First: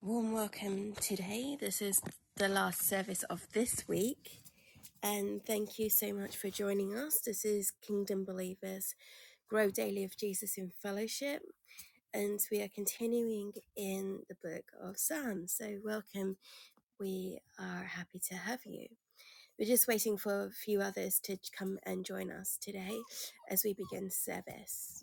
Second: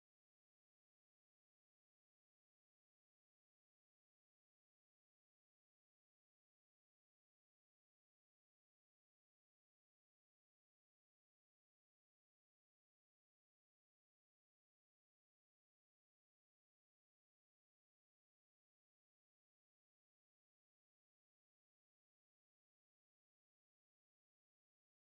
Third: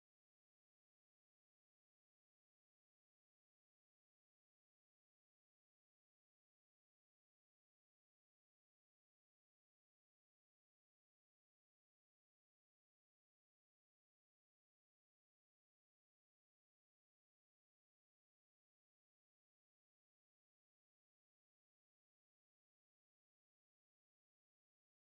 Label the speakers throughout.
Speaker 1: Warm welcome today. This is the last service of this week. And thank you so much for joining us. This is Kingdom Believers Grow Daily of Jesus in Fellowship. And we are continuing in the book of Psalms. So, welcome. We are happy to have you. We're just waiting for a few others to come and join us today as we begin service.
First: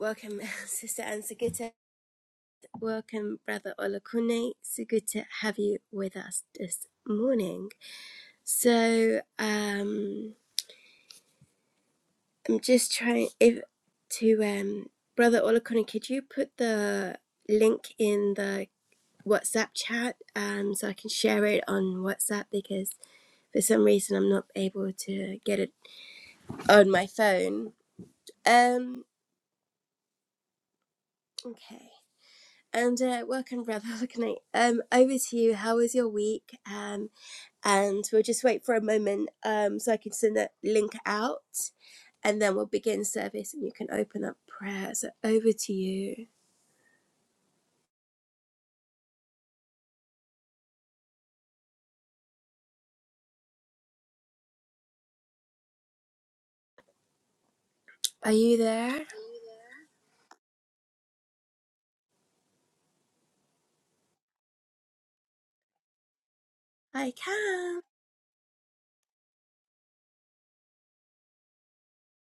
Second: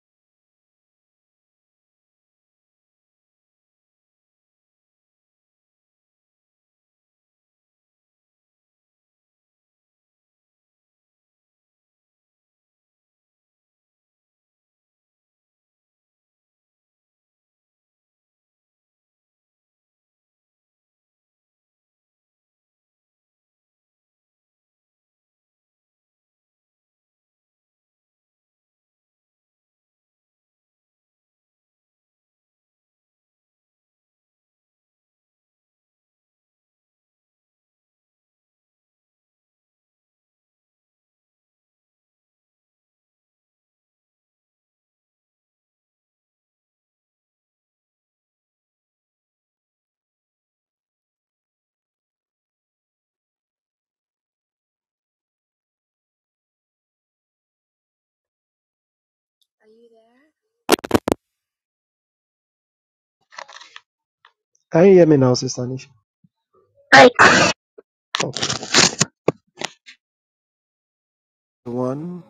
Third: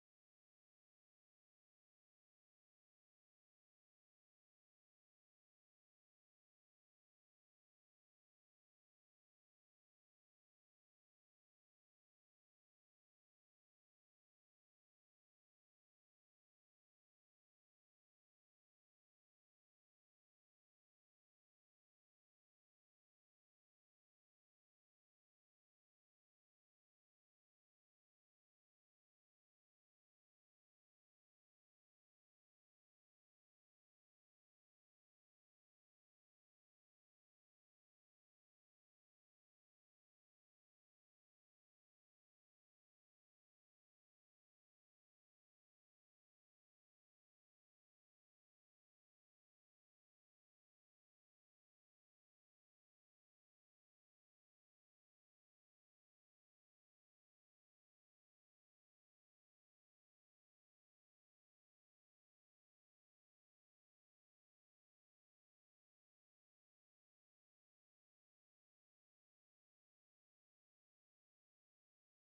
Speaker 1: Welcome, Sister Ansa Welcome, Brother Olakune. So good to have you with us this morning. So um, I'm just trying if to um, Brother Olakune, could you put the link in the WhatsApp chat um, so I can share it on WhatsApp because for some reason I'm not able to get it on my phone. Um, okay. And uh, welcome, Brother Olakune. Um, over to you. How was your week? Um, and we'll just wait for a moment um, so I can send that link out and then we'll begin service and you can open up prayer. So over to you. Are you there?
Speaker 2: Can you hear me now, Sister Nisha?
Speaker 1: I can.
Speaker 2: Okay. One,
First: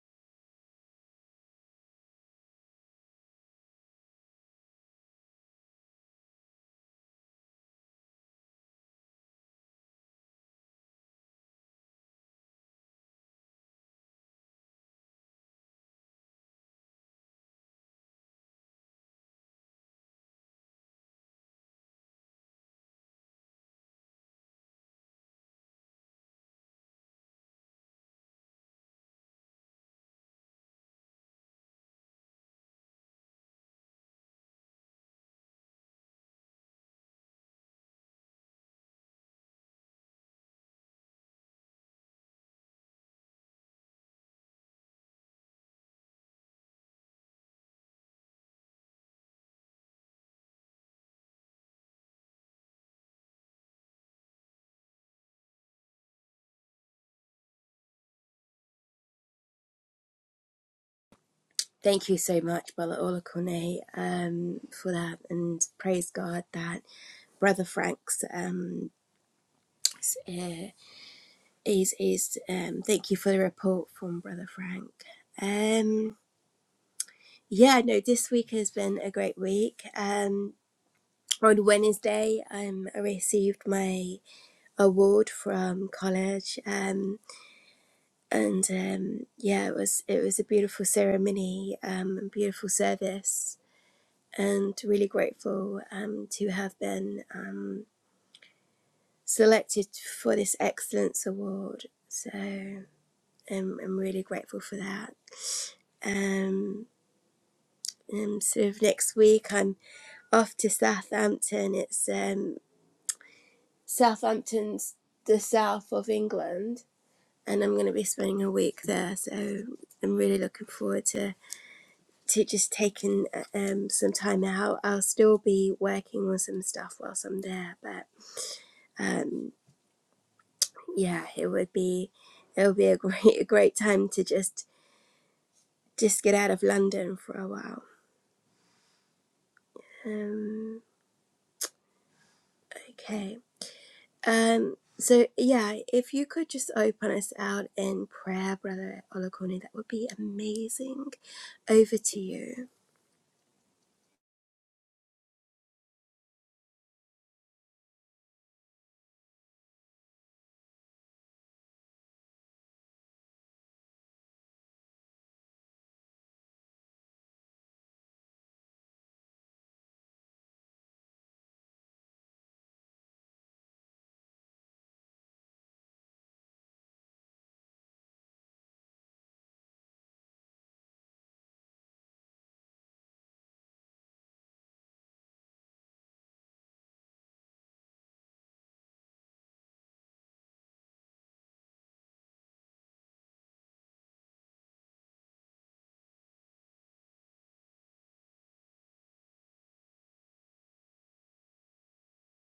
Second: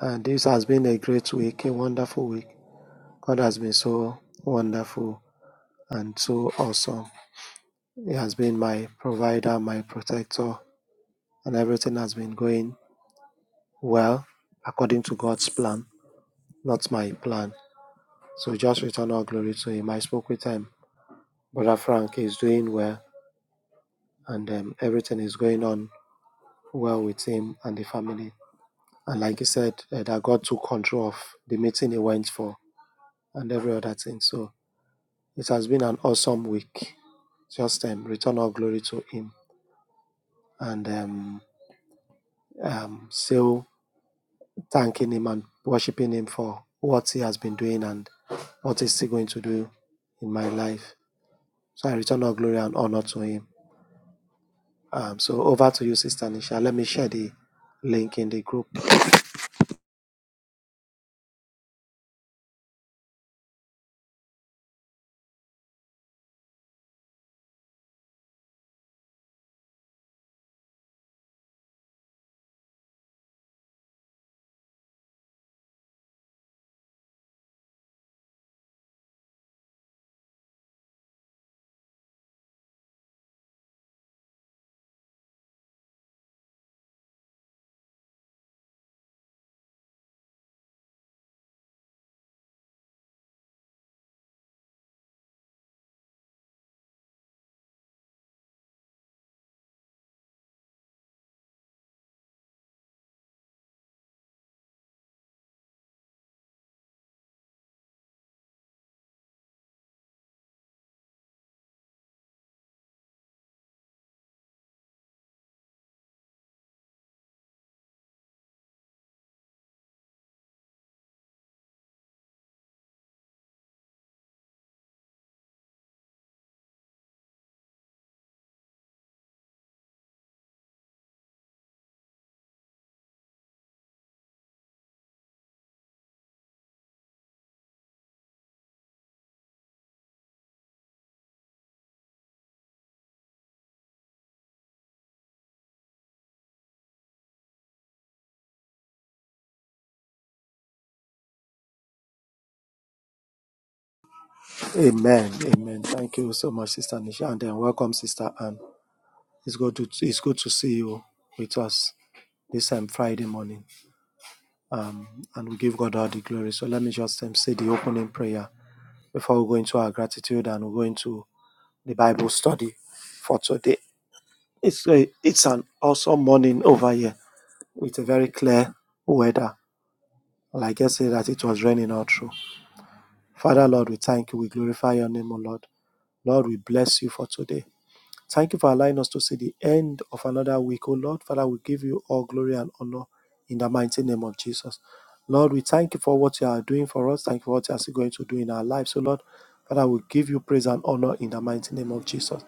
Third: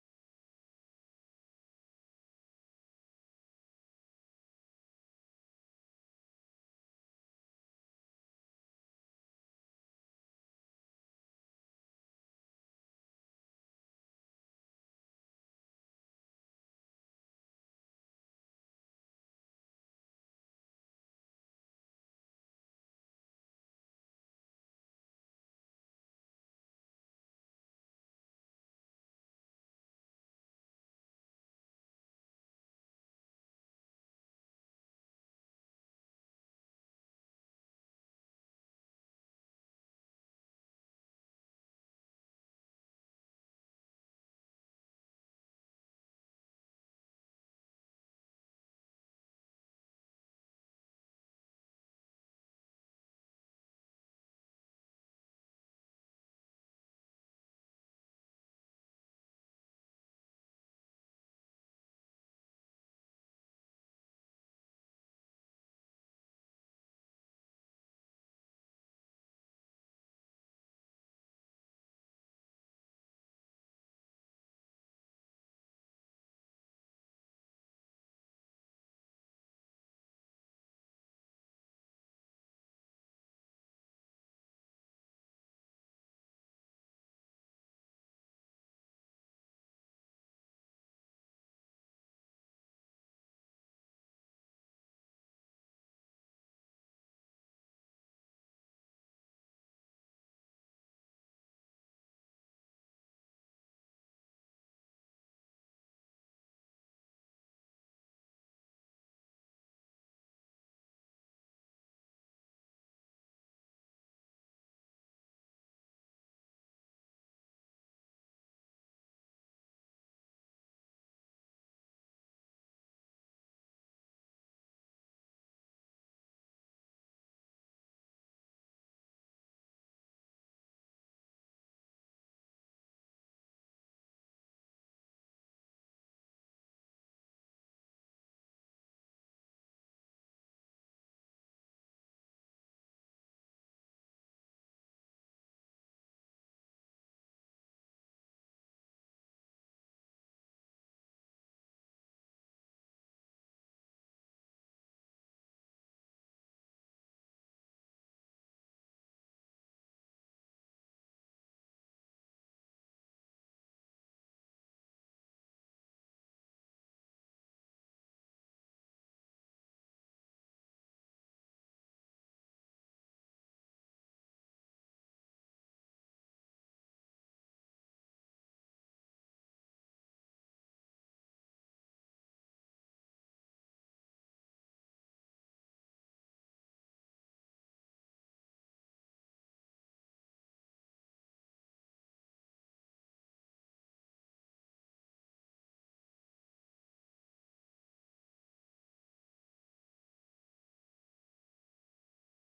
Speaker 2: and this has been a great week, a wonderful week. God has been so wonderful and so awesome. He has been my provider, my protector, and everything has been going well according to God's plan, not my plan. So just return all glory to Him. I spoke with Him. Brother Frank is doing well, and um, everything is going on well with him and the family. And like he said, uh, that God took control of the meeting he went for and every other thing. So it has been an awesome week. Just um, return all glory to Him and um, um, still thanking Him and worshiping Him for what He has been doing and what He's still going to do in my life. So I return all glory and honor to Him. Um, so over to you, Sister Nisha. Let me share the link in the group.
Speaker 1: Thank you so much, Brother Olakone, um, for that, and praise God that Brother Frank's um, s- uh, is is. Um, thank you for the report from Brother Frank. Um, yeah, no, this week has been a great week. Um, on Wednesday, um, I received my award from college, um, and um, yeah, it was it was a beautiful ceremony, um, and beautiful service, and really grateful um, to have been um, selected for this excellence award. So I'm I'm really grateful for that. Um, and sort of next week, I'm off to Southampton. It's um, Southampton's the south of England and I'm going to be spending a week there. So I'm really looking forward to to just taking uh, um, some time out. I'll still be working on some stuff whilst I'm there, but um, yeah, it would be it would be a great a great time to just just get out of London for a while. Um, okay. Um, so yeah, if you could just open us out in prayer, Brother Olakoni, that would be amazing. Over to you.
Speaker 2: Amen. Amen. Thank you so much, Sister Nisha. And then welcome, Sister Anne. It's good to, it's good to see you with us this um, Friday morning. um, and we give God all the glory. So let me just um, say the opening prayer before we go into our gratitude and we go into the Bible study for today. It's a, it's an awesome morning over here with a very clear weather. Like I said, that it was raining all through. Father, Lord, we thank you. We glorify your name, O Lord. Lord, we bless you for today. Thank you for allowing us to see the end of another week. Oh Lord, Father, we give you all glory and honor in the mighty name of Jesus. Lord, we thank you for what you are doing for us. Thank you for what you are still going to do in our lives. So, Lord, Father, we give you praise and honor in the mighty name of Jesus.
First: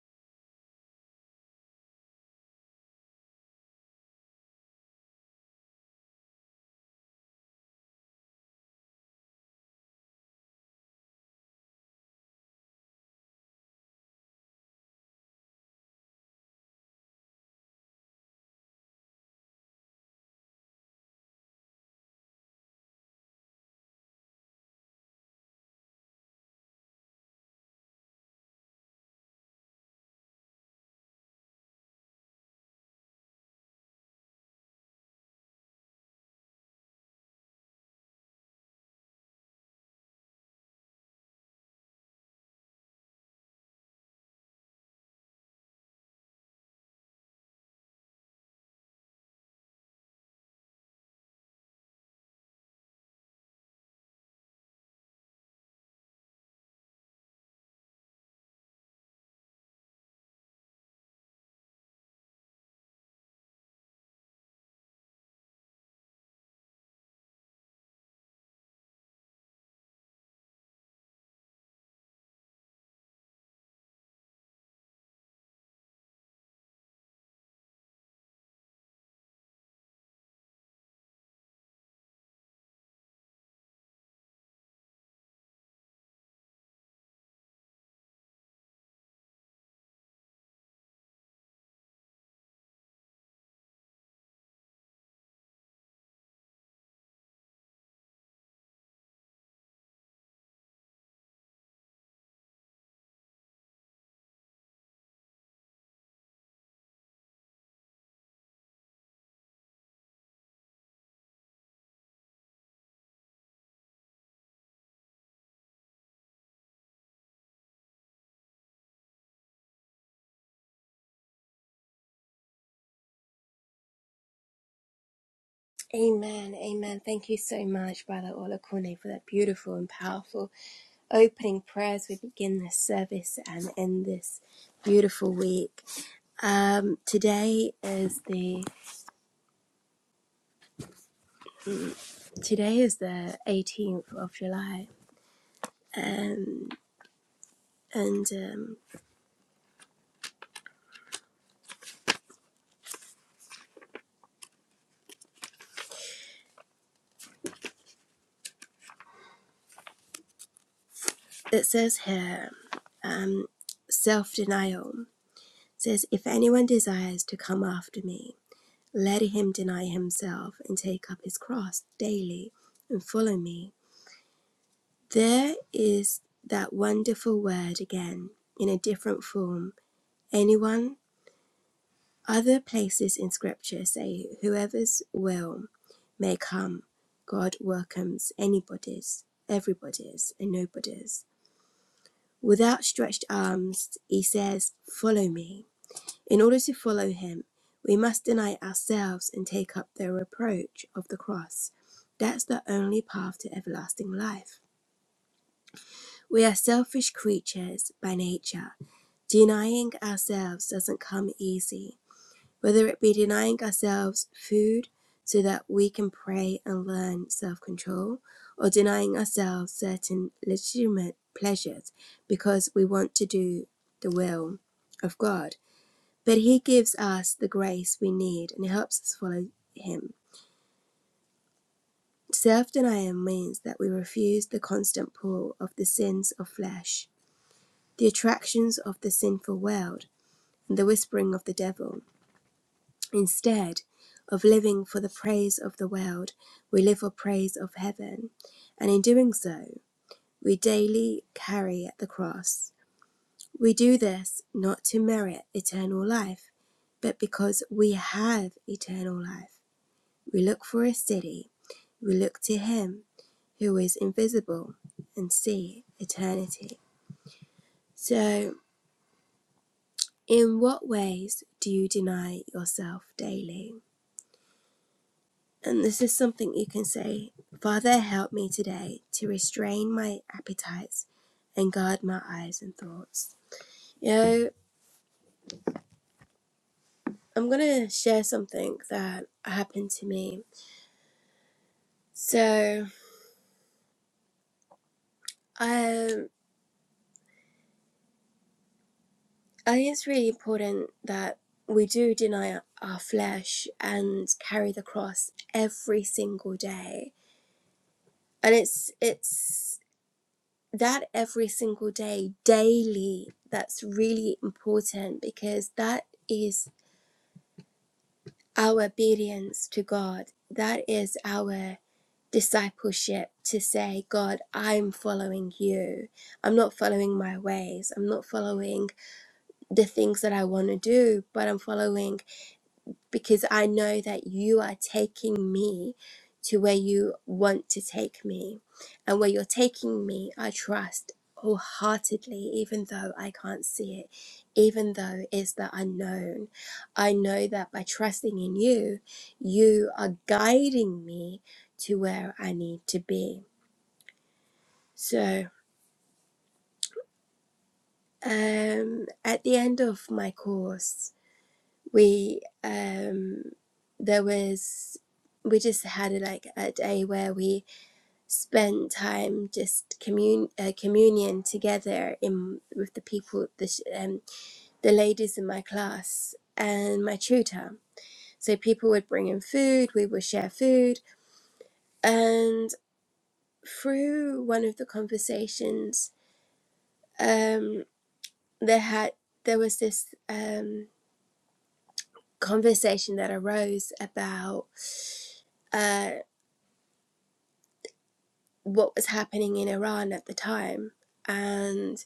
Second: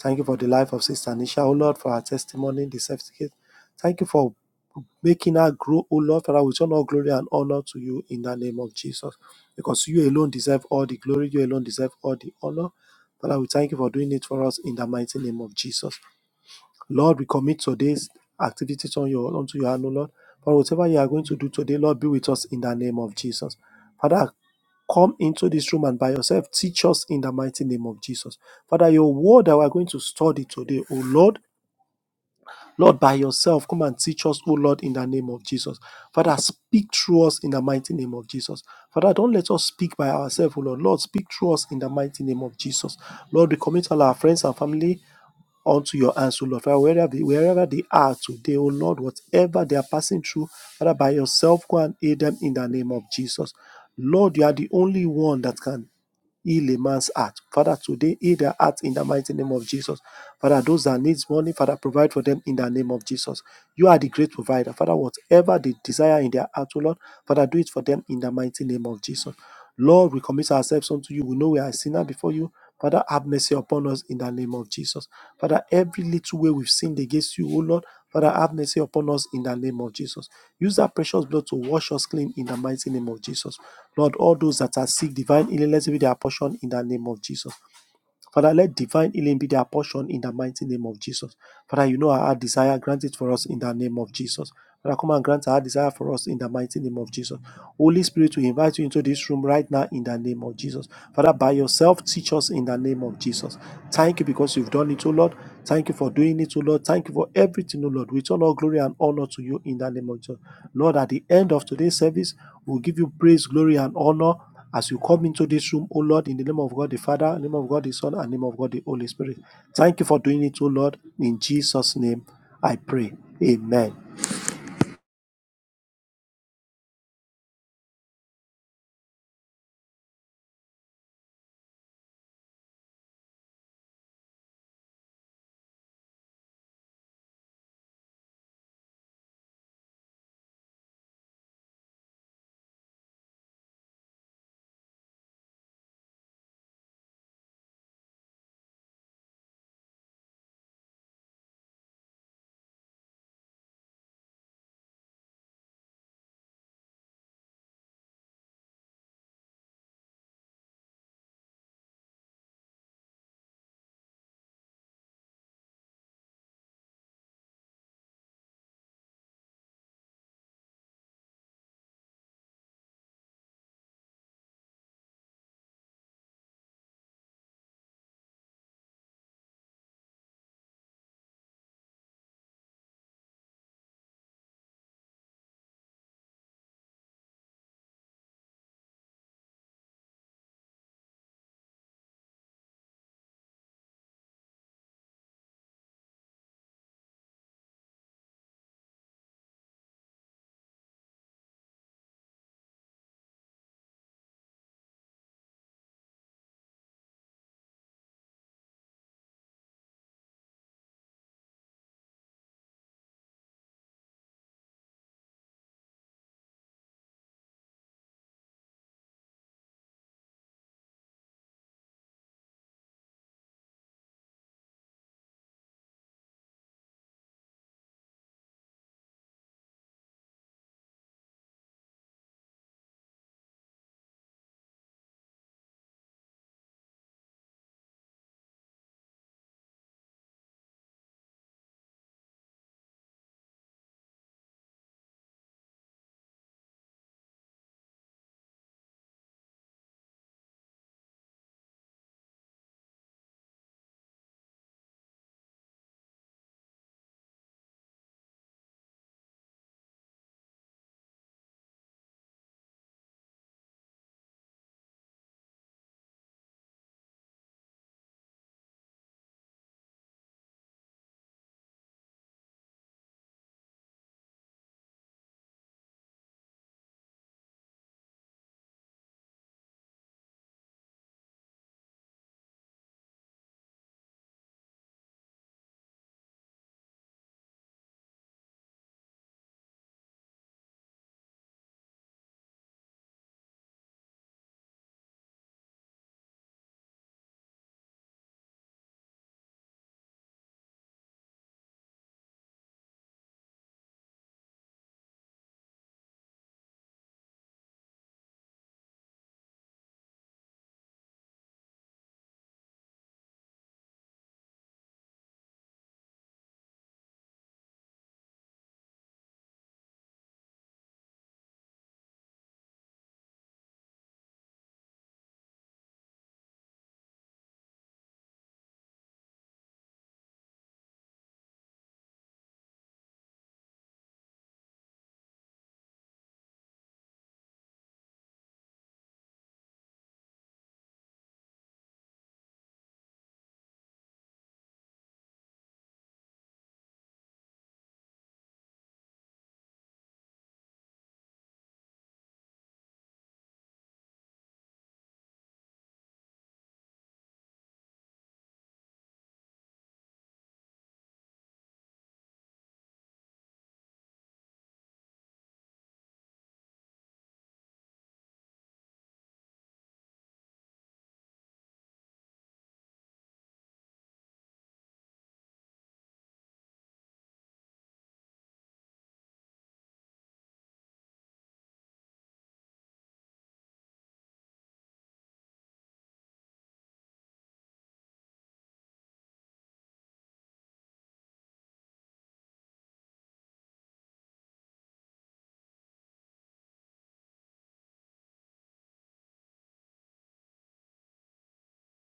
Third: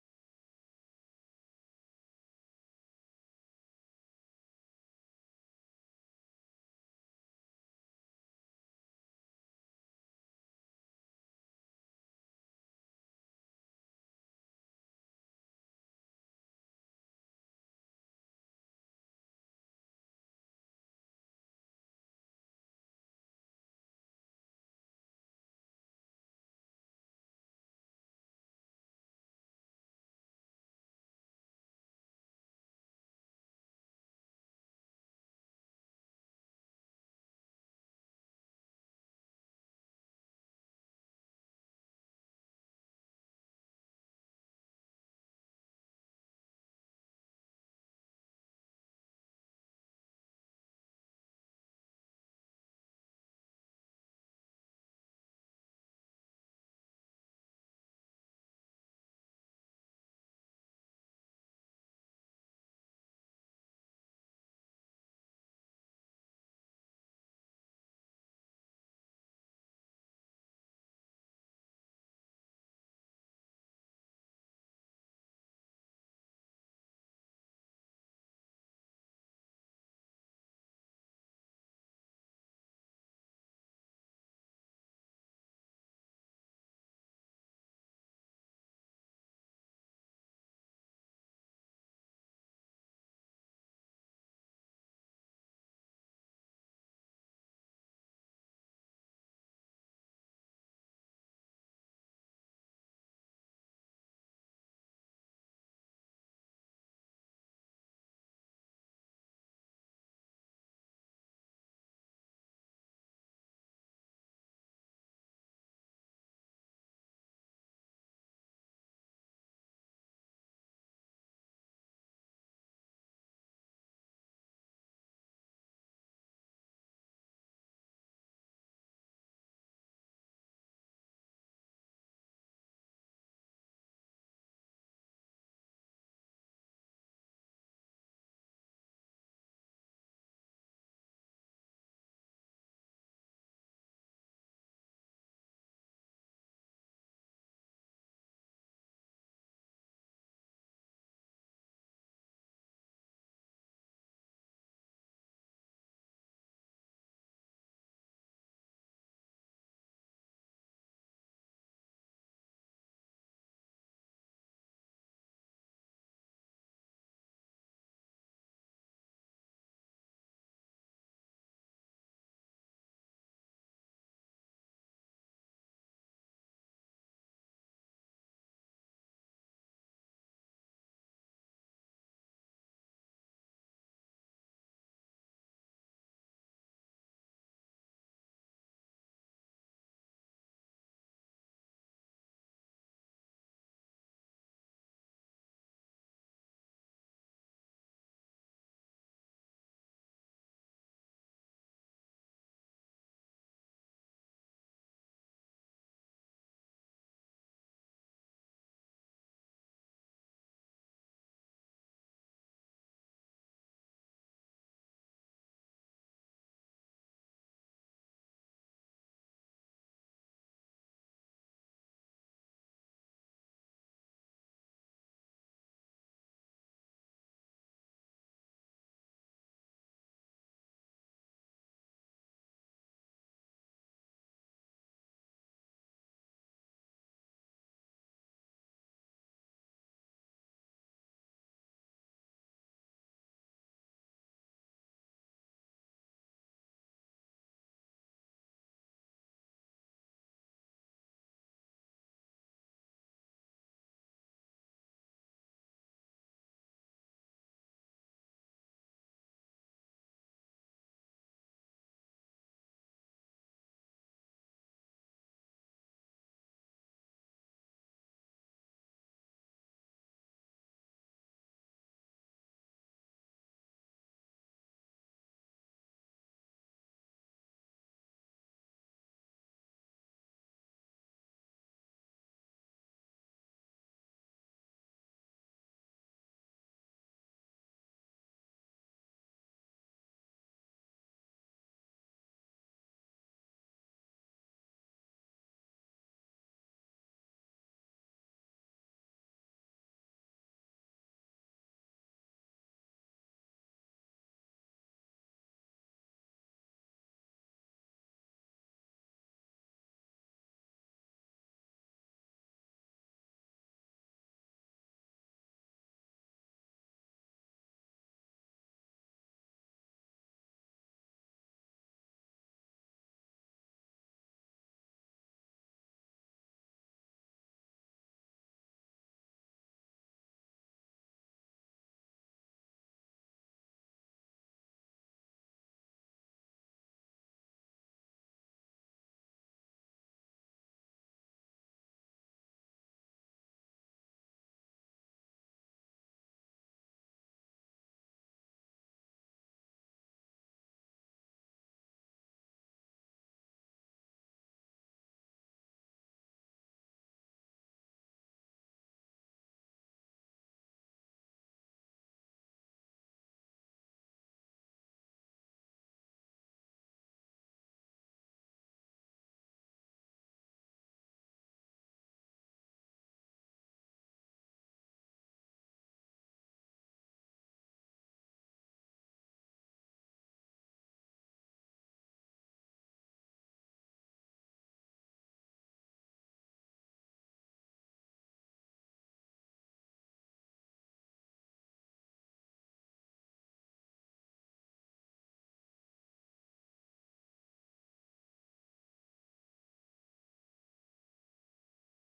Speaker 2: Thank you for the life of Sister Nisha. Oh Lord, for her testimony, the certificate. Thank you for making her grow, O Lord, Father, we turn all glory and honor to you in the name of Jesus. Because you alone deserve all the glory, you alone deserve all the honor. Father, we thank you for doing it for us in the mighty name of Jesus. Lord, we commit today's activities on your onto your hand, O Lord. For whatever you are going to do today, Lord, be with us in the name of Jesus. Father, come into this room and by yourself teach us in the mighty name of Jesus. Father, your word that we are going to study today, O Lord. Lord, by yourself, come and teach us, O Lord, in the name of Jesus. Father, speak through us in the mighty name of Jesus. Father, don't let us speak by ourselves, O Lord. Lord, speak through us in the mighty name of Jesus. Lord, we commit all our friends and family unto your hands, O Lord. Father, wherever they, wherever they are today, O Lord, whatever they are passing through, Father, by yourself, go and aid them in the name of Jesus. Lord, you are the only one that can Heal a man's heart. Father, today heal their heart in the mighty name of Jesus. Father, those that needs money, Father, provide for them in the name of Jesus. You are the great provider. Father, whatever they desire in their heart, O Lord, Father, do it for them in the mighty name of Jesus. Lord, we commit ourselves unto you. We know we are a sinner before you. Father, have mercy upon us in the name of Jesus. Father, every little way we've sinned against you, O Lord, Father, have mercy upon us in the name of Jesus. Use that precious blood to wash us clean in the mighty name of Jesus. Lord, all those that are sick, divine healing, let it be their portion in the name of Jesus. Father, let divine healing be their portion in the mighty name of Jesus. Father, you know our desire, grant it for us in the name of Jesus. Father, come and grant our desire for us in the mighty name of Jesus. Holy Spirit, we invite you into this room right now in the name of Jesus. Father, by yourself, teach us in the name of Jesus. Thank you because you've done it, O Lord. Thank you for doing it, O Lord. Thank you for everything, O Lord. We turn all glory and honor to you in the name of Jesus. Lord, at the end of today's service, we'll give you praise, glory, and honor as you come into this room, O Lord, in the name of God the Father, in the name of God the Son, and in the name of God the Holy Spirit. Thank you for doing it, O Lord. In Jesus' name, I pray. Amen.
Speaker 1: Amen, amen. Thank you so much, Brother Olakune, for that beautiful and powerful opening prayer as we begin this service and end this beautiful week. Um, today is the today is the 18th of July, um, and um, it says here, um, self denial says, if anyone desires to come after me, let him deny himself and take up his cross daily and follow me. There is that wonderful word again in a different form. Anyone, other places in scripture say, whoever's will may come. God welcomes anybody's, everybody's, and nobody's. With outstretched arms, he says, Follow me. In order to follow him, we must deny ourselves and take up the reproach of the cross. That's the only path to everlasting life. We are selfish creatures by nature. Denying ourselves doesn't come easy, whether it be denying ourselves food so that we can pray and learn self control, or denying ourselves certain legitimate pleasures because we want to do the will of God. But He gives us the grace we need and helps us follow Him. Self denial means that we refuse the constant pull of the sins of flesh the attractions of the sinful world, and the whispering of the devil. Instead of living for the praise of the world, we live for praise of heaven. And in doing so, we daily carry at the cross. We do this not to merit eternal life, but because we have eternal life. We look for a city, we look to Him who is invisible and see eternity. So, In what ways do you deny yourself daily? And this is something you can say Father, help me today to restrain my appetites and guard my eyes and thoughts. You know, I'm going to share something that happened to me. So, um, I think it's really important that we do deny our flesh and carry the cross every single day. And it's it's that every single day, daily, that's really important because that is our obedience to God. That is our discipleship to say, God, I'm following you. I'm not following my ways. I'm not following the things that I want to do, but I'm following because I know that you are taking me to where you want to take me. And where you're taking me, I trust wholeheartedly, even though I can't see it, even though it's the unknown. I know that by trusting in you, you are guiding me to where I need to be. So, um, at the end of my course, we um there was we just had a, like a day where we spent time just commun- uh, communion together in with the people the sh- um, the ladies in my class and my tutor so people would bring in food we would share food and through one of the conversations um there had there was this um conversation that arose about uh, what was happening in Iran at the time and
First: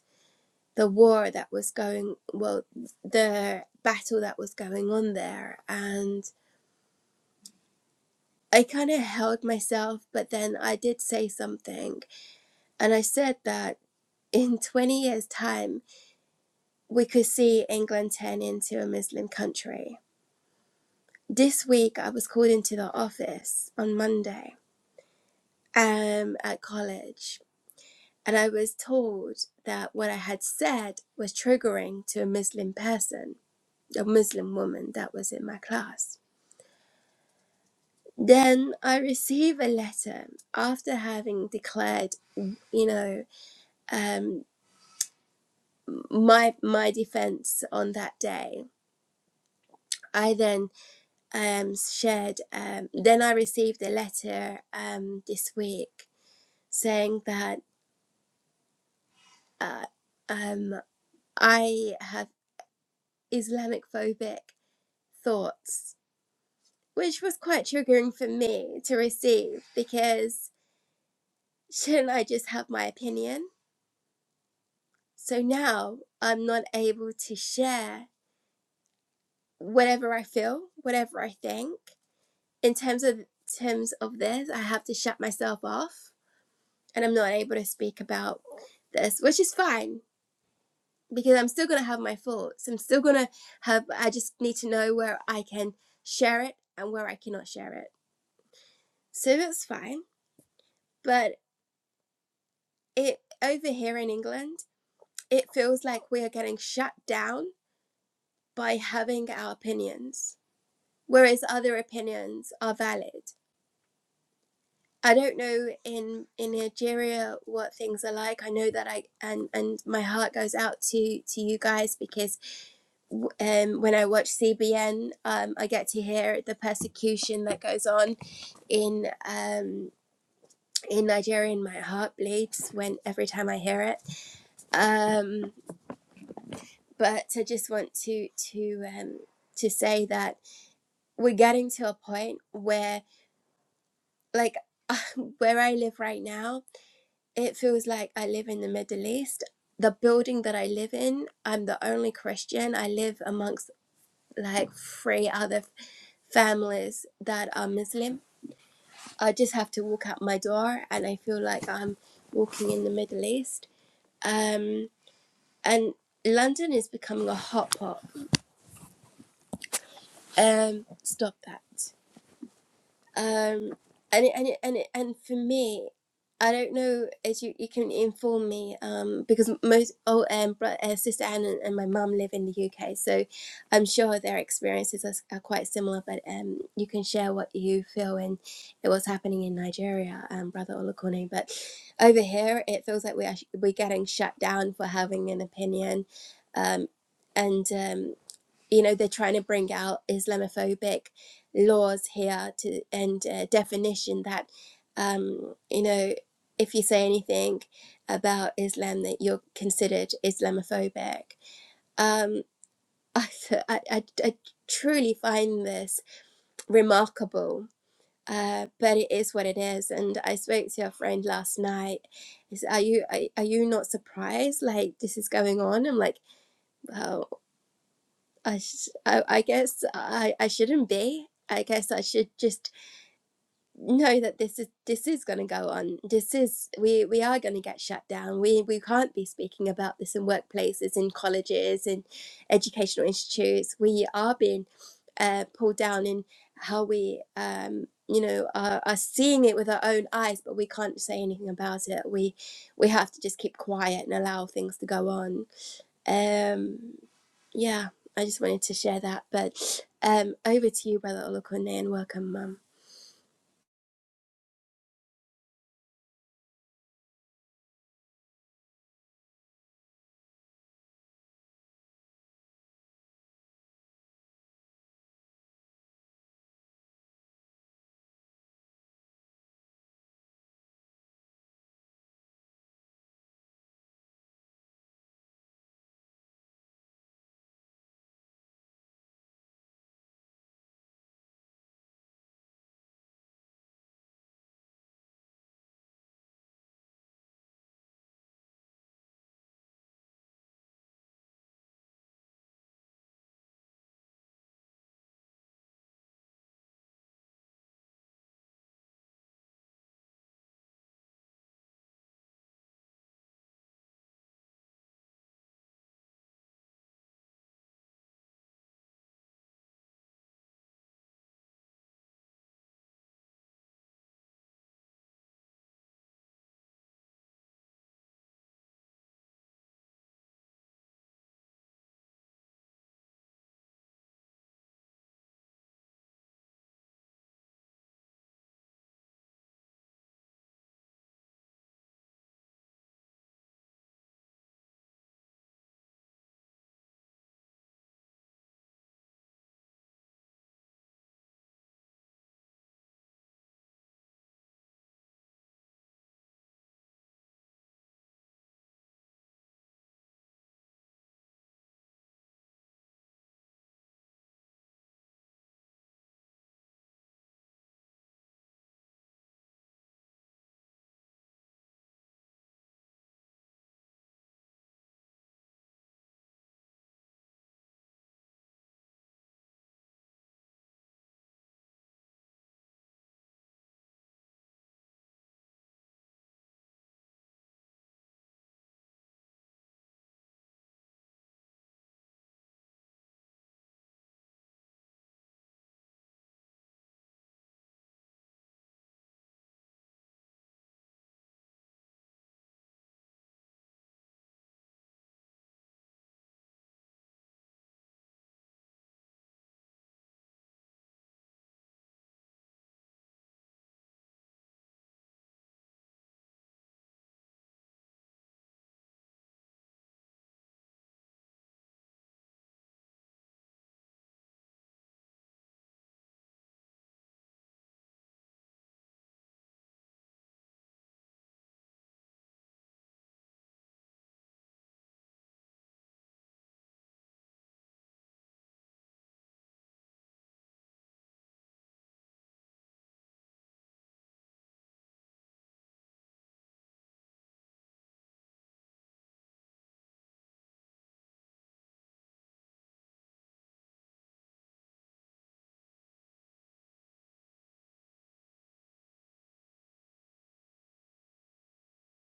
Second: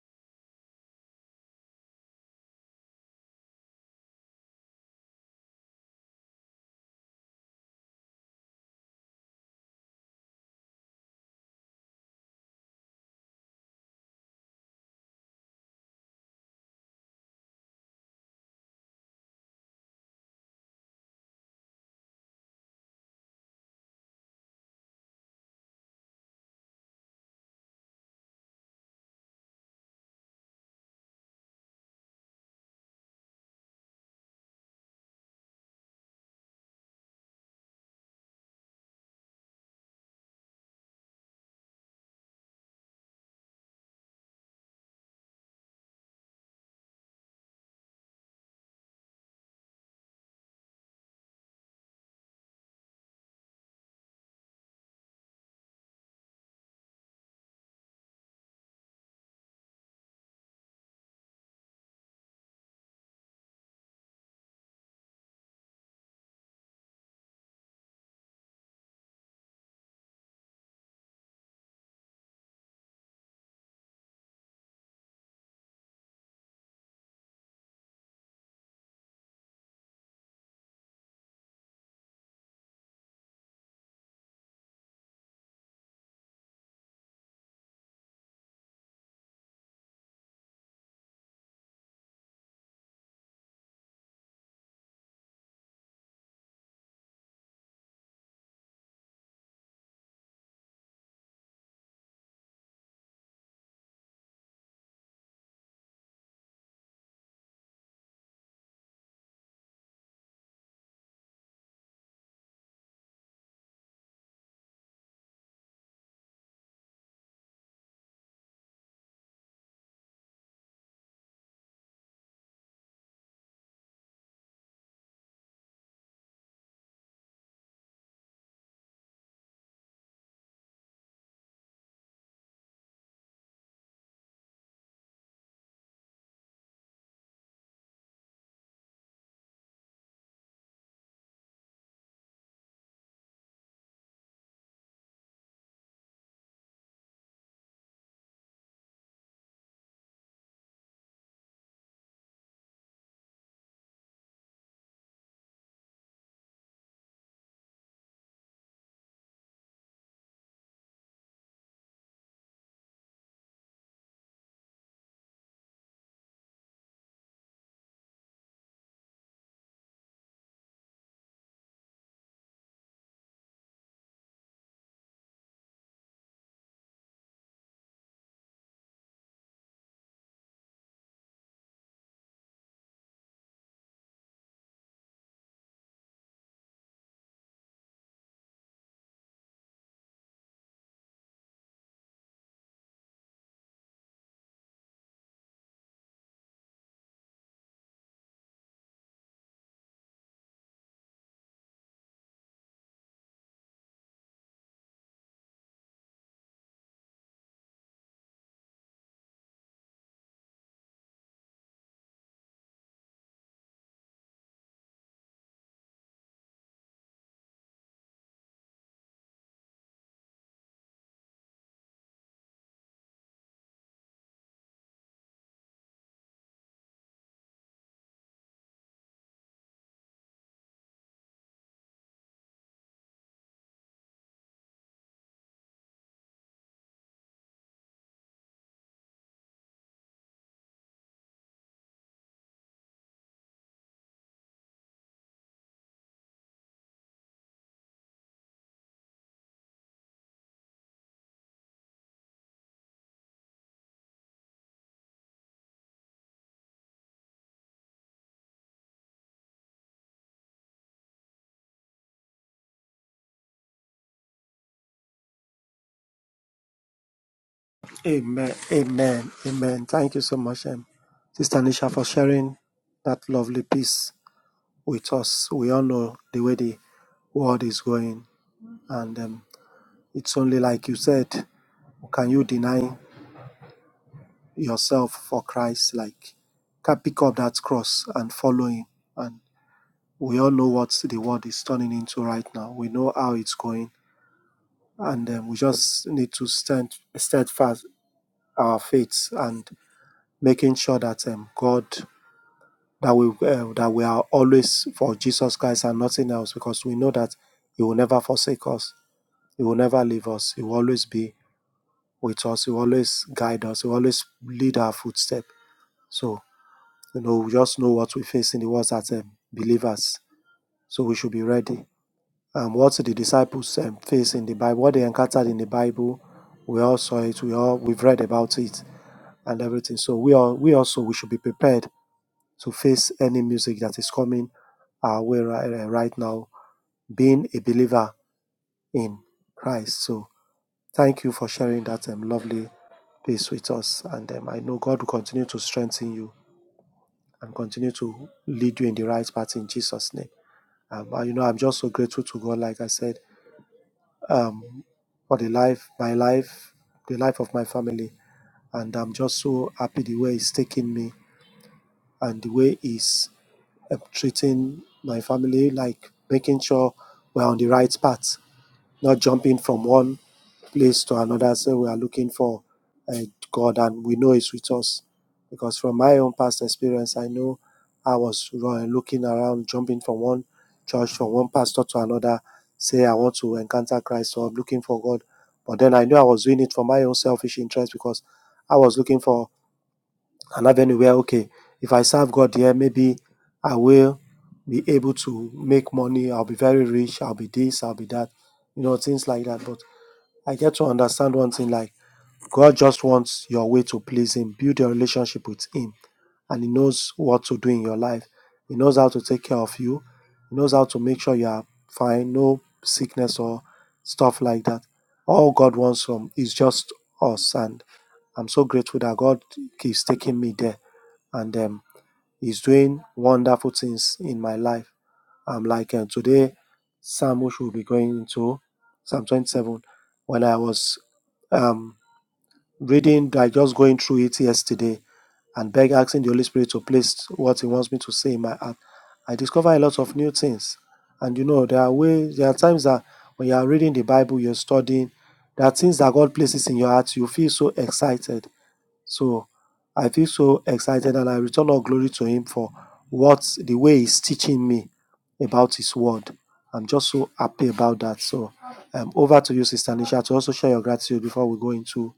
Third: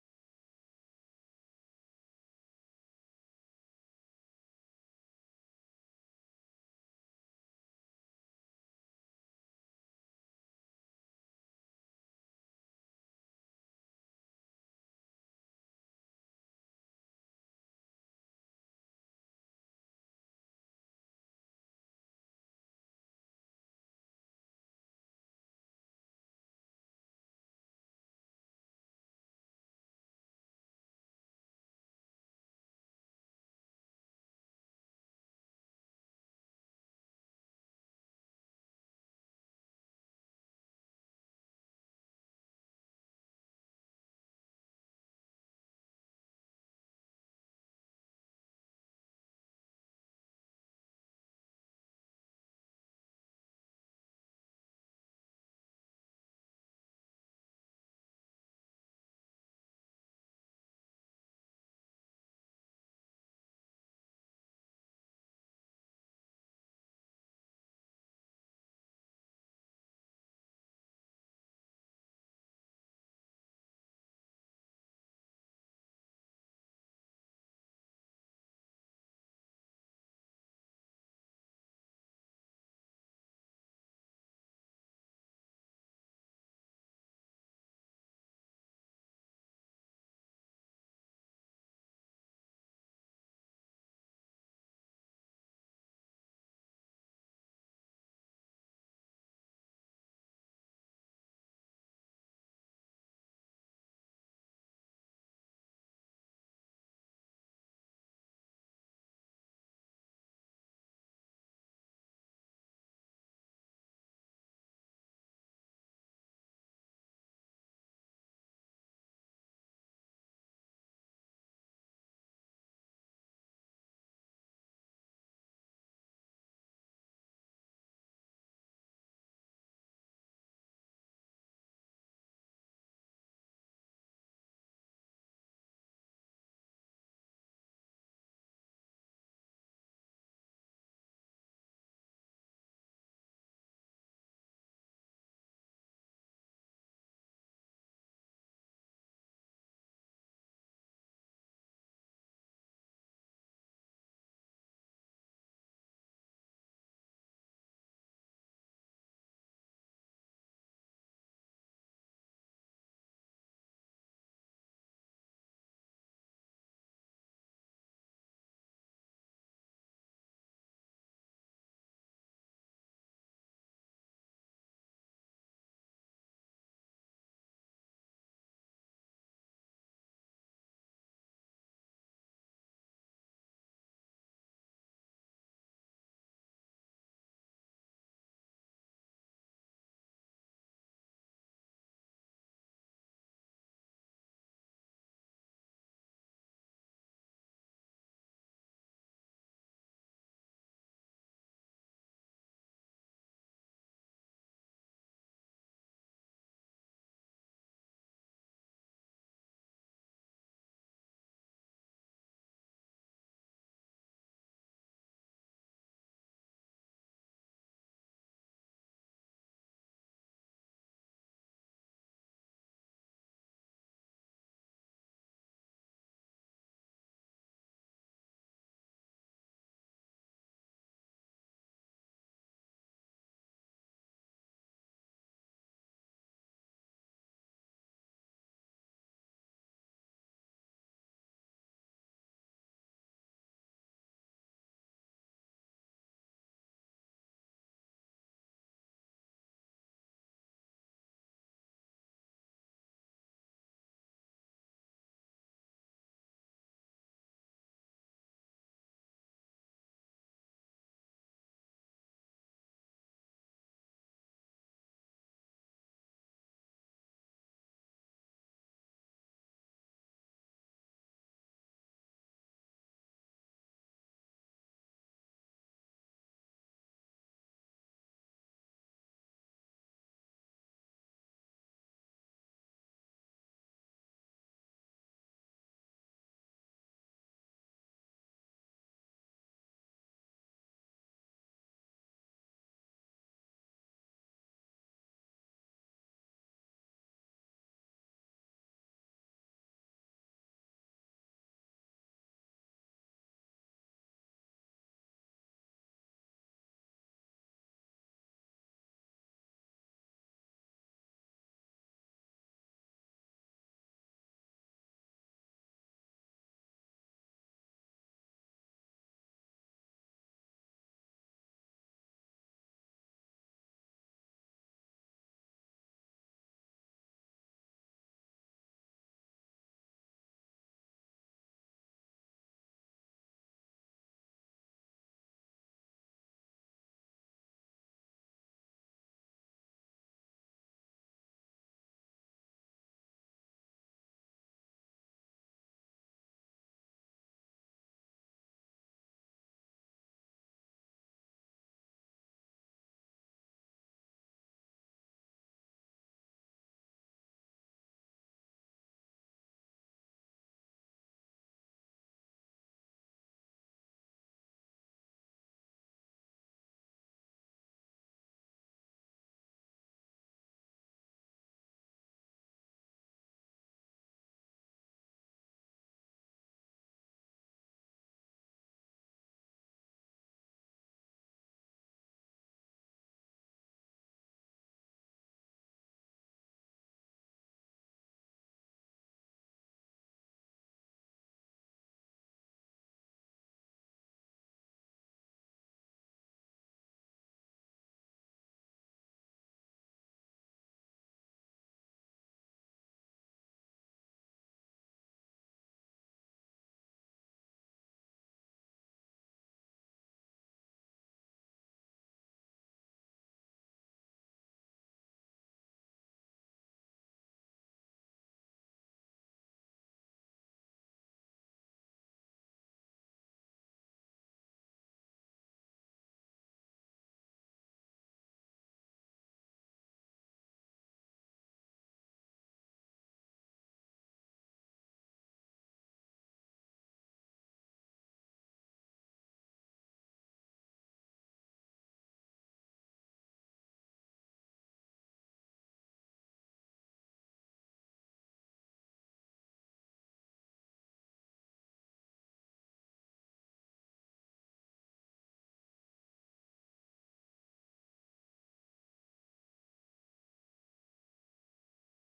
Speaker 1: the war that was going well the battle that was going on there and I kind of held myself but then I did say something and I said that in 20 years time we could see England turn into a Muslim country. This week I was called into the office on Monday um at college And I was told that what I had said was triggering to a Muslim person, a Muslim woman that was in my class. Then I receive a letter after having declared, you know, um, my my defense on that day. I then um, shared. Um, then I received a letter um, this week saying that uh, um, I have Islamic phobic thoughts which was quite triggering for me to receive because shouldn't I just have my opinion? So now I'm not able to share whatever I feel, whatever I think. In terms of terms of this, I have to shut myself off and I'm not able to speak about this, which is fine because I'm still gonna have my thoughts. I'm still gonna have I just need to know where I can share it and where I cannot share it. So that's fine. But it over here in England it feels like we are getting shut down by having our opinions, whereas other opinions are valid. I don't know in in Nigeria what things are like. I know that I and and my heart goes out to to you guys because um, when I watch CBN, um, I get to hear the persecution that goes on in um, in Nigeria, and my heart bleeds when every time I hear it. Um, but I just want to to um, to say that we're getting to a point where like where i live right now it feels like i live in the middle east the building that i live in i'm the only christian i live amongst like three other f- families that are muslim i just have to walk out my door and i feel like i'm walking in the middle east um and london is becoming a hot pot um stop that um and it, and it, and it, and for me i don't know as you, you can inform me um because most oh um bro, uh, sister anne and, and my mum live in the uk so i'm sure their experiences are, s- are quite similar but um you can share what you feel and what's happening in nigeria um brother olakone but over here it feels like we're we're getting shut down for having an opinion um and um you know they're trying to bring out islamophobic laws here to and uh, definition that um you know if you say anything about islam that you're considered islamophobic um i i, I, truly find this remarkable uh, but it is what it is, and I spoke to your friend last night. Is are you are, are you not surprised? Like this is going on. I'm like, well. I, sh- I, I guess I, I shouldn't be. I guess I should just know that this is this is going to go on. This is we we are going to get shut down. We we can't be speaking about this in workplaces, in colleges, in educational institutes. We are being uh, pulled down in how we um, you know are, are seeing it with our own eyes, but we can't say anything about it. We we have to just keep quiet and allow things to go on. Um, yeah, I just wanted to share that. But um, over to you, Brother Olokone, and welcome, Mum.
Speaker 2: Amen. Amen. Amen. Thank you so much, um, Sister Nisha, for sharing that lovely piece with us. We all know the way the world is going, and um, it's only like you said, can you deny yourself for Christ? Like, can pick up that cross and follow Him, and we all know what the world is turning into right now. We know how it's going, and um, we just need to stand steadfast our faith and making sure that um, God that we uh, that we are always for Jesus Christ and nothing else, because we know that He will never forsake us. He will never leave us. He will always be with us. He will always guide us. He will always lead our footstep. So you know, we just know what we face in the world as um, believers. So we should be ready um, what the disciples um, faced in the Bible, what they encountered in the Bible. We all saw it. We all we've read about it and everything. So we all we also we should be prepared to face any music that is coming our way right, right now. Being a believer in Christ. So thank you for sharing that um, lovely piece with us. And um, I know God will continue to strengthen you and continue to lead you in the right path in Jesus' name. Um, and you know, I'm just so grateful to God, like I said, um, for the life, my life, the life of my family. And I'm just so happy the way He's taking me and the way He's um, treating my family, like making sure we're on the right path not jumping from one place to another. So we are looking for uh, God, and we know He's with us. Because from my own past experience, I know I was looking around, jumping from one church, from one pastor to another, say I want to encounter Christ, or I'm looking for God. But then I knew I was doing it for my own selfish interest because I was looking for an avenue where okay if i serve god here maybe i will be able to make money i'll be very rich i'll be this i'll be that you know things like that but i get to understand one thing like god just wants your way to please him build your relationship with him and he knows what to do in your life he knows how to take care of you he knows how to make sure you are fine no sickness or stuff like that all god wants from is just us and i'm so grateful that god keeps taking me there and um, He's doing wonderful things in my life. I'm like, uh, today, Samush will be going into Psalm 27. When I was um, reading, I just going through it yesterday and beg, asking the Holy Spirit to place what He wants me to say in my heart. I discover a lot of new things. And you know, there are ways, there are times that when you are reading the Bible, you're studying, there are things that God places in your heart, you feel so excited so I feel so excited and I return all glory to Him for what the way He's teaching me about His word. I'm just so happy about that. So um, over to you, Sister Nisha, to also share your gratitude before we go into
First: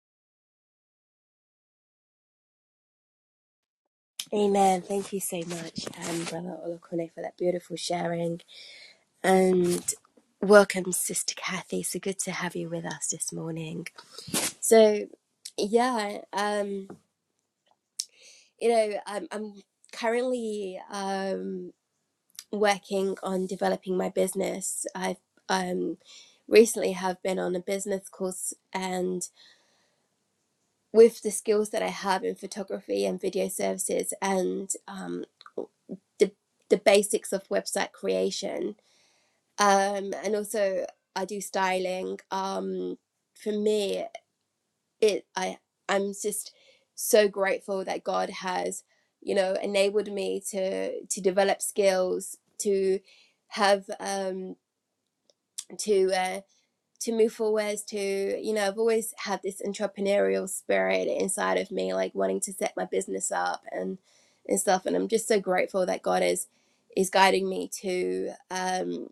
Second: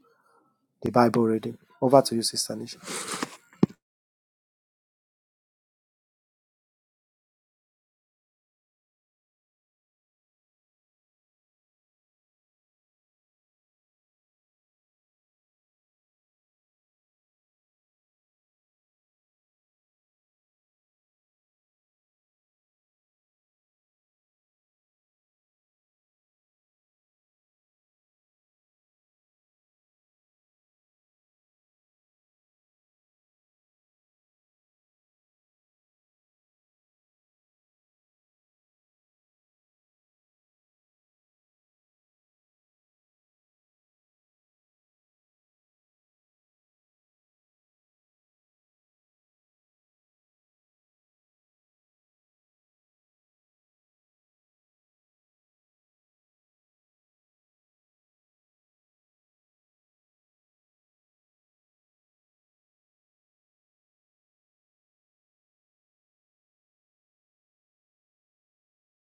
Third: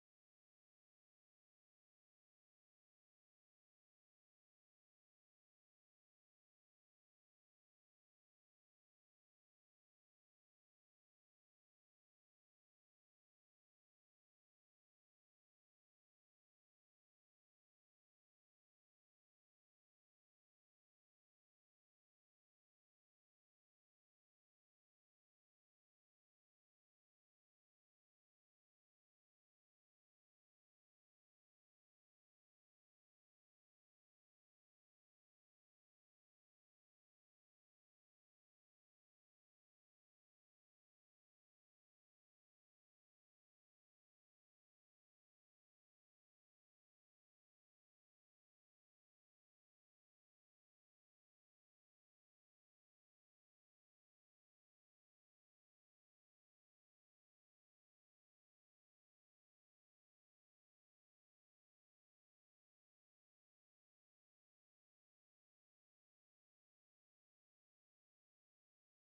Speaker 2: the Bible reading. Over to you, Sister Nisha.
Speaker 1: Amen. Thank you so much, um, Brother Olokone, for that beautiful sharing. And welcome, Sister Kathy. So good to have you with us this morning. So, yeah, um, you know, I'm, I'm currently um, working on developing my business. I've um, recently have been on a business course and with the skills that I have in photography and video services and um, the, the basics of website creation. Um, and also, I do styling. Um, for me, it I I'm just so grateful that God has you know enabled me to to develop skills to have um, to uh, to move forward to you know i've always had this entrepreneurial spirit inside of me like wanting to set my business up and and stuff and i'm just so grateful that god is is guiding me to um,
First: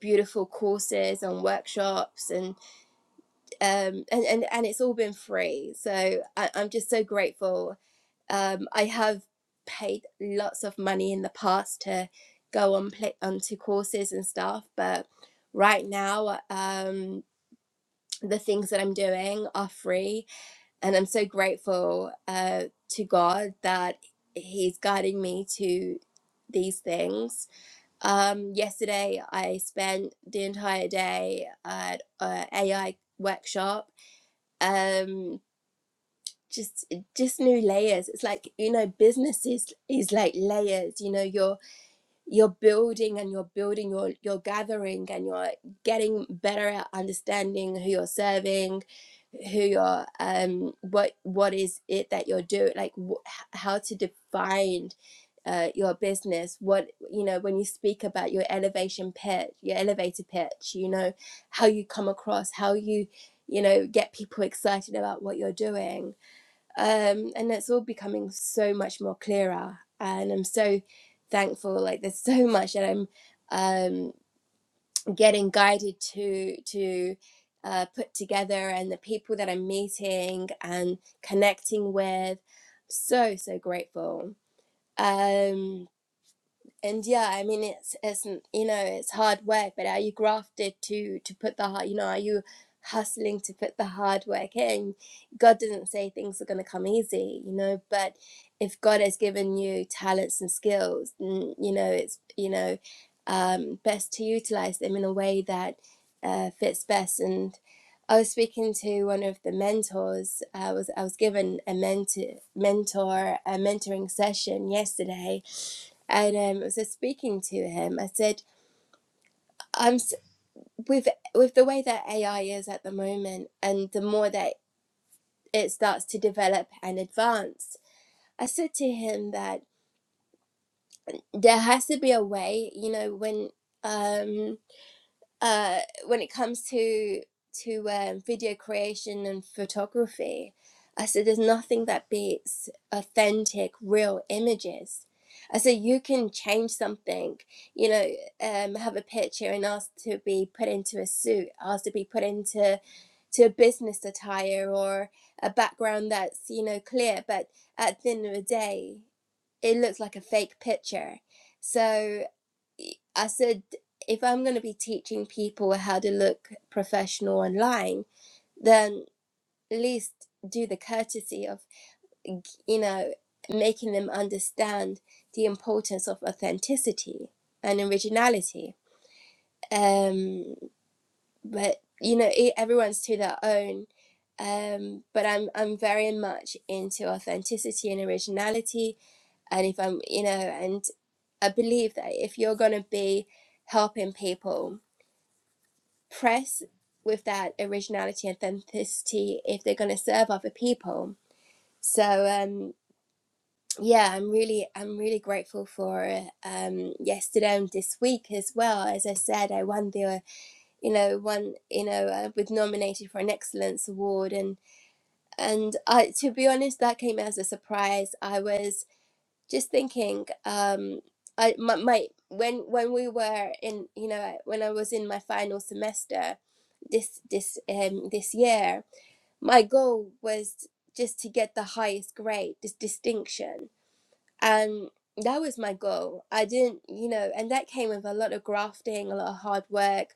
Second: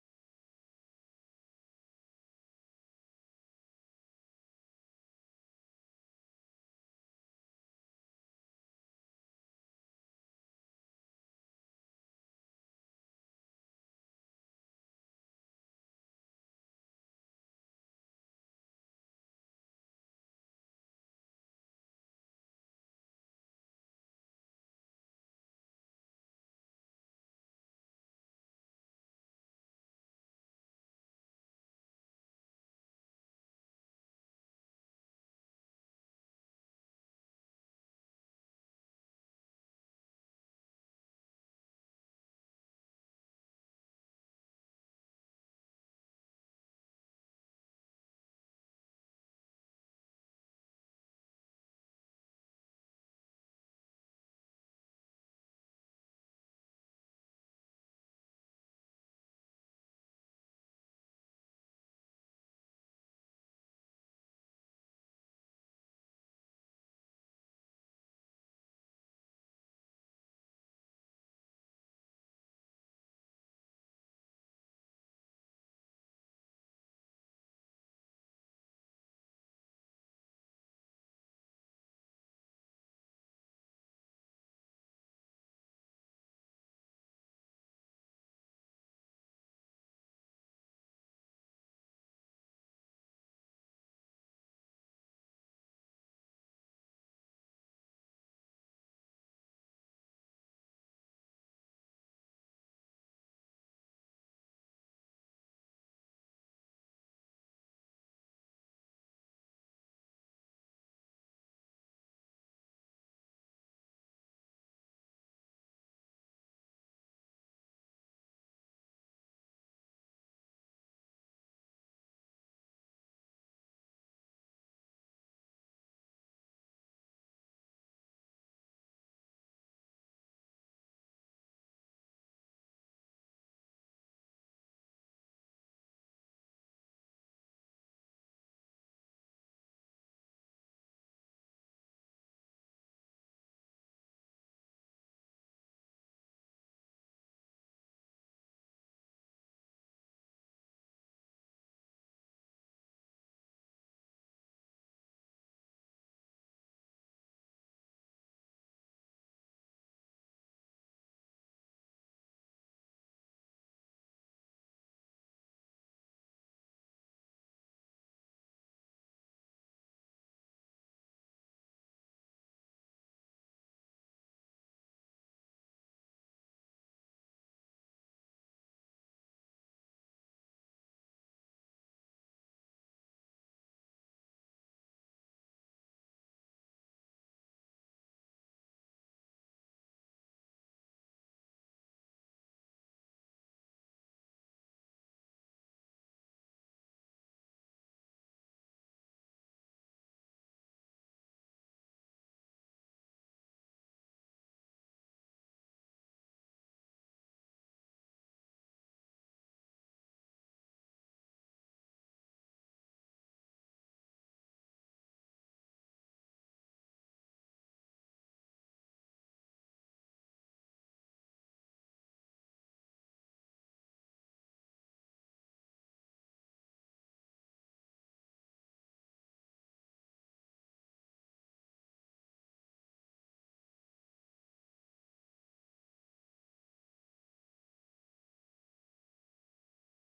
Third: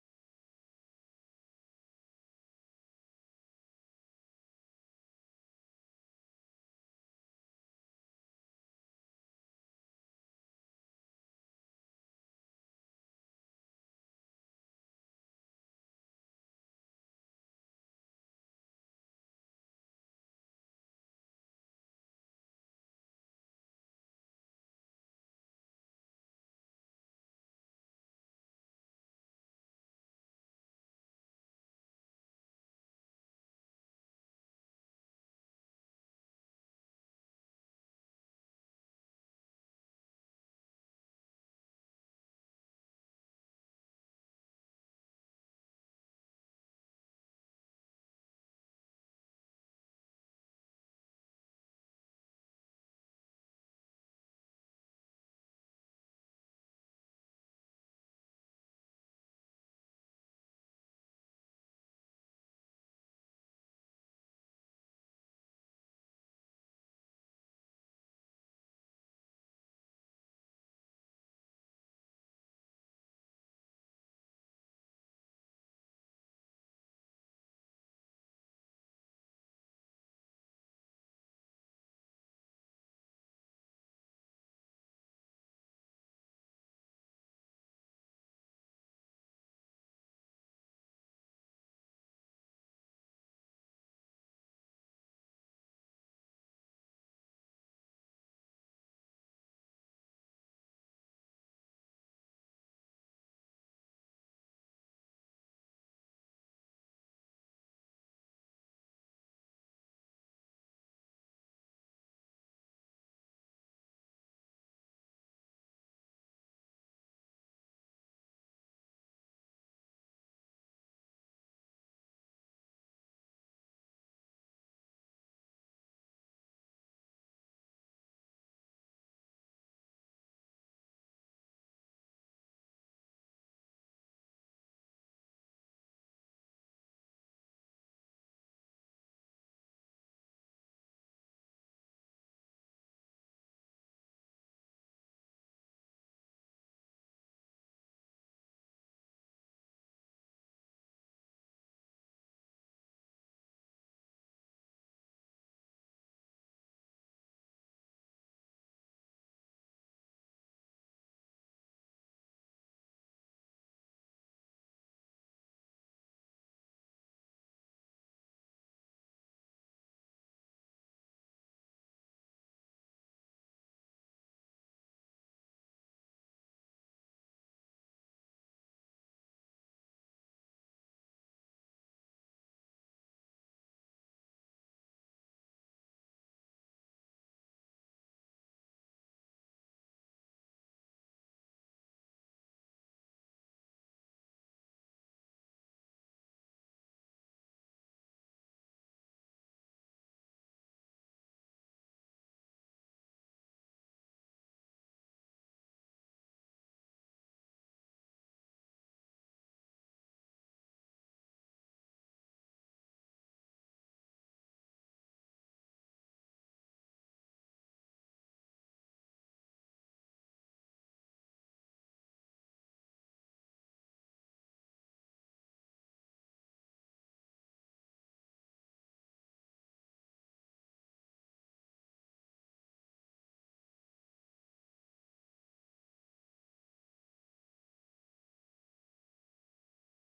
Speaker 1: beautiful courses and workshops and um and and, and it's all been free so I, i'm just so grateful um i have paid lots of money in the past to go on play onto courses and stuff but right now um the things that I'm doing are free. And I'm so grateful uh, to God that He's guiding me to these things. Um, yesterday, I spent the entire day at an a AI workshop. Um, just just new layers it's like you know business is is like layers you know your you're building and you're building your your gathering and you're getting better at understanding who you're serving who you're um what what is it that you're doing like wh- how to define uh, your business what you know when you speak about your elevation pitch your elevator pitch you know how you come across how you you know get people excited about what you're doing um, and it's all becoming so much more clearer and i'm so thankful like there's so much that i'm um, getting guided to to uh, put together and the people that i'm meeting and connecting with so so grateful um and yeah i mean it's it's you know it's hard work but are you grafted to to put the hard you know are you hustling to put the hard work in god doesn't say things are going to come easy you know but if god has given you talents and skills n- you know it's you know um best to utilize them in a way that uh, fits best and i was speaking to one of the mentors i was i was given a mentor mentor a mentoring session yesterday and um, so speaking to him, I said, "I'm with with the way that AI is at the moment, and the more that it starts to develop and advance." I said to him that there has to be a way, you know, when um, uh, when it comes to to um, video creation and photography, I said there's nothing that beats authentic, real images. I said you can change something, you know, um, have a picture and ask to be put into a suit, ask to be put into to a business attire or a background that's you know clear, but at the end of the day, it looks like a fake picture. So I said, if I'm going to be teaching people how to look professional online, then at least do the courtesy of, you know, making them understand the importance of authenticity and originality. Um, but you know, e everyone's to their own. Um, but I'm I'm very much into authenticity and originality. And if I'm, you know, and I believe that if you're going to be helping people press with that originality and authenticity if they're going to serve other people. So um, yeah, I'm really I'm really grateful for uh, um, yesterday and this week as well. As I said, I won the uh, you know one you know uh, was nominated for an excellence award and and I to be honest that came as a surprise. I was just thinking um, I my, my when when we were in you know when I was in my final semester this this um this year my goal was just to get the highest grade this distinction and that was my goal i didn't you know and that came with a lot of grafting a lot of hard work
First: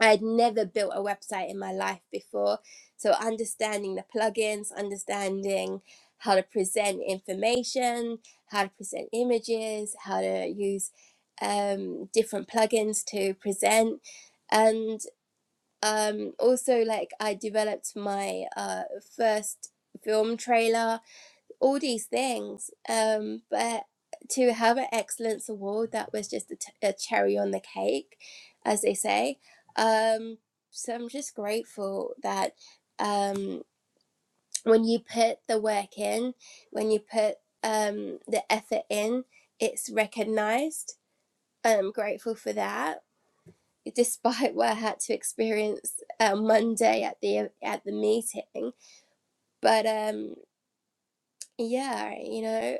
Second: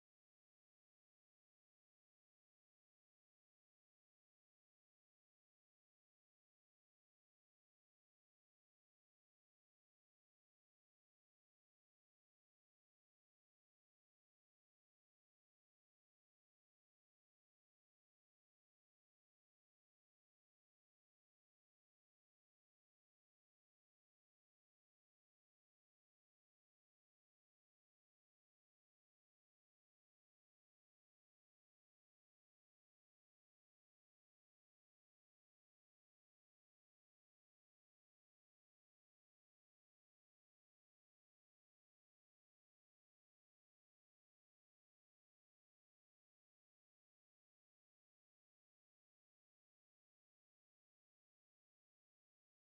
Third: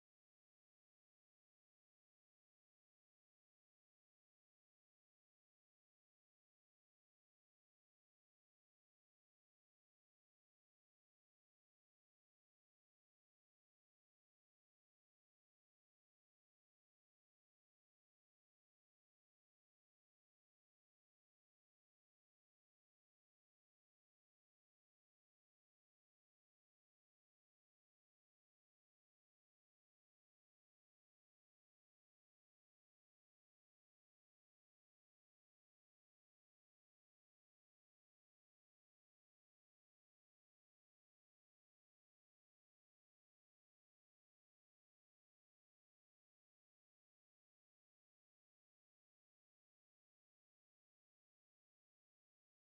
Speaker 1: i had never built a website in my life before so understanding the plugins understanding how to present information how to present images how to use um, different plugins to present and um also like i developed my uh first film trailer all these things um but to have an excellence award that was just a, t- a cherry on the cake as they say um so i'm just grateful that um when you put the work in when you put um the effort in it's recognized i'm grateful for that despite what I had to experience on uh, Monday at the at the meeting. But um, yeah, you know,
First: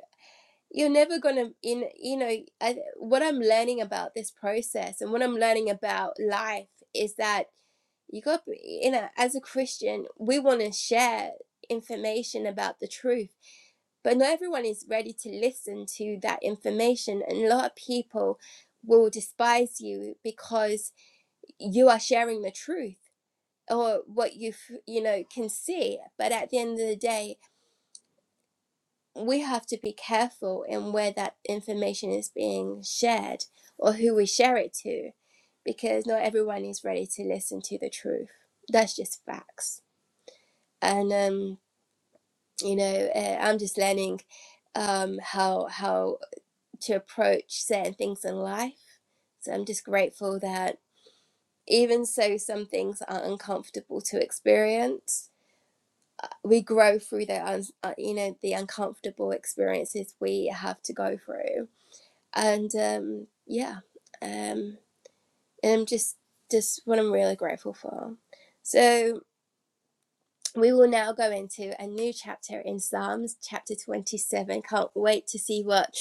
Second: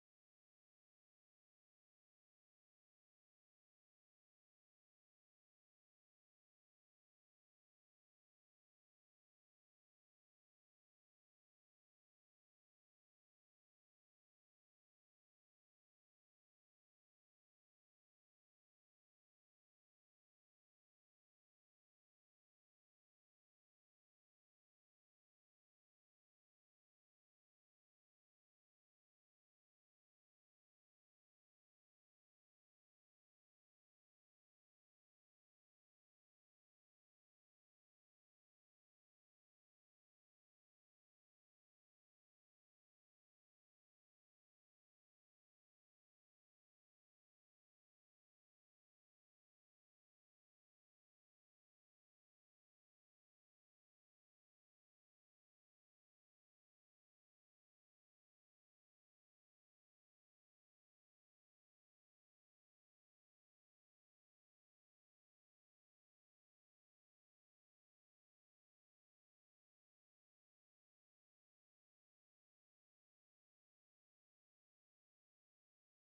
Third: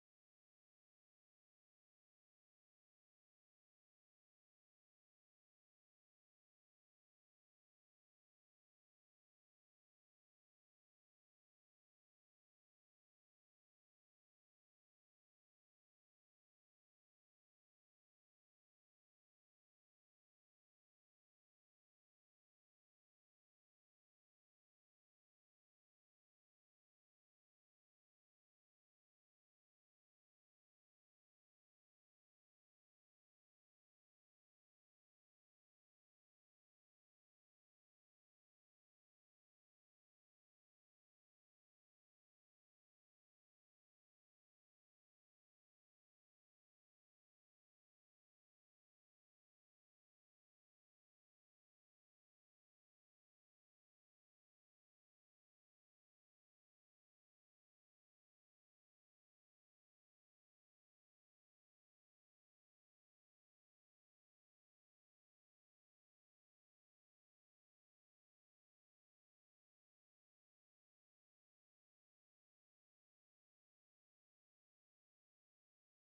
Speaker 1: you're never gonna in you know I, what I'm learning about this process and what I'm learning about life is that you got you know as a Christian we want to share information about the truth but not everyone is ready to listen to that information and a lot of people will despise you because you are sharing the truth or what you you know can see but at the end of the day we have to be careful in where that information is being shared or who we share it to because not everyone is ready to listen to the truth that's just facts and um you know uh, i'm just learning um how how to approach certain things in life so i'm just grateful that even so some things are uncomfortable to experience we grow through the un- uh, you know the uncomfortable experiences we have to go through and um yeah um and i'm just just what i'm really grateful for so we will now go into a new chapter in psalms chapter 27 can't wait to see what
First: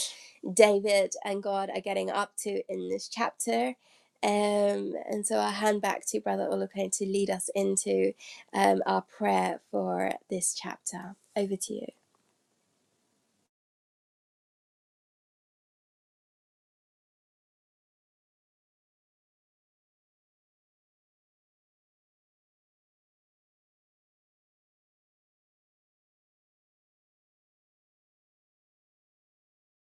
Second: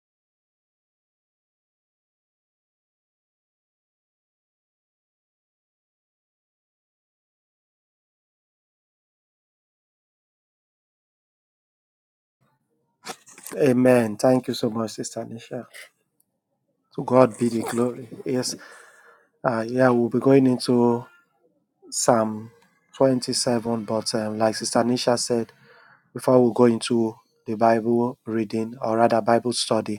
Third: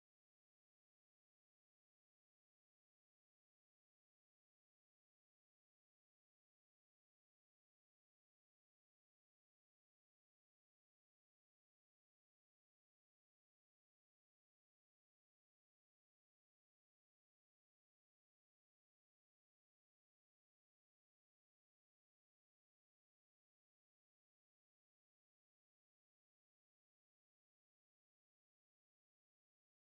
Speaker 1: david and god are getting up to in this chapter um, and so I'll hand back to Brother Olupane to lead us into um, our prayer for this chapter. Over to you.
Speaker 2: Amen. Thank you so much, Sister Nisha. To God be the glory. Yes. Uh, yeah, we'll be going into Psalm 27, but um, like Sister Nisha said, before we go into the Bible reading or rather Bible study,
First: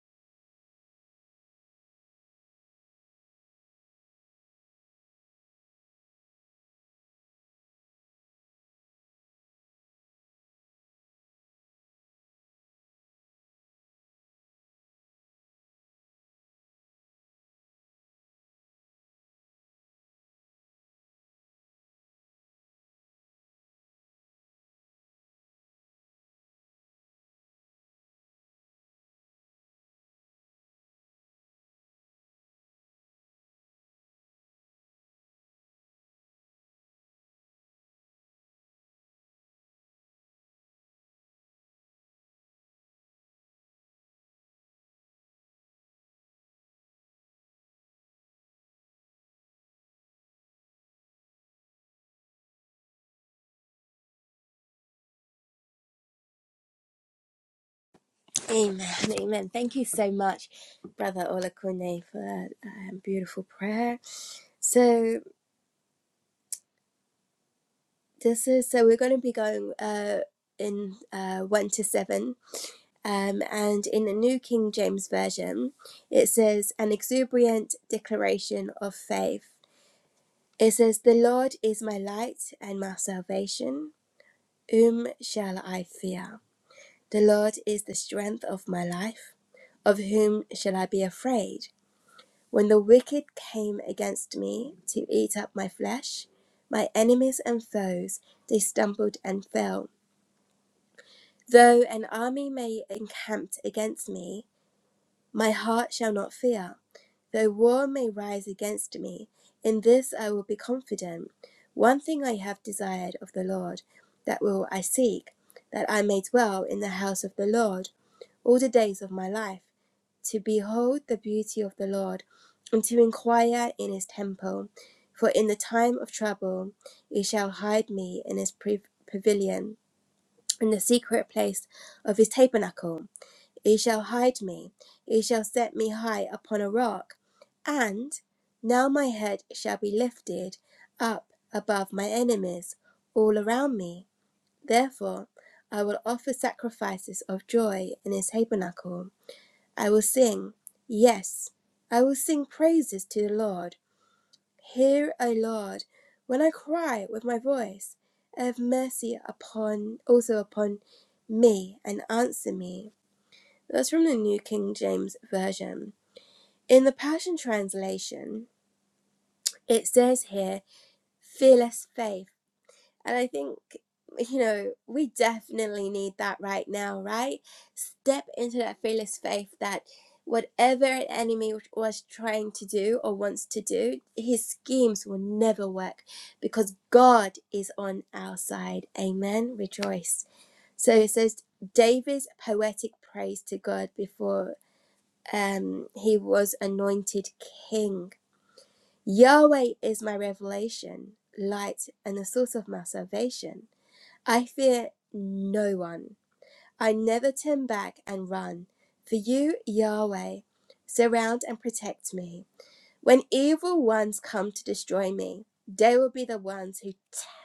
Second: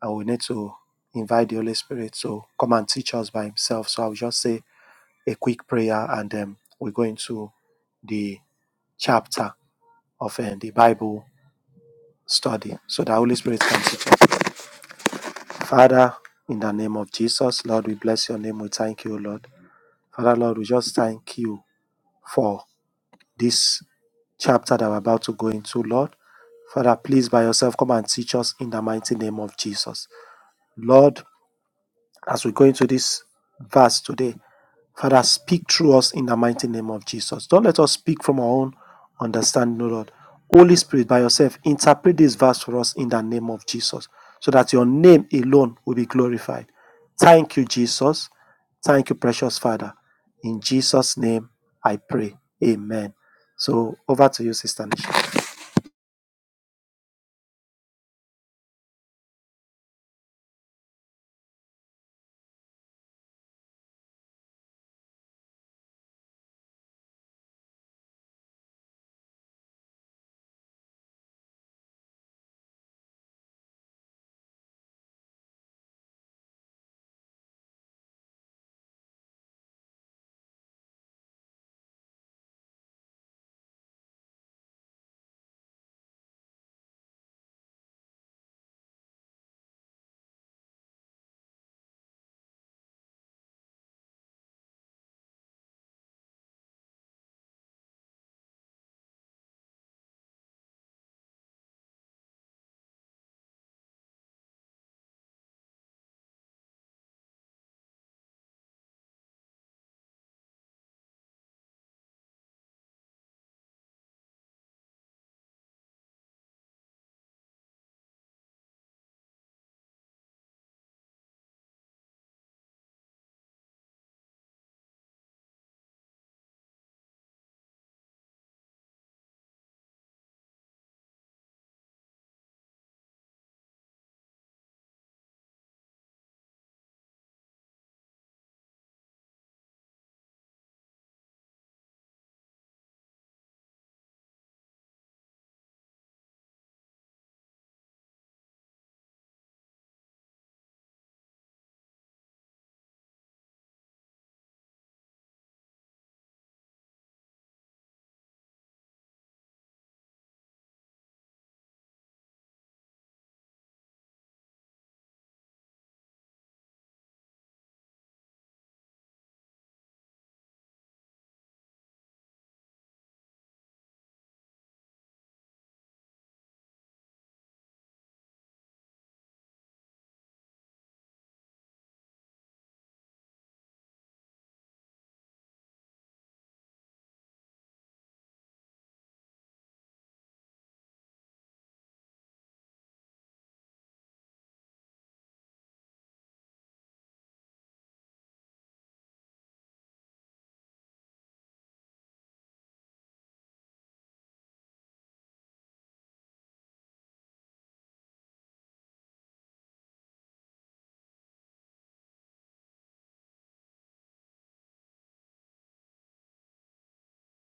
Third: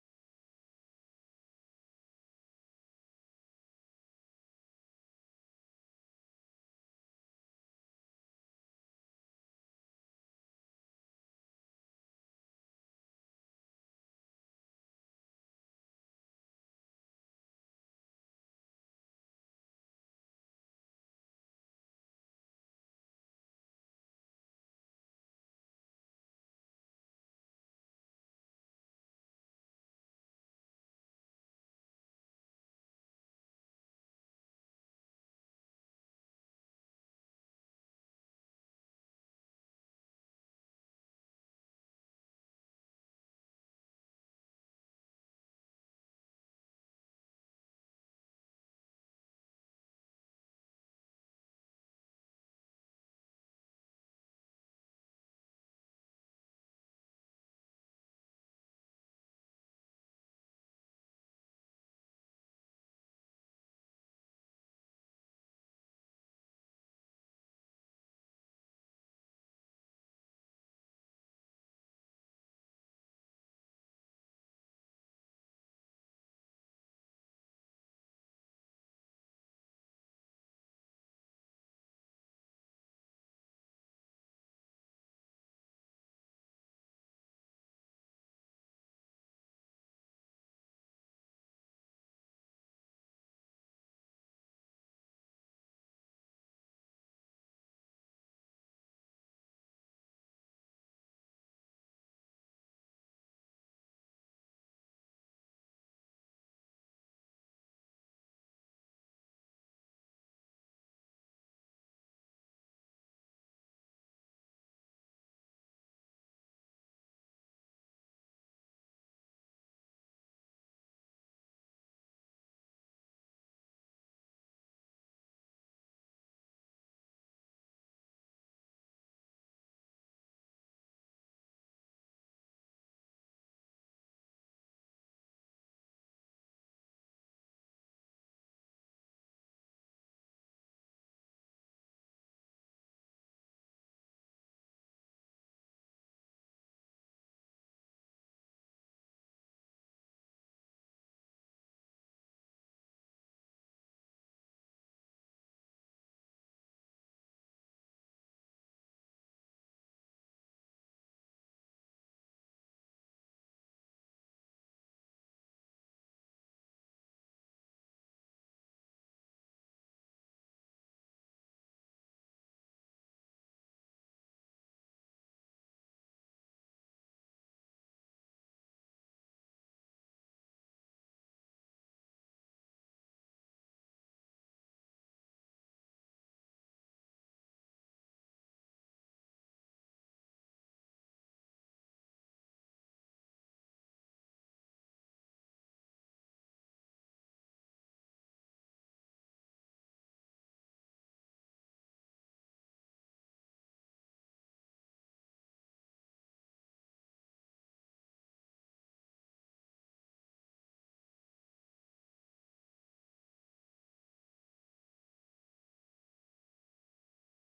Speaker 2: and we need to invite the Holy Spirit to come and teach us by Himself. So I'll just say a quick prayer and then um, we go into the chapter of uh, the Bible study so the Holy Spirit can teach us. Father, in the name of Jesus, Lord, we bless your name. We thank you, Lord. Father, Lord, we just thank you for this chapter that we're about to go into, Lord. Father, please by yourself come and teach us in the mighty name of Jesus. Lord, As we go into this verse today, Father, speak through us in the mighty name of Jesus. Don't let us speak from our own understanding, O Lord. Holy Spirit, by yourself, interpret this verse for us in the name of Jesus, so that your name alone will be glorified. Thank you, Jesus. Thank you, precious Father. In Jesus' name, I pray. Amen. So over to you, Sister Nisha.
Speaker 1: Amen. Amen. Thank you so much, Brother Olakune, for that um, beautiful prayer. So this is so we're going to be going uh, in uh, one to seven, um, and in the New King James Version, it says an exuberant declaration of faith. It says, "The Lord is my light and my salvation; whom shall I fear? The Lord is the strength of my life; of whom shall I be afraid?" When the wicked came against me to eat up my flesh, my enemies and foes, they stumbled and fell. Though an army may encamp against me, my heart shall not fear. Though war may rise against me, in this I will be confident. One thing I have desired of the Lord, that will I seek, that I may dwell in the house of the Lord all the days of my life, to behold the beauty of the Lord, and to inquire in his temple. For in the time of trouble, he shall hide me in his pre- pavilion, in the secret place of his tabernacle. He shall hide me, he shall set me high upon a rock, and now my head shall be lifted up above my enemies all around me. Therefore, I will offer sacrifices of joy in his tabernacle. I will sing, yes, I will sing praises to the Lord. Hear, O Lord, when I cry with my voice, have mercy upon also upon me and answer me. That's from the New King James Version. In the Passion Translation, it says here, fearless faith. And I think, you know, we definitely need that right now, right? Step into that fearless faith that whatever an enemy was trying to do or wants to do, his schemes will never work because God is on our side. Amen. Rejoice. So it says David's poetic praise to God before um, he was anointed king. Yahweh is my revelation, light, and the source of my salvation. I fear no one. I never turn back and run. For you, Yahweh, surround and protect me. When evil ones come to destroy me, they will be the ones who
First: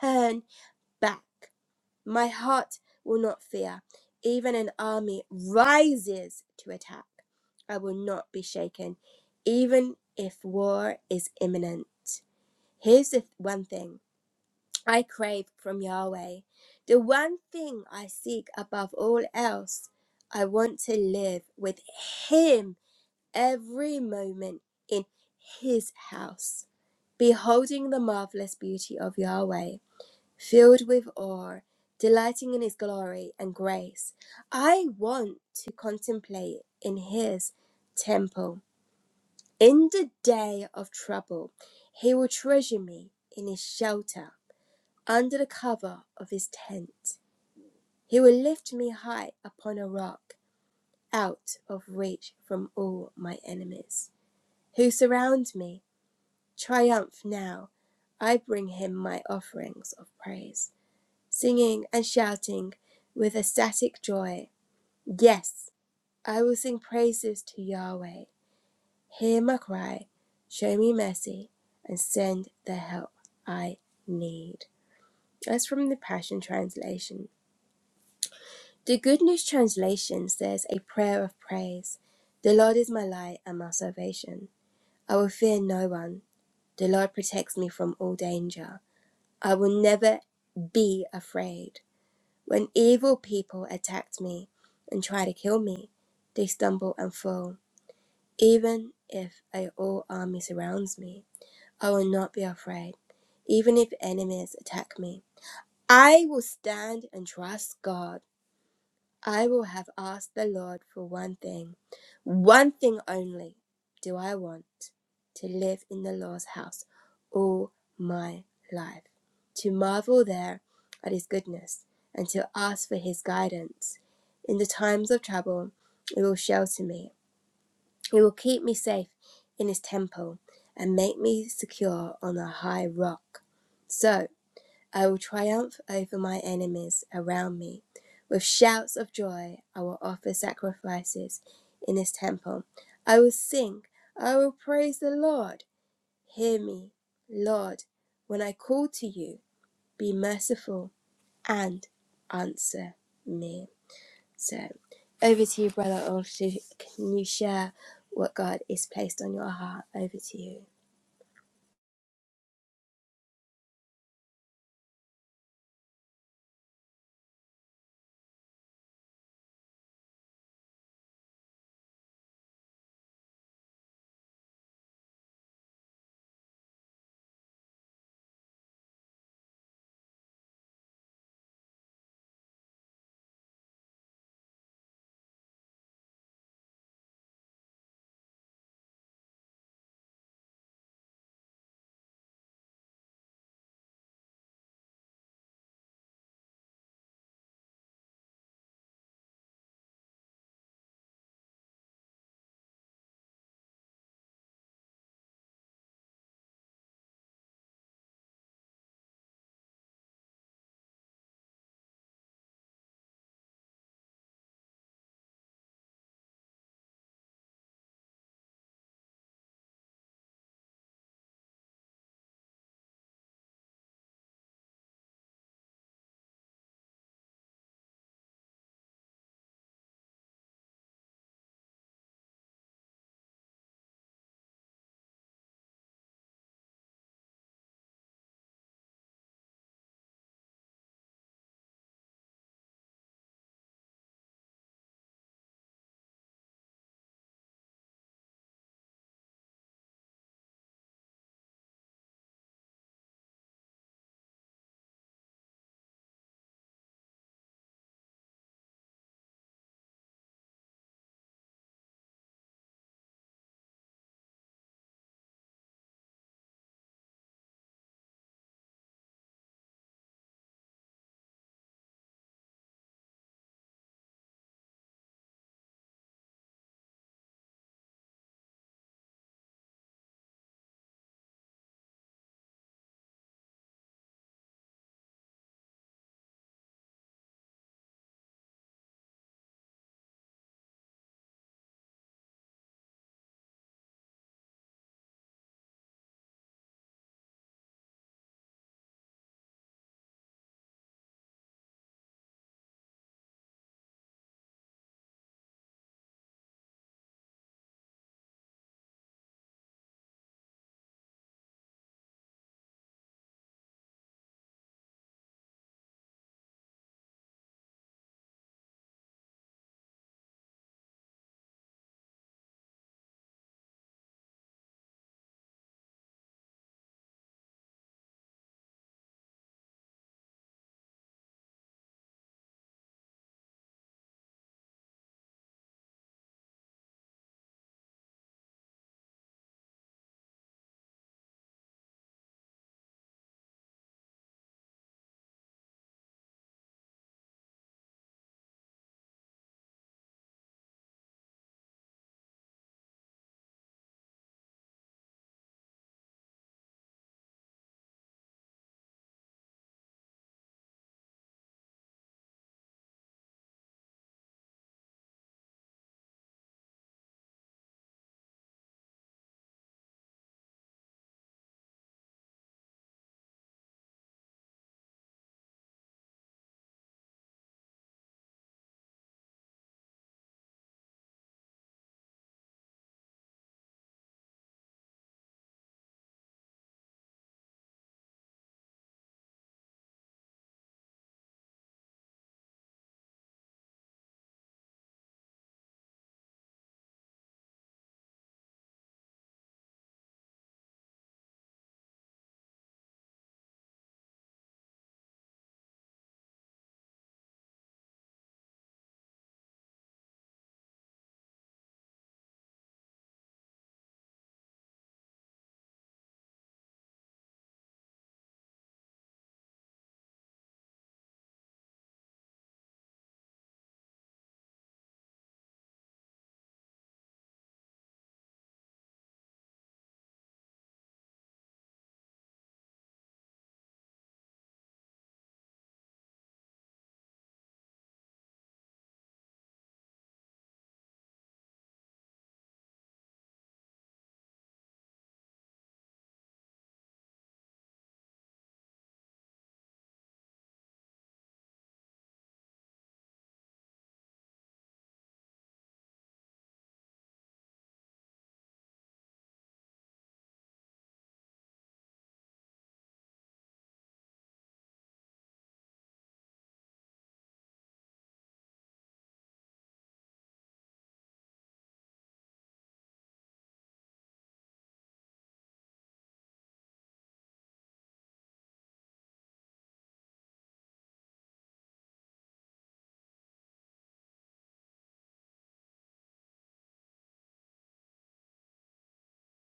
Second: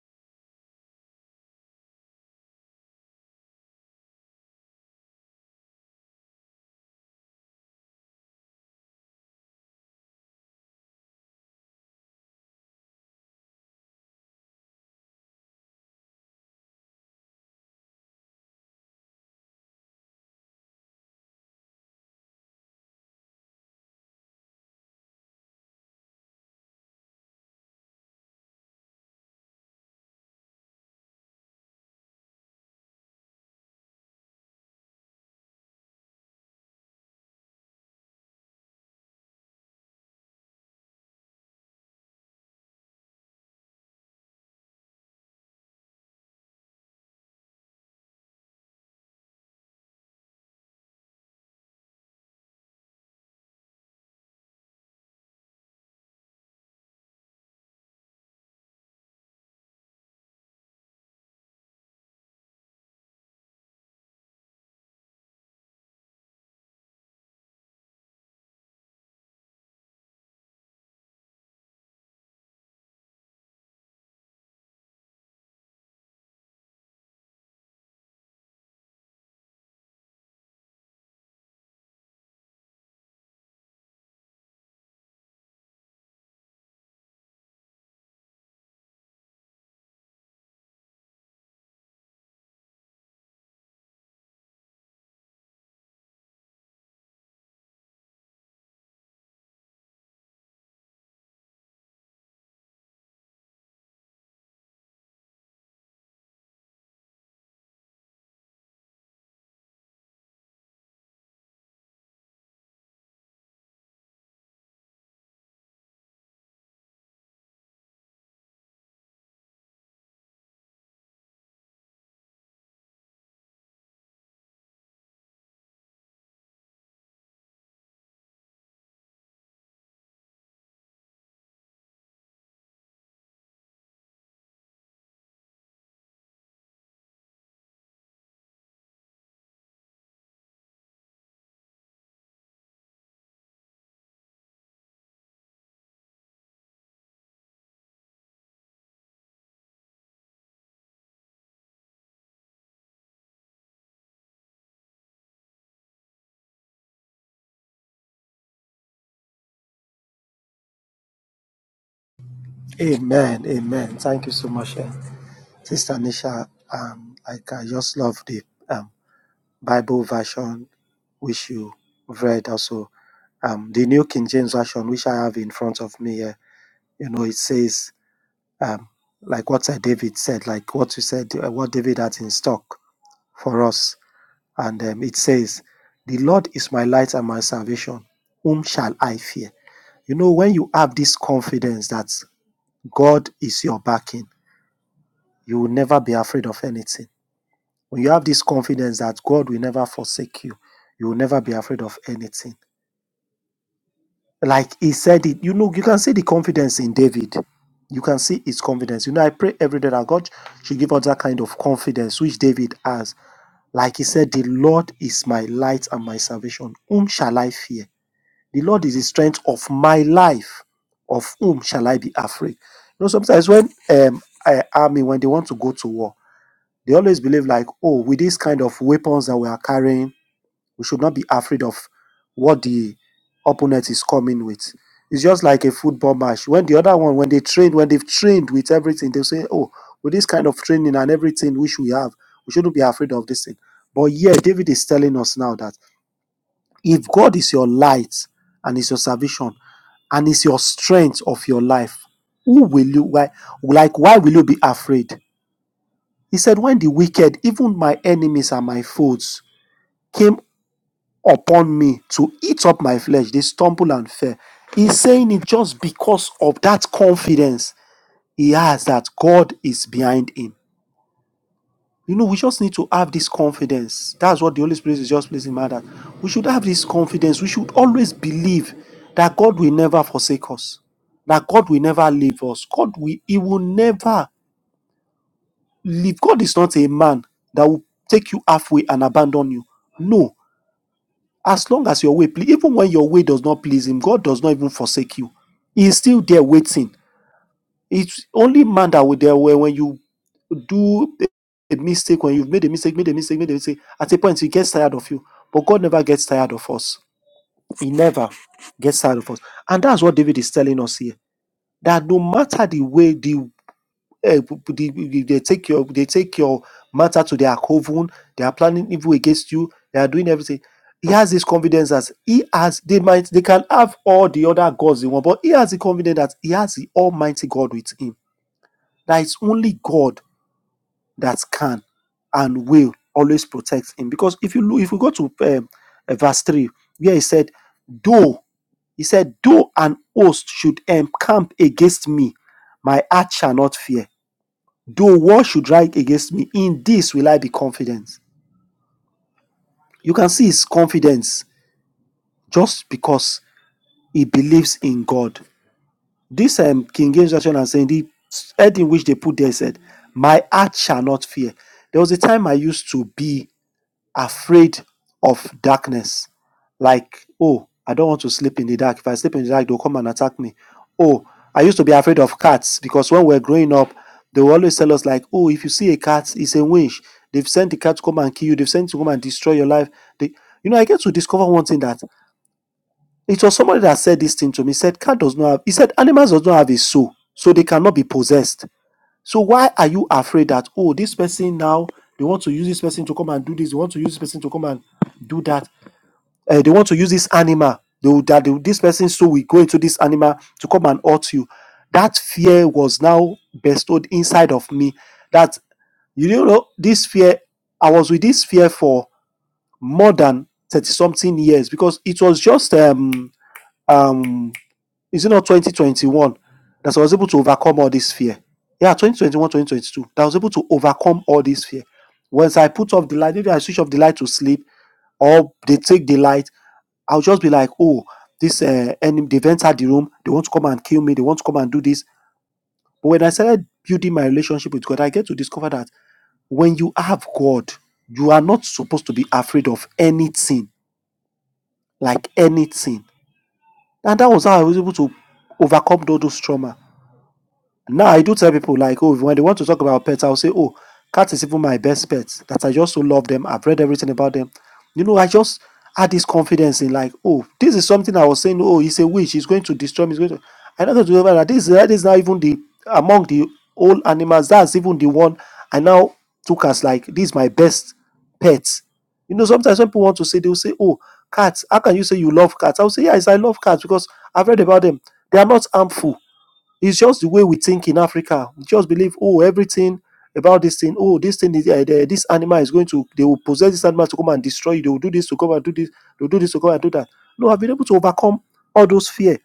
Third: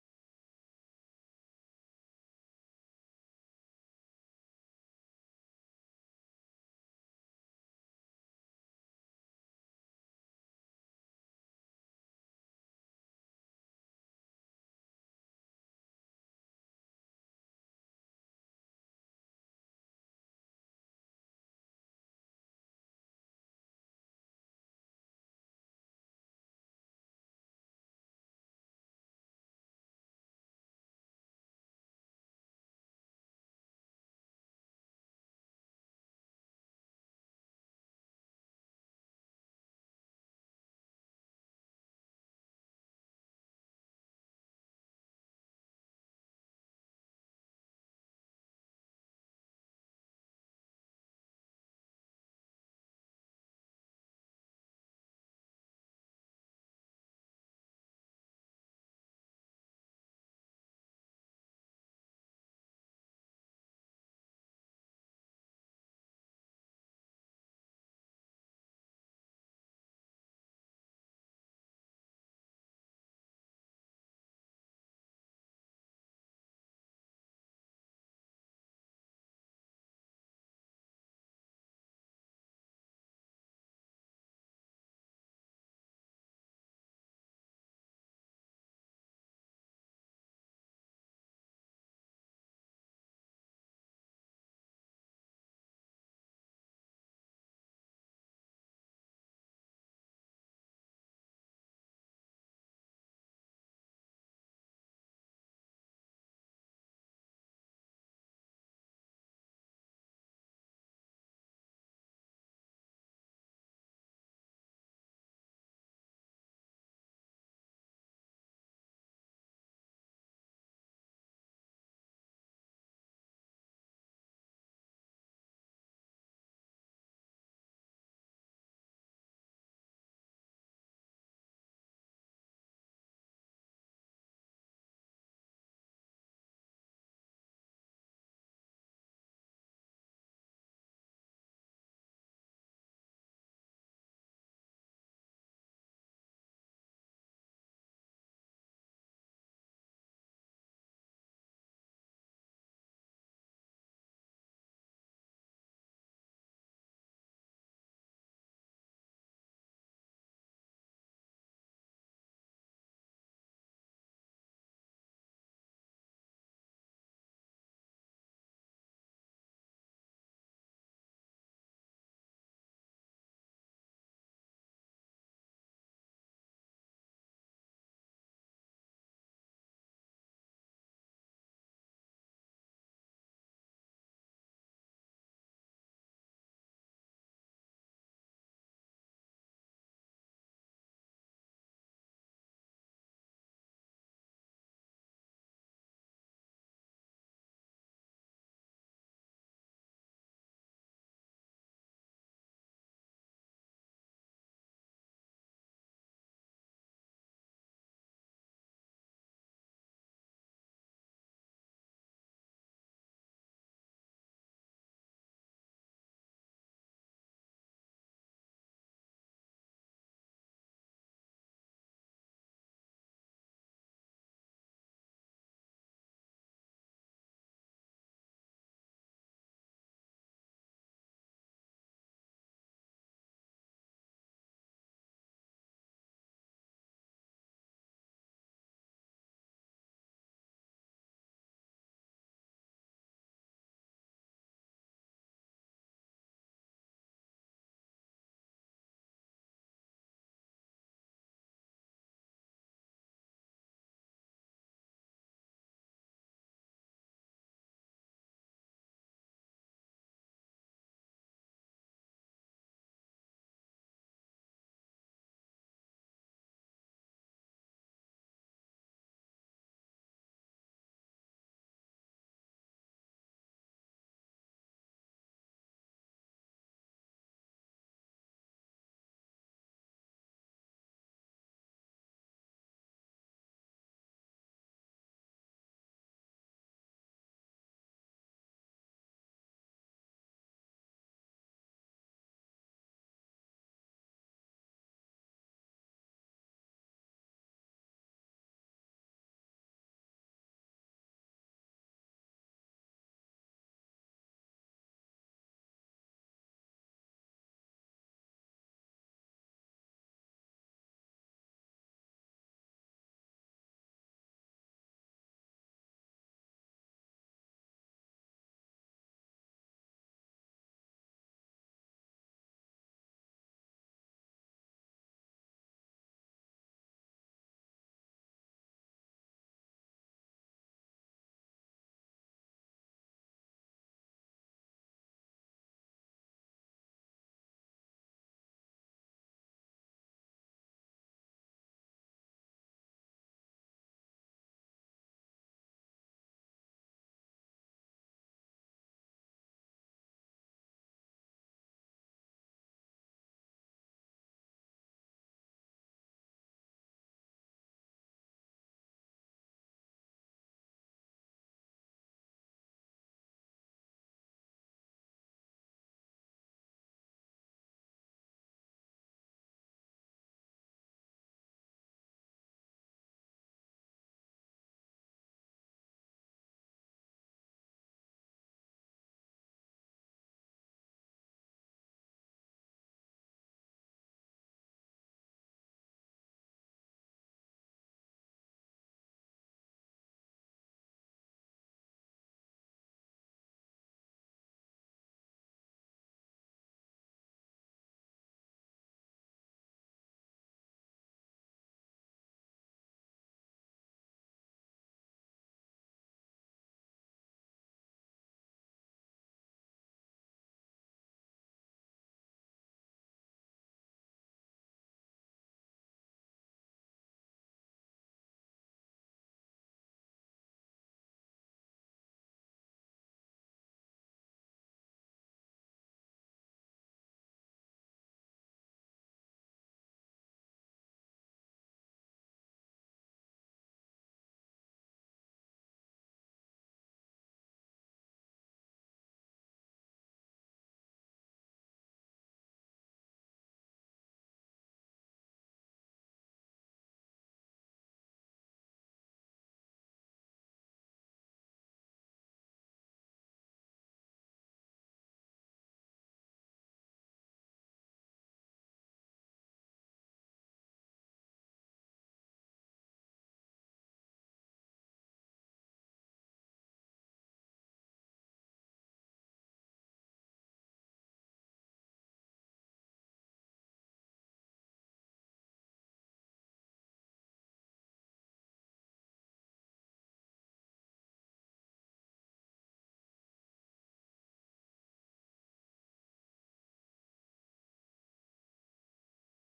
Speaker 1: turn back. My heart will not fear. Even an army rises to attack. I will not be shaken, even if war is imminent. Here's the th- one thing I crave from Yahweh. The one thing I seek above all else, I want to live with Him every moment in His house, beholding the marvelous beauty of Yahweh, filled with awe, delighting in His glory and grace. I want to contemplate in His temple. In the day of trouble, He will treasure me in His shelter. Under the cover of his tent, he will lift me high upon a rock, out of reach from all my enemies who surround me. Triumph now! I bring him my offerings of praise, singing and shouting with ecstatic joy. Yes, I will sing praises to Yahweh. Hear my cry, show me mercy, and send the help I need. That's from the Passion Translation. The Good News Translation says a prayer of praise. The Lord is my light and my salvation. I will fear no one. The Lord protects me from all danger. I will never be afraid. When evil people attack me and try to kill me, they stumble and fall. Even if a whole army surrounds me, I will not be afraid. Even if enemies attack me, I will stand and trust God. I will have asked the Lord for one thing, one thing only do I want to live in the Lord's house all my life, to marvel there at his goodness, and to ask for his guidance. In the times of trouble, it will shelter me, it will keep me safe in his temple, and make me secure on a high rock. So, I will triumph over my enemies around me. With shouts of joy, I will offer sacrifices in his temple. I will sing, I will praise the Lord. Hear me, Lord, when I call to you, be merciful and answer me. So, over to you, brother. Olshu. Can you share what God is placed on your heart? Over to you.
Speaker 2: Amen. Amen. Thank you so much, eh, Sister Nisha. Um, like I just love the um, Bible version, which you read also. Um, the New King James version, which I have in front of me here, you know, it says um, like what Sir David said, like what you said, uh, what David had in stock for us, and um, it says, "The Lord is my light and my salvation; whom shall I fear?" You know, when you have this confidence that God is your backing, you will never be afraid of anything. When you have this confidence that God will never forsake you, you will never be afraid of anything. Like he said it, you know, you can see the confidence in David. You can see his confidence. You know, I pray every day that God should give us that kind of confidence which David has. Like he said, the Lord is my light and my salvation. Whom shall I fear? The Lord is the strength of my life. Of whom shall I be afraid? You know, sometimes when um I, army when they want to go to war, they always believe like, oh, with these kind of weapons that we are carrying, we should not be afraid of what the opponent is coming with. It's just like a football match. When the other one, when they train, when they've trained with everything, they'll say, Oh, with this kind of training and everything which we have, we shouldn't be afraid of this thing. But yeah, David is telling us now that if God is your light and is your salvation and is your strength of your life, who will you why like why will you be afraid? He said, When the wicked, even my enemies and my foes, came upon me to eat up my flesh. They stumble and fell. He's saying it just because of that confidence he has that God is behind him. You know, we just need to have this confidence. That's what the Holy Spirit is just placing in my heart. We should have this confidence. We should always believe that God will never forsake us, that God will never leave us. God will, He will never leave. God is not a man that will take you halfway and abandon you. No, as long as your way ple- even when your way does not please him god does not even forsake you he is still there waiting it's only man that will there where when you do a mistake when you've made a mistake made a mistake made a mistake at a point he gets tired of you but god never gets tired of us he never gets tired of us and that's what david is telling us here that no matter the way the eh, they, they take your they take your matter to their coven. They are planning evil against you. They are doing everything. He has this confidence as he has. They might they can have all the other gods they want, but he has the confidence that he has the Almighty God with him. That is only God that can and will always protect him. Because if you look, if we go to um, uh, verse three, where he said, "Though he said, though an host should encamp against me, my heart shall not fear." Though war should rise against me, in this will I be confident. You can see his confidence just because he believes in God. This um, King James version and saying the head in which they put there said, "My heart shall not fear." There was a time I used to be afraid of darkness. Like, oh, I don't want to sleep in the dark. If I sleep in the dark, they'll come and attack me. Oh, I used to be afraid of cats because when we were growing up, they will always tell us, like, oh, if you see a cat, it's a winch. They've sent the cat to come and kill you, they've sent it to come and destroy your life. They, you know, I get to discover one thing that it was somebody that said this thing to me. He Said cat does not have he said animals does not have a soul, so they cannot be possessed. So why are you afraid that oh this person now they want to use this person to come and do this, they want to use this person to come and do that, uh, they want to use this animal, they will, that they, will- this person so we go into this animal to come and hurt you. That fear was now bestowed inside of me. That you don't know this fear, I was with this fear for more than thirty something years because it was just um um is it not 2021 that I was able to overcome all this fear? Yeah, 2021, 2022, that I was able to overcome all this fear. Once I put off the light, maybe I switch off the light to sleep, or they take the light, I'll just be like, oh, this uh, enemy, they've entered the room, they want to come and kill me, they want to come and do this. But when I started building my relationship with God, I get to discover that when you have God, you are not supposed to be afraid of anything, like anything. And that was how I was able to overcome all those trauma. now i do tell people like oh when they want to talk about pets i'll say oh cat is even my best pet that i just so love them i've read everything about them you know i just had this confidence in like oh this is something i was saying oh he's a witch he's going to destroy me he's going to i'm not going to do that this that is not even the among the all animals that's even the one i now took as like this is my best pet you know sometimes when people want to say they'll say oh cats how can you say you love cats i'll say yes i love cats because i've read about them they are not harmful it's just the way we think in Africa. We just believe, oh, everything about this thing, oh, this thing is uh, the- this animal is going to they will possess this animal to come and destroy you. They will do this to come and do this. They'll do this to come and do that. No, I've been able to overcome all those fear,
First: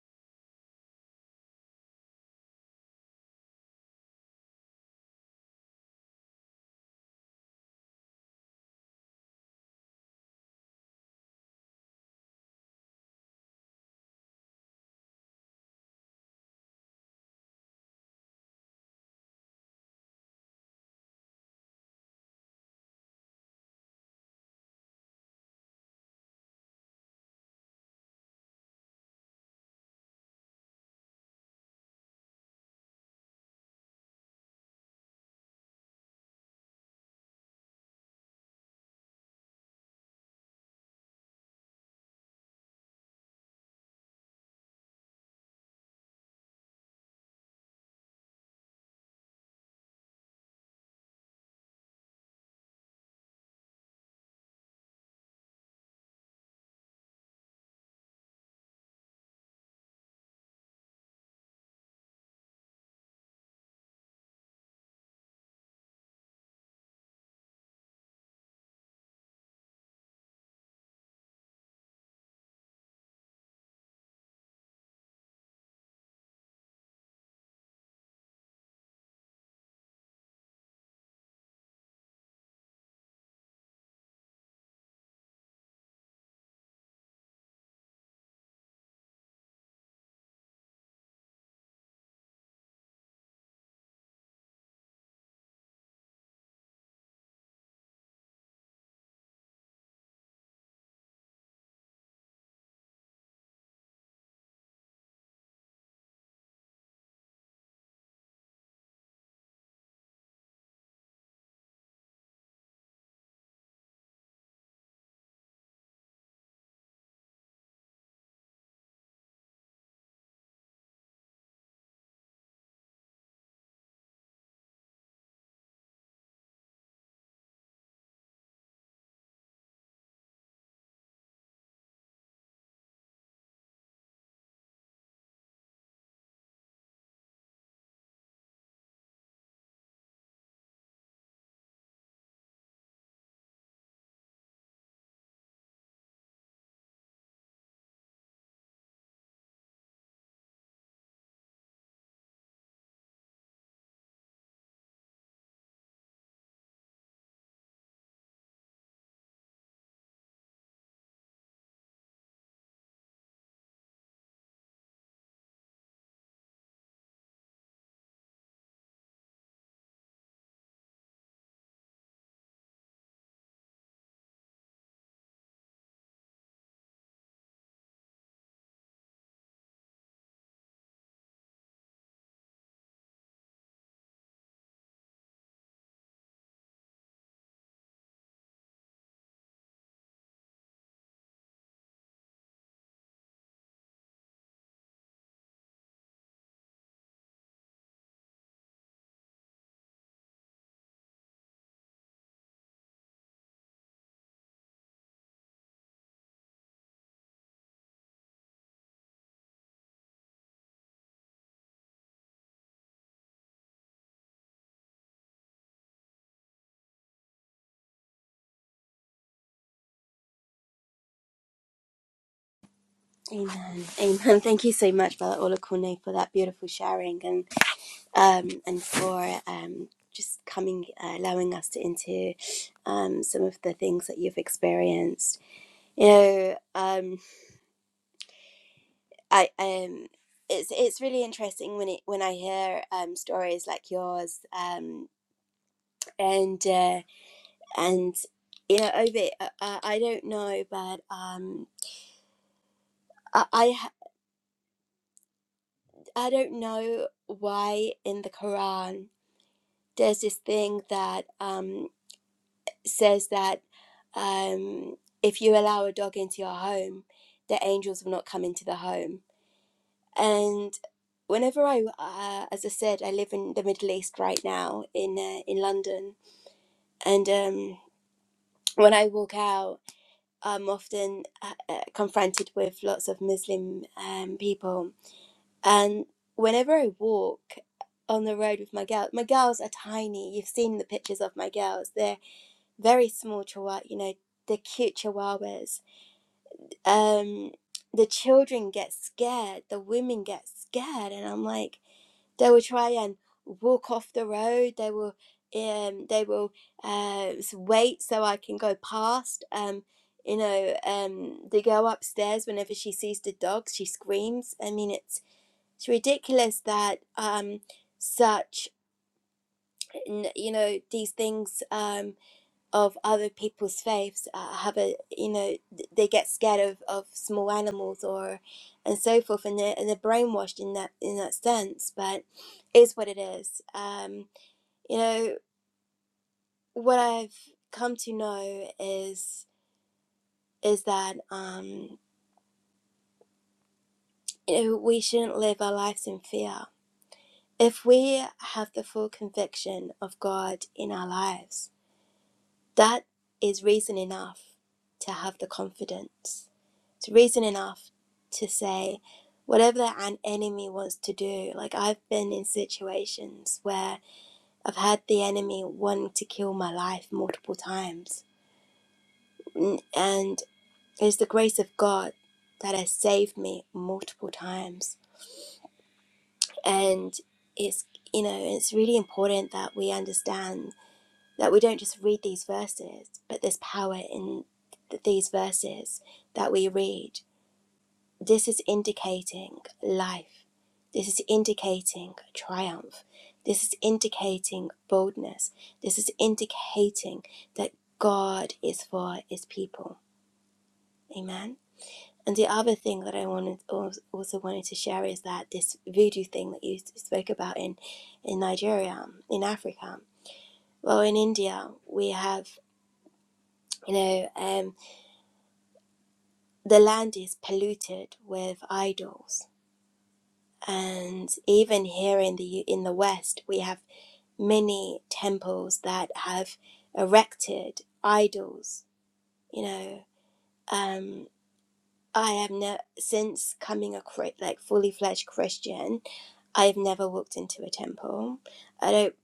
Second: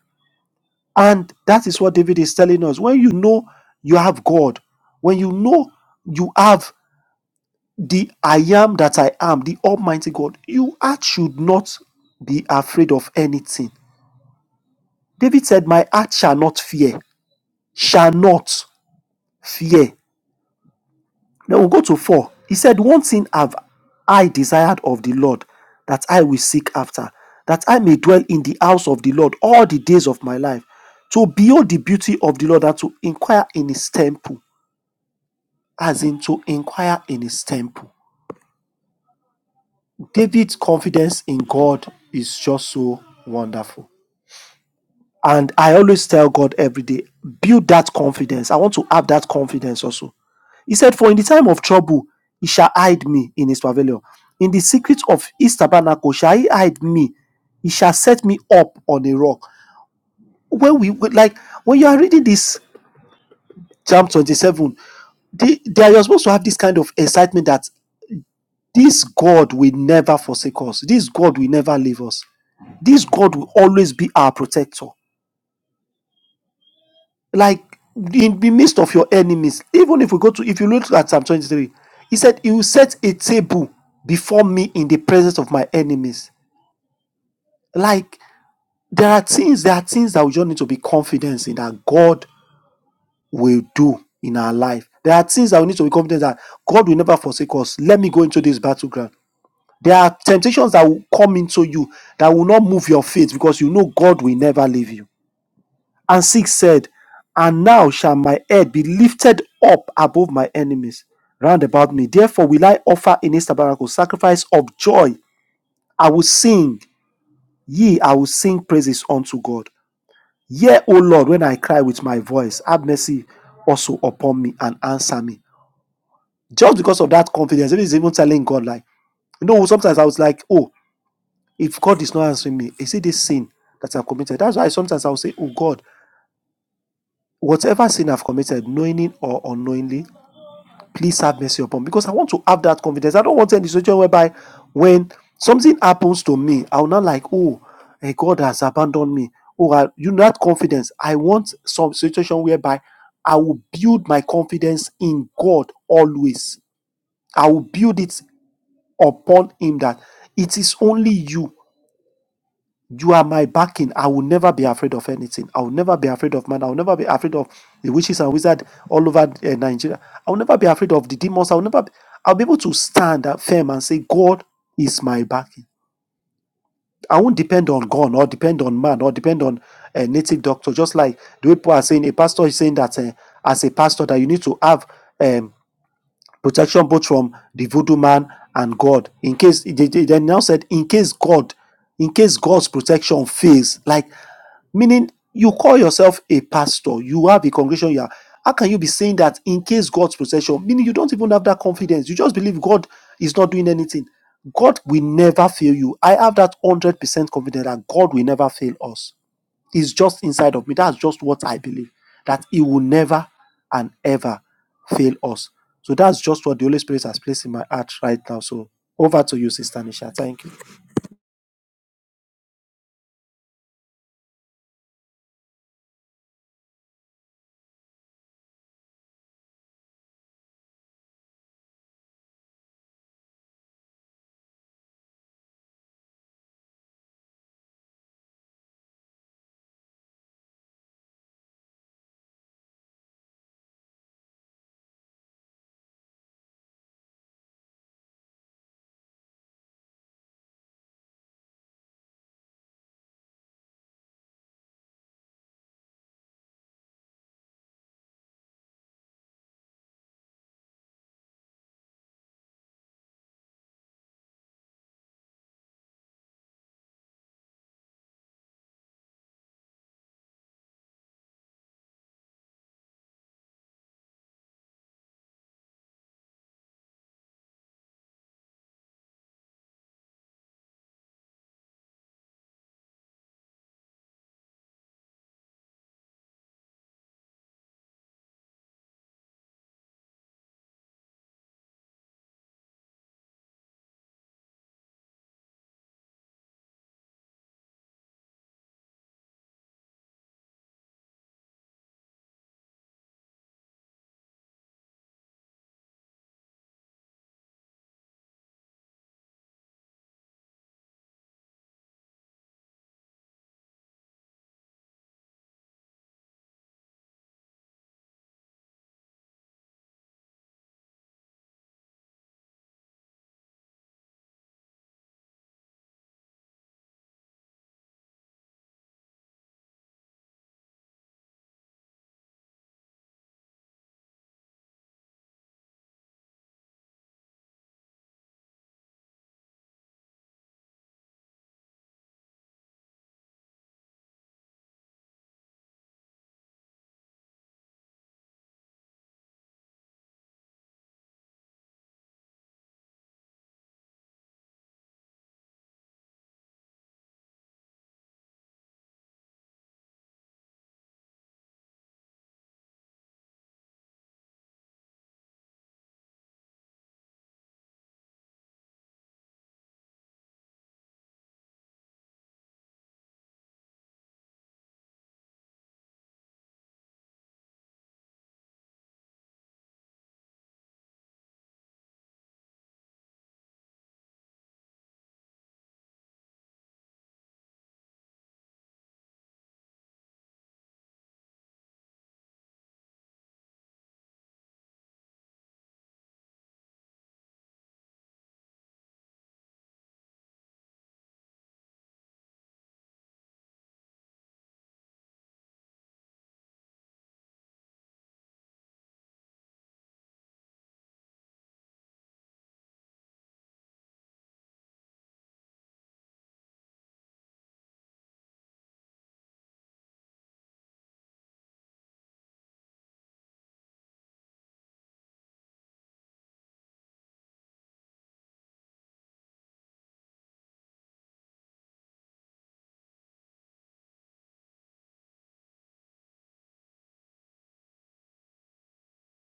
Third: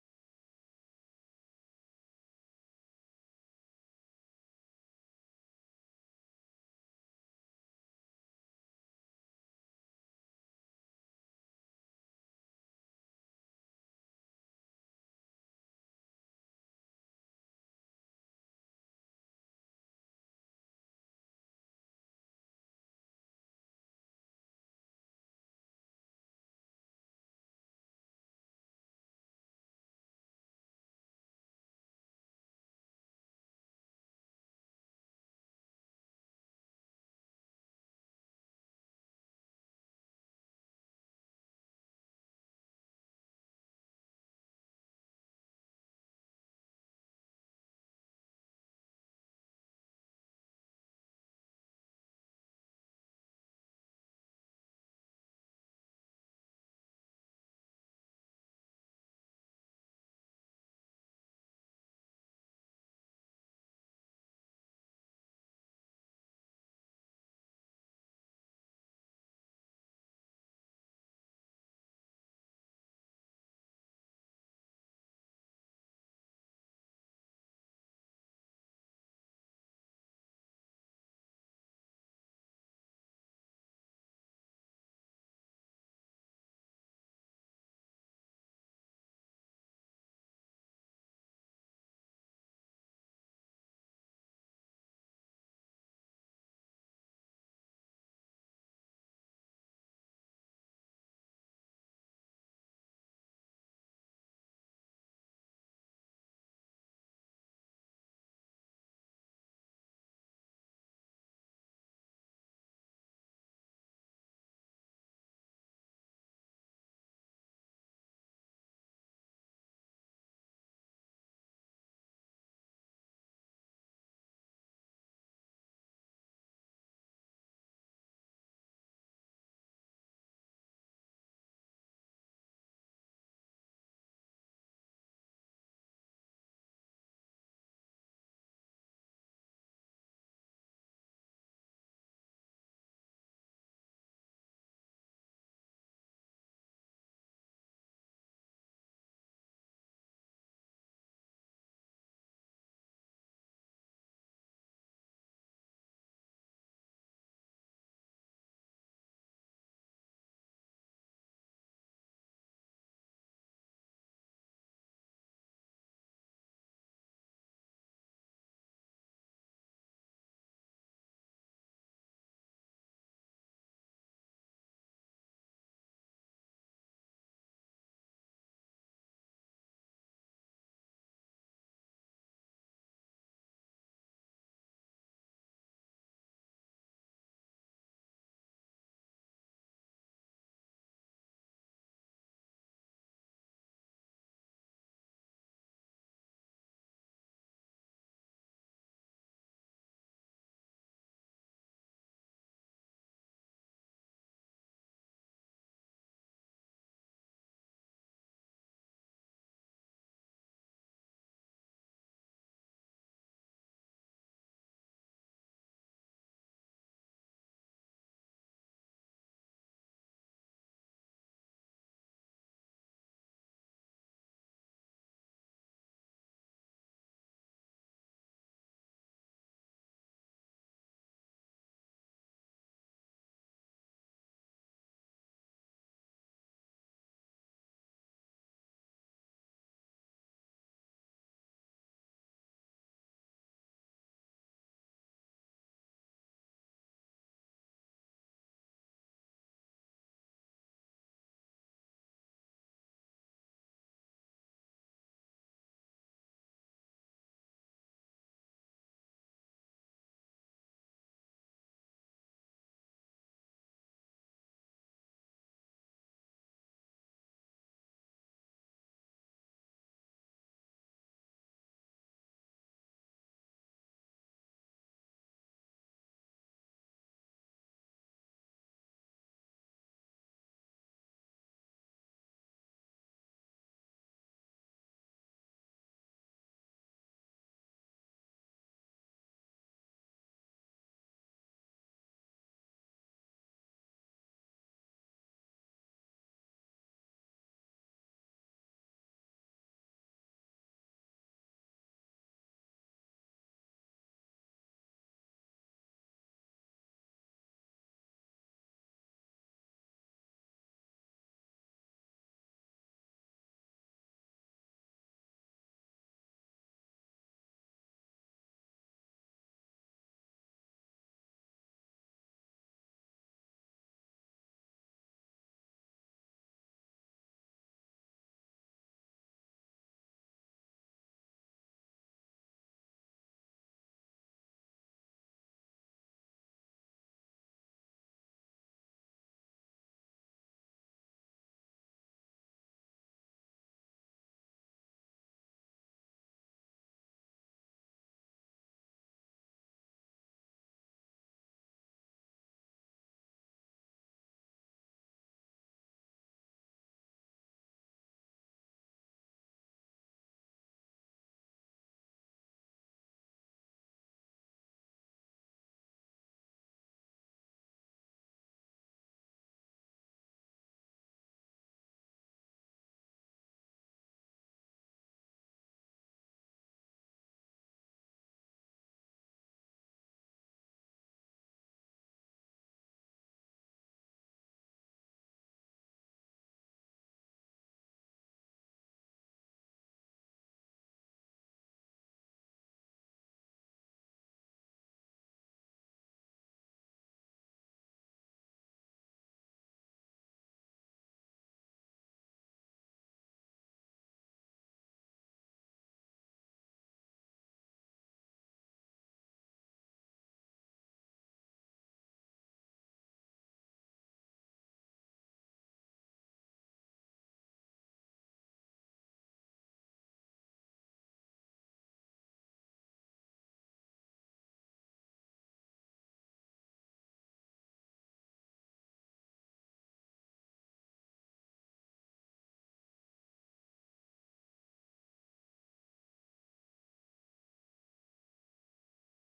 Speaker 2: and that is what David is telling us. When you know you have God, when you know you have the I am that I am, the Almighty God, you heart should not be afraid of anything. David said, My heart shall not fear, shall not fear. Then we'll go to 4. He said, One thing have I desired of the Lord that I will seek after, that I may dwell in the house of the Lord all the days of my life, to behold the beauty of the Lord and to inquire in his temple, as in to inquire in his temple. David's confidence in God is just so wonderful. And I always tell God every day, build that confidence. I want to have that confidence also. He said, For in the time of trouble, he shall hide me in his pavilion. In the secret of his tabernacle shall he hide me. He shall set me up on a rock. When we like when you are reading this Psalm 27, the, they are supposed to have this kind of excitement that this God will never forsake us. This God will never leave us. This God will always be our protector. like in the midst of your enemies even if we go to if you look at psalm 23 he said he will set a table before me in the presence of my enemies like there are things there are things that we just need to be confident in that god will do in our life there are things that we need to be confident that god will never forsake us let me go into this battleground there are temptations that will come into you that will not move your faith because you know god will never leave you And 6 said, And now shall my head be lifted up above my enemies round about me. Therefore will I offer in his tabernacle sacrifice of joy. I will sing, ye, I will sing praises unto God. Yea, O Lord, when I cry with my voice, have mercy also upon me and answer me. Just because of that confidence, it is even telling God, like, you know, sometimes I was like, oh, if God is not answering me, is it this sin that I've committed? That's why sometimes I'll say, oh God, whatever sin I've committed, knowingly or unknowingly, please have mercy upon me because I want to have that confidence. I don't want any situation whereby when something happens to me, I'll not like, oh, eh, God has abandoned me. Oh, I, you know that confidence. I want some situation whereby I will build my confidence in God always. I will build it upon Him that it is only you you are my backing. I will never be afraid of anything. I will never be afraid of man. I will never be afraid of the witches and wizards all over uh, Nigeria. I will never be afraid of the demons. I will never. Be, I'll be able to stand up firm and say, God is my backing. I won't depend on God or depend on man or depend on a native doctor. Just like the way people are saying, a pastor is saying that uh, as a pastor that you need to have. Um, protection both from the voodoo man and God. In case they, they now said, in case God, in case God's protection fails, like meaning you call yourself a pastor, you have a congregation, you are. How can you be saying that in case God's protection, meaning you don't even have that confidence? You just believe God is not doing anything. God will never fail you. I have that 100% confidence that God will never fail us. Is just inside of me. That's just what I believe that He will never and ever fail us. So that's just what the Holy Spirit has placed in my heart right now. So over to you, Sister Nisha. Thank you.
Speaker 1: Amen. Amen. Thank you so much, Brother Olakune, for that beautiful sharing. and. um, and for um, just coming, uh, allowing us to into um, some of the things that you've experienced. You know, um, I um, it's it's really interesting when it when I hear um, stories like yours, um, and uh, and you know, Ovid, I, I I don't know, but um, I I ha- I don't know why in the Quran there's this thing that um says that um, if you allow a dog into your home, the angels will not come into the home. And whenever I, uh, as I said, I live in the Middle East right now in uh, in London, and um, when I walk out, I'm often uh, uh, confronted with lots of Muslim um, people, and whenever I walk on the road with my girls, my girls are tiny. You've seen the pictures of my girls; they're very small chihuahua, you know, they're cute chihuahuas um the children get scared the women get scared and i'm like they will try and walk off the road they will um they will uh s- wait so i can go past um you know um they go upstairs whenever she sees the dogs she screams i mean it's it's ridiculous that um such n- you know these things Um of other people's faiths uh, have a you know th- they get scared of, of small animals or and so forth and they're, and they're brainwashed in that in that sense but it's what it is um you know what i've come to know is is that um you know we shouldn't live our lives in fear if we have the full conviction of god in our lives that is reason enough to have the confidence It's reason enough to say whatever an enemy wants to do. Like I've been in situations where I've had the enemy wanting to kill my life multiple times. And it's the grace of God that has saved me multiple times. And it's you know, it's really important that we understand that we don't just read these verses, but there's power in these verses that we read This is indicating life. This is indicating triumph. This is indicating boldness. This is indicating that God is for his people. Amen. And the other thing that I wanted also wanted to share is that this voodoo thing that you spoke about in in Nigeria, in Africa, well, in India, we have you know um, the land is polluted with idols, and even here in the in the West, we have many temples that have erected idols. You know, um, I have never since coming a like fully fledged Christian. I have never walked into a temple. I don't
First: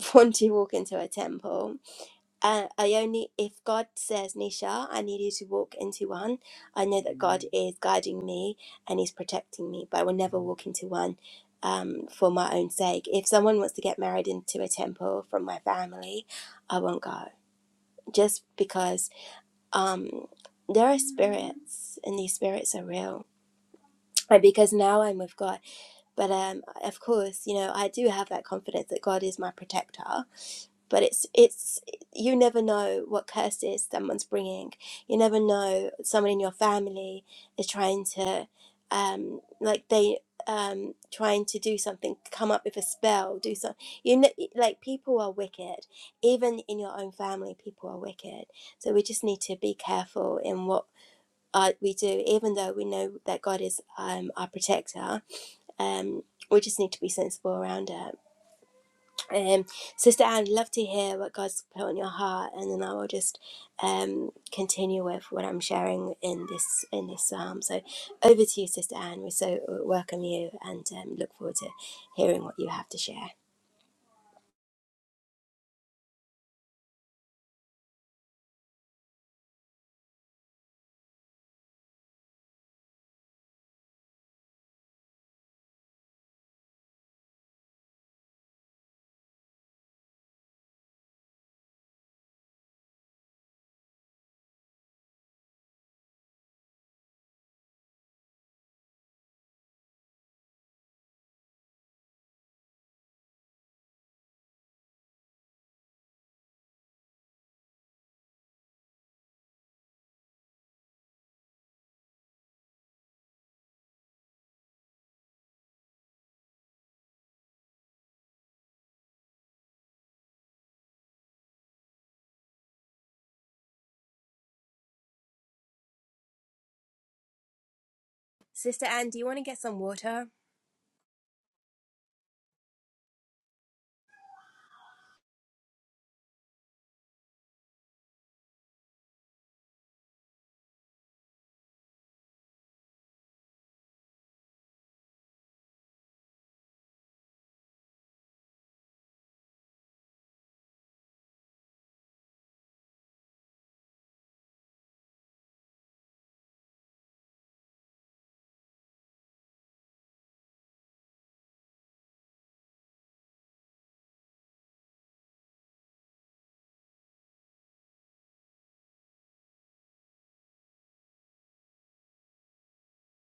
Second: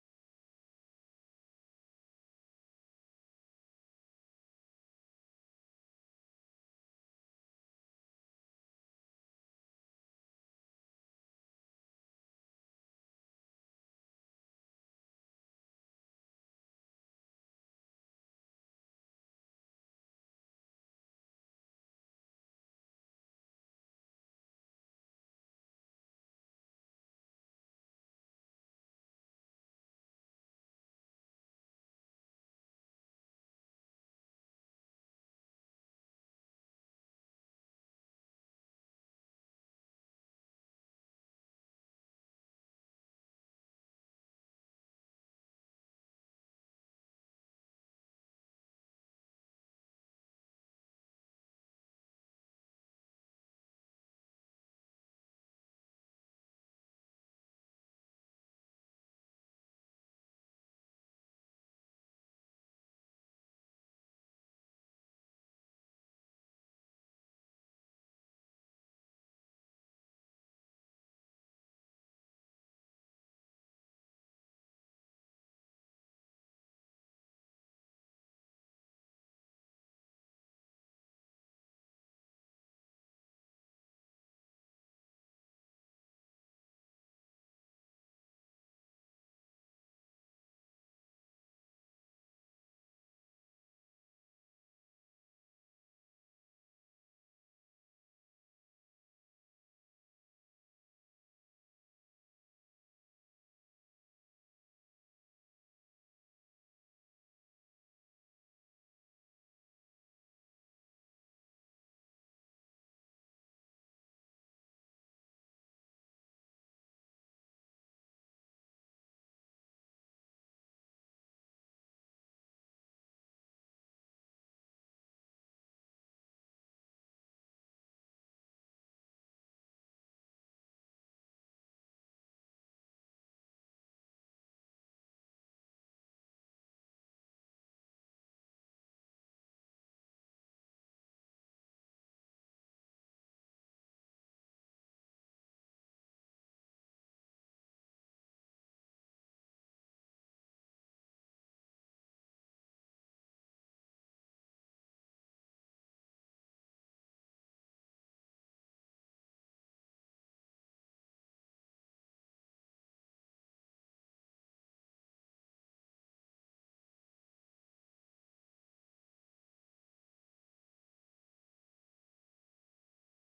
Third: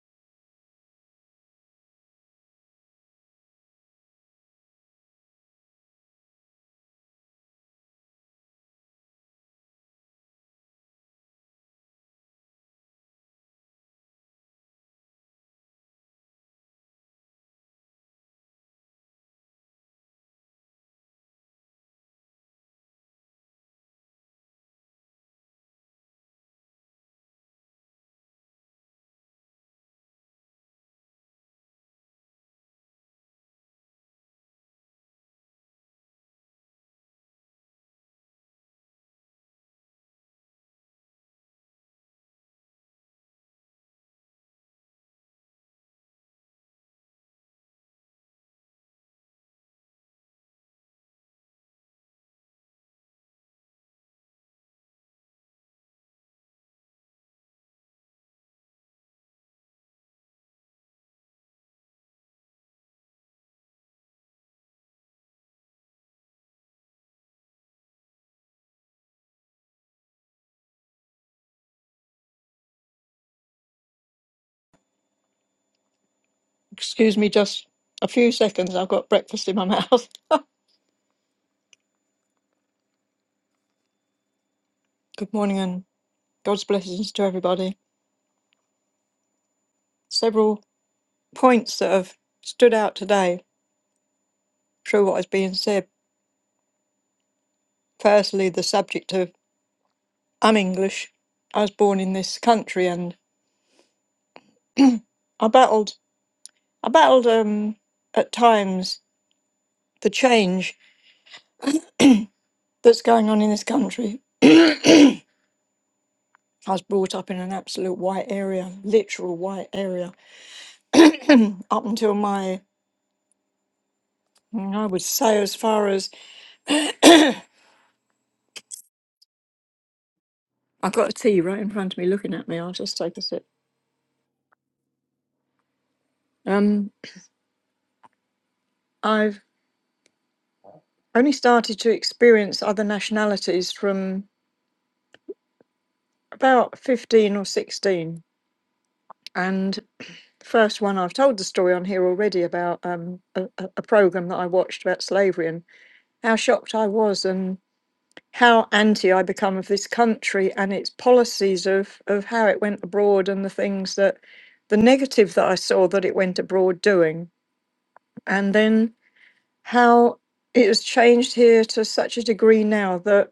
Speaker 1: want to walk into a temple uh, I only, if God says, Nisha, I need you to walk into one, I know that God is guiding me and He's protecting me, but I will never walk into one um, for my own sake. If someone wants to get married into a temple from my family, I won't go just because um, there are spirits and these spirits are real. And Because now I'm with God, but um, of course, you know I do have that confidence that God is my protector, but it's it's you never know what curses someone's bringing you never know someone in your family is trying to um like they um trying to do something come up with a spell do something you know like people are wicked even in your own family people are wicked so we just need to be careful in what uh, we do even though we know that god is um our protector um we just need to be sensible around it um, Sister Anne, love to hear what God's put on your heart, and then I will just um, continue with what I'm sharing in this in this psalm. So, over to you, Sister Anne. We so uh, welcome you, and um, look forward to hearing what you have to share.
Speaker 3: Excuse me just a few seconds. I've got breakfast in my mouth. Good morning and God's blessings to everybody. Several points that have stood out today through what has been said. Firstly, the subject of I'm English. I was born in this country and I battled I battled um at times the change that's going on in this country. I was brought up in an absolute white area, literal white area, up until my I would say as far as
Speaker 1: Sister Anne, do you want to get some water?
Speaker 3: I've got a tea right in front of me looking at me. I'll just take a sip. Um, I've only started to experience other nationalities from about 15 or 16. And the first one, I've told the story on here already about um, a, a program that I watched about slavery and how shocked I was and how anti I become of this country and its policies of, of how it went abroad and the things that the negative that I saw that it went abroad doing. And then how it has changed here to such a degree now that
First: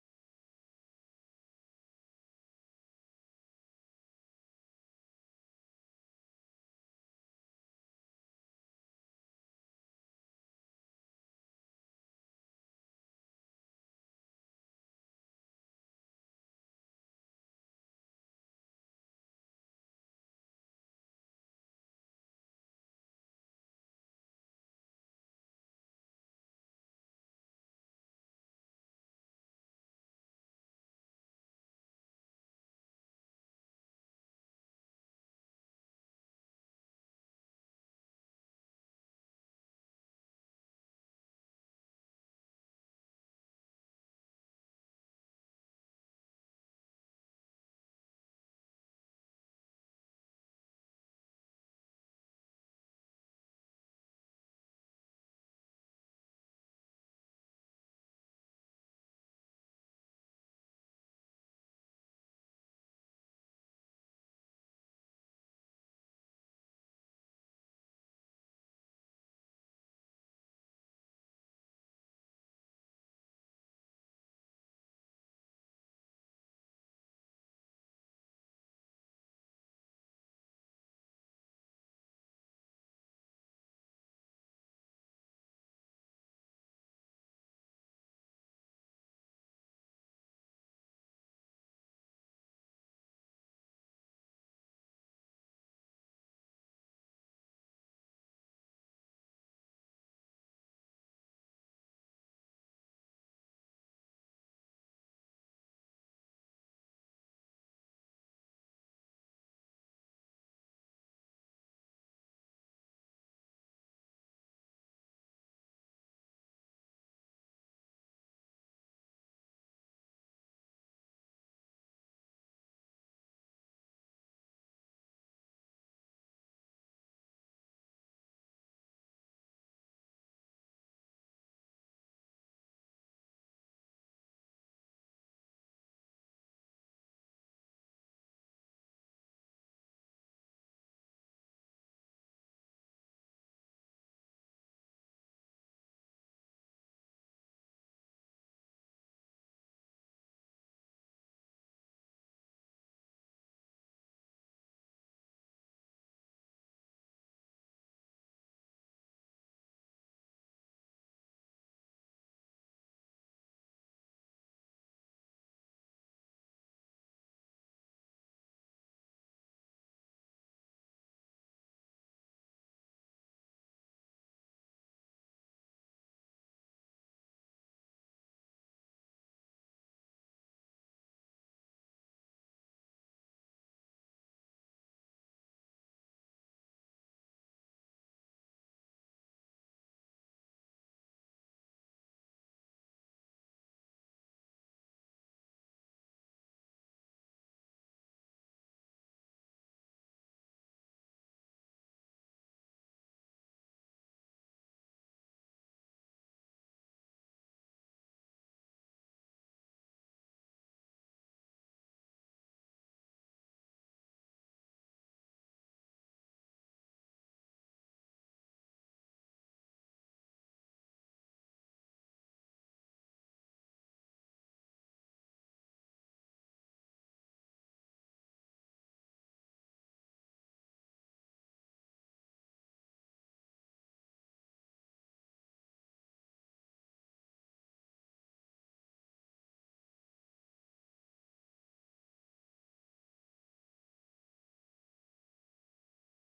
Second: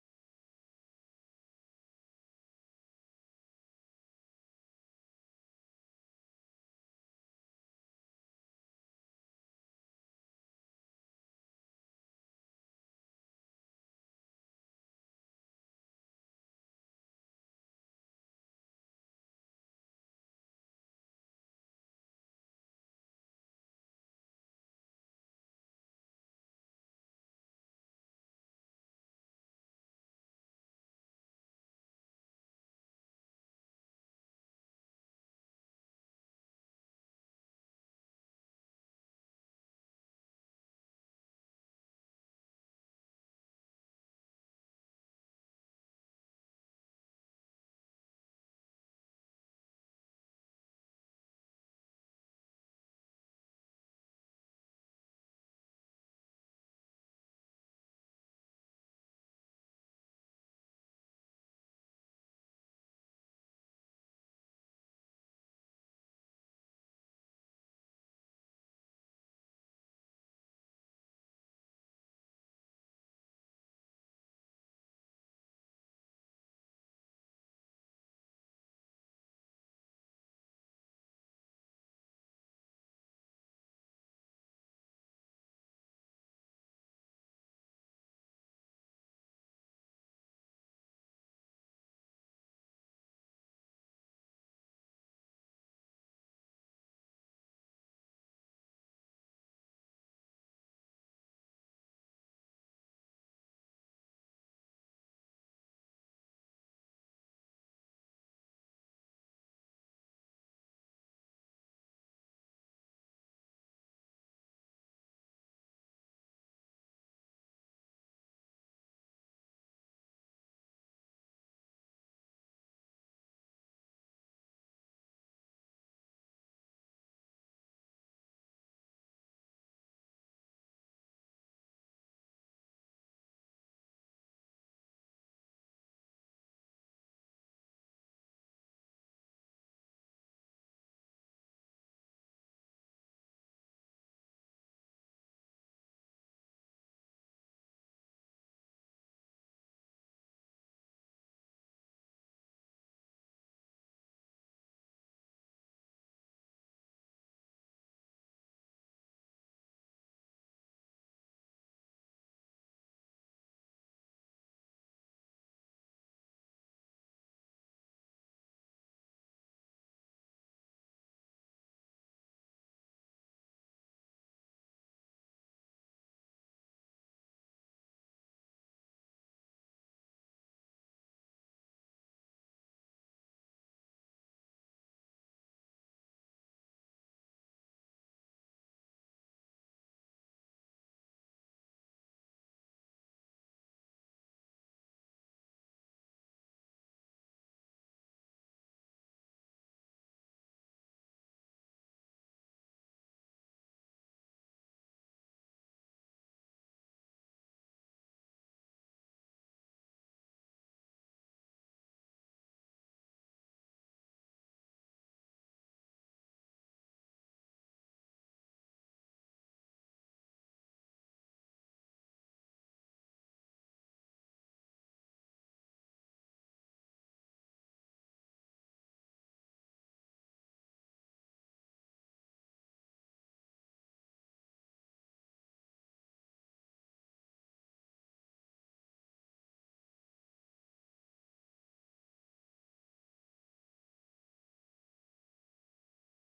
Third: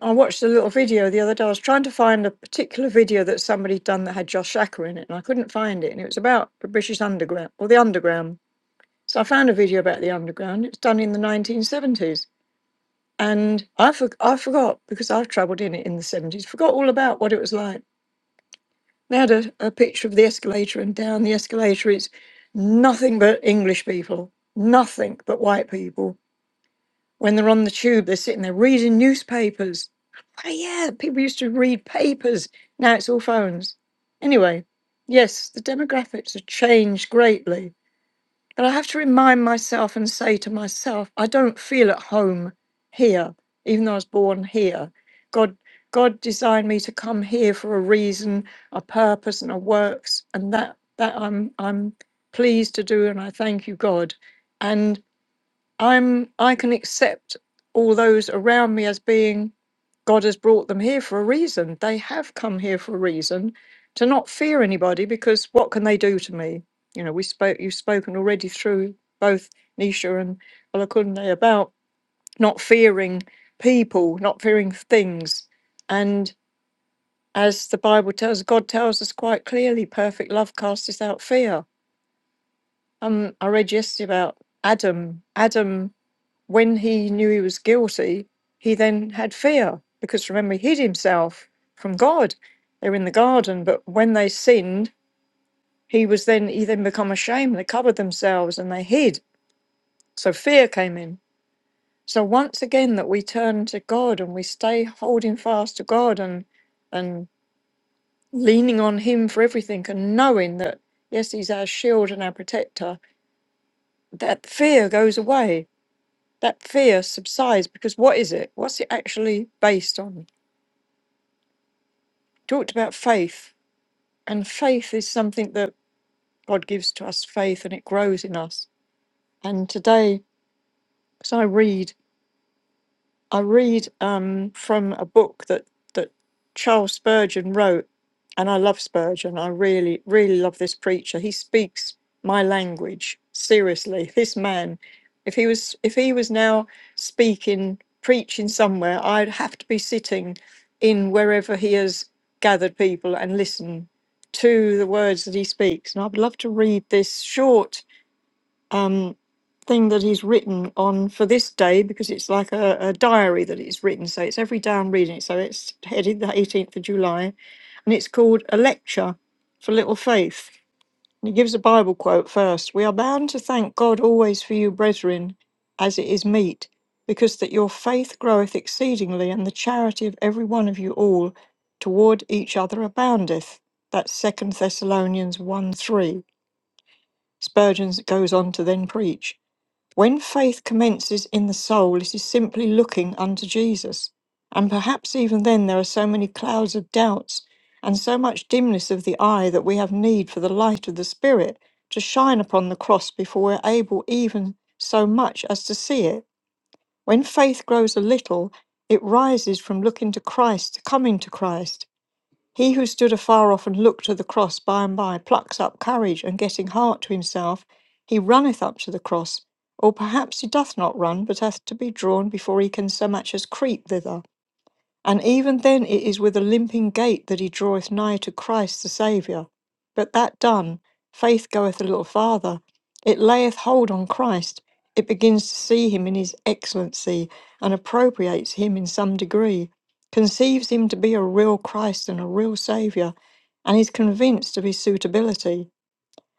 Speaker 3: I watched a little video the other day. I was trying to find a particular video that somebody done that had Josh Shacker in it, and I couldn't find it. And it was about the British Underground or the Underground. So I found a video about the Underground. It's done in the 1970s. And I, for- I forgot because I've travelled in it in the 70s, forgot all about what it was like. They had a, a picture of the escalator, and down the escalator is nothing but English people, nothing but white people When they're on the tube, they're sitting there reading newspapers. Oh, yeah, people used to read papers. Now it's all phones. Anyway, yes, the demographics have changed greatly. But I have to remind myself and say to myself, I don't feel at home here, even though I was born here. God, God designed me to come here for a reason, a purpose, and a works, and that that I'm I'm pleased to do, and I thank you, God. and. I'm I can accept all those around me as being God has brought them here for a reason. They have come here for a reason to not fear anybody because what can they do to me? You know, we spoke you've spoken already through both Nisha and Olakunde about not fearing people, not fearing things. And as the Bible tells, God tells us quite clearly, perfect love casteth out fear. Um, I read yesterday about Adam. Adam when he knew he was guilty, he then had fear because remember, he hid himself from God. They were in the garden, but when they sinned, he was then he then become ashamed. They covered themselves and they hid. So fear came in. So once again, that we turn to God and we stay holding fast to God and and leaning on Him for everything and knowing that yes, He's our shield and our protector. That fear goes away. That fear subsides because what is it? What's it actually based on? talked about faith, and faith is something that God gives to us faith and it grows in us. And today, as I read I read um, from a book that that Charles Spurgeon wrote, and I love Spurgeon. I really, really love this preacher. He speaks my language seriously. This man, if he was if he was now speaking, preaching somewhere, I'd have to be sitting in wherever he has gathered people and listen to the words that he speaks. And I'd love to read this short um, thing that he's written on for this day because it's like a, a diary that he's written. So it's every day I'm reading it. So it's headed the 18th of July and it's called A Lecture for Little Faith. And he gives a Bible quote first We are bound to thank God always for you, brethren, as it is meet, because that your faith groweth exceedingly, and the charity of every one of you all toward each other aboundeth. That's Second Thessalonians 1 3. Spurgeon goes on to then preach. When faith commences in the soul, it is simply looking unto Jesus. And perhaps even then, there are so many clouds of doubts and so much dimness of the eye that we have need for the light of the Spirit to shine upon the cross before we're able even so much as to see it. When faith grows a little, it rises from looking to Christ to coming to Christ he who stood afar off and looked to the cross by and by plucks up courage, and getting heart to himself, he runneth up to the cross. Or perhaps he doth not run, but hath to be drawn before he can so much as creep thither. And even then it is with a limping gait that he draweth nigh to Christ the Saviour. But that done, faith goeth a little farther. It layeth hold on Christ. It begins to see him in his excellency and appropriates him in some degree, conceives him to be a real Christ and a real Saviour, and is convinced of his suitability.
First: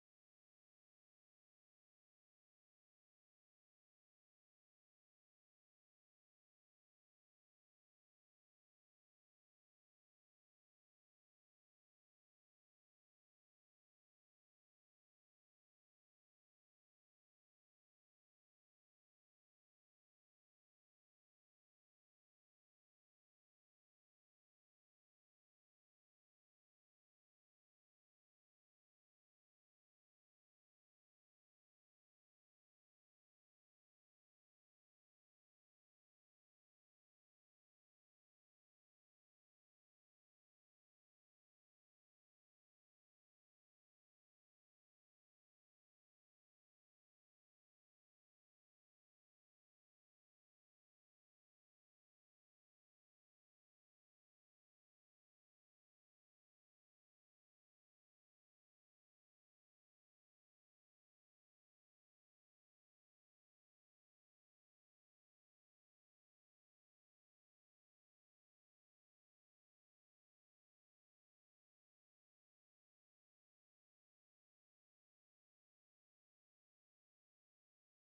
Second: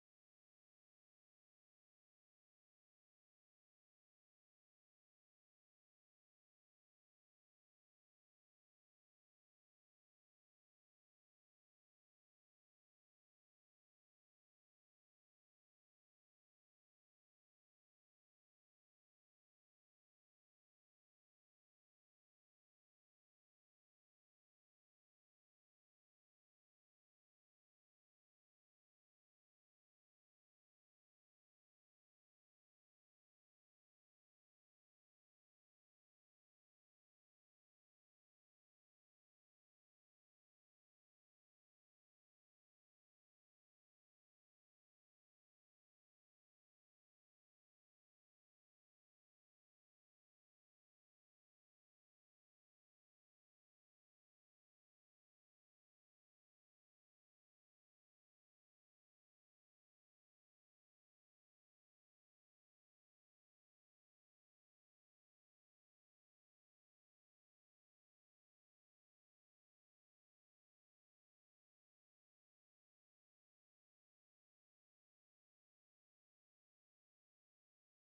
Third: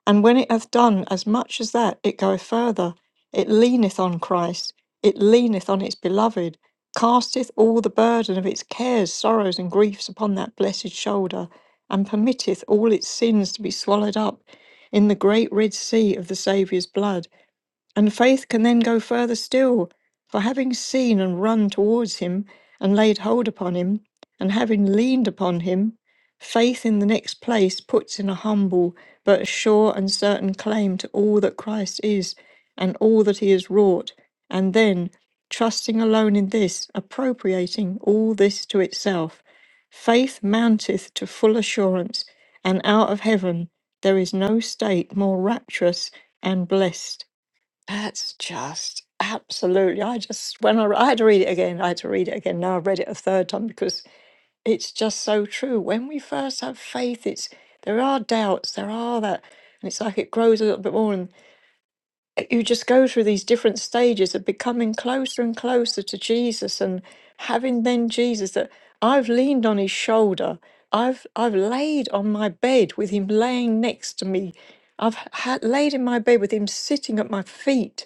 Speaker 3: And when it hath done as much as that, it goeth further. It leaneth on Christ. It leaneth on its beloved. Casteth all the burden of its cares, sorrows, and griefs upon that blessed shoulder, and permitteth all its sins to be swallowed up in the great Red Sea of the Saviour's blood. And faith can then go further still, for having seen and run towards him, and laid hold upon him, and having leaned upon him, faith in the next place puts in a humble but sure and certain claim to all that Christ is and all that he has wrought, and then, trusting alone in this, appropriating all this to itself. Faith mounteth to full assurance, and out of heaven there is no state more rapturous and blessed that's just absolutely. I just when I, I had to read it again, I had to read it again. Now I've read it a third time because it's just so true. When we first have faith, it's there are doubts, there are that, and it's like it grows a little bit more you just go through these different stages of becoming closer and closer to Jesus and having then Jesus that I've leaned on his shoulder. I've I've laid on my bed with him laying next to me. I've ha- laid in my bed with him sitting at my feet.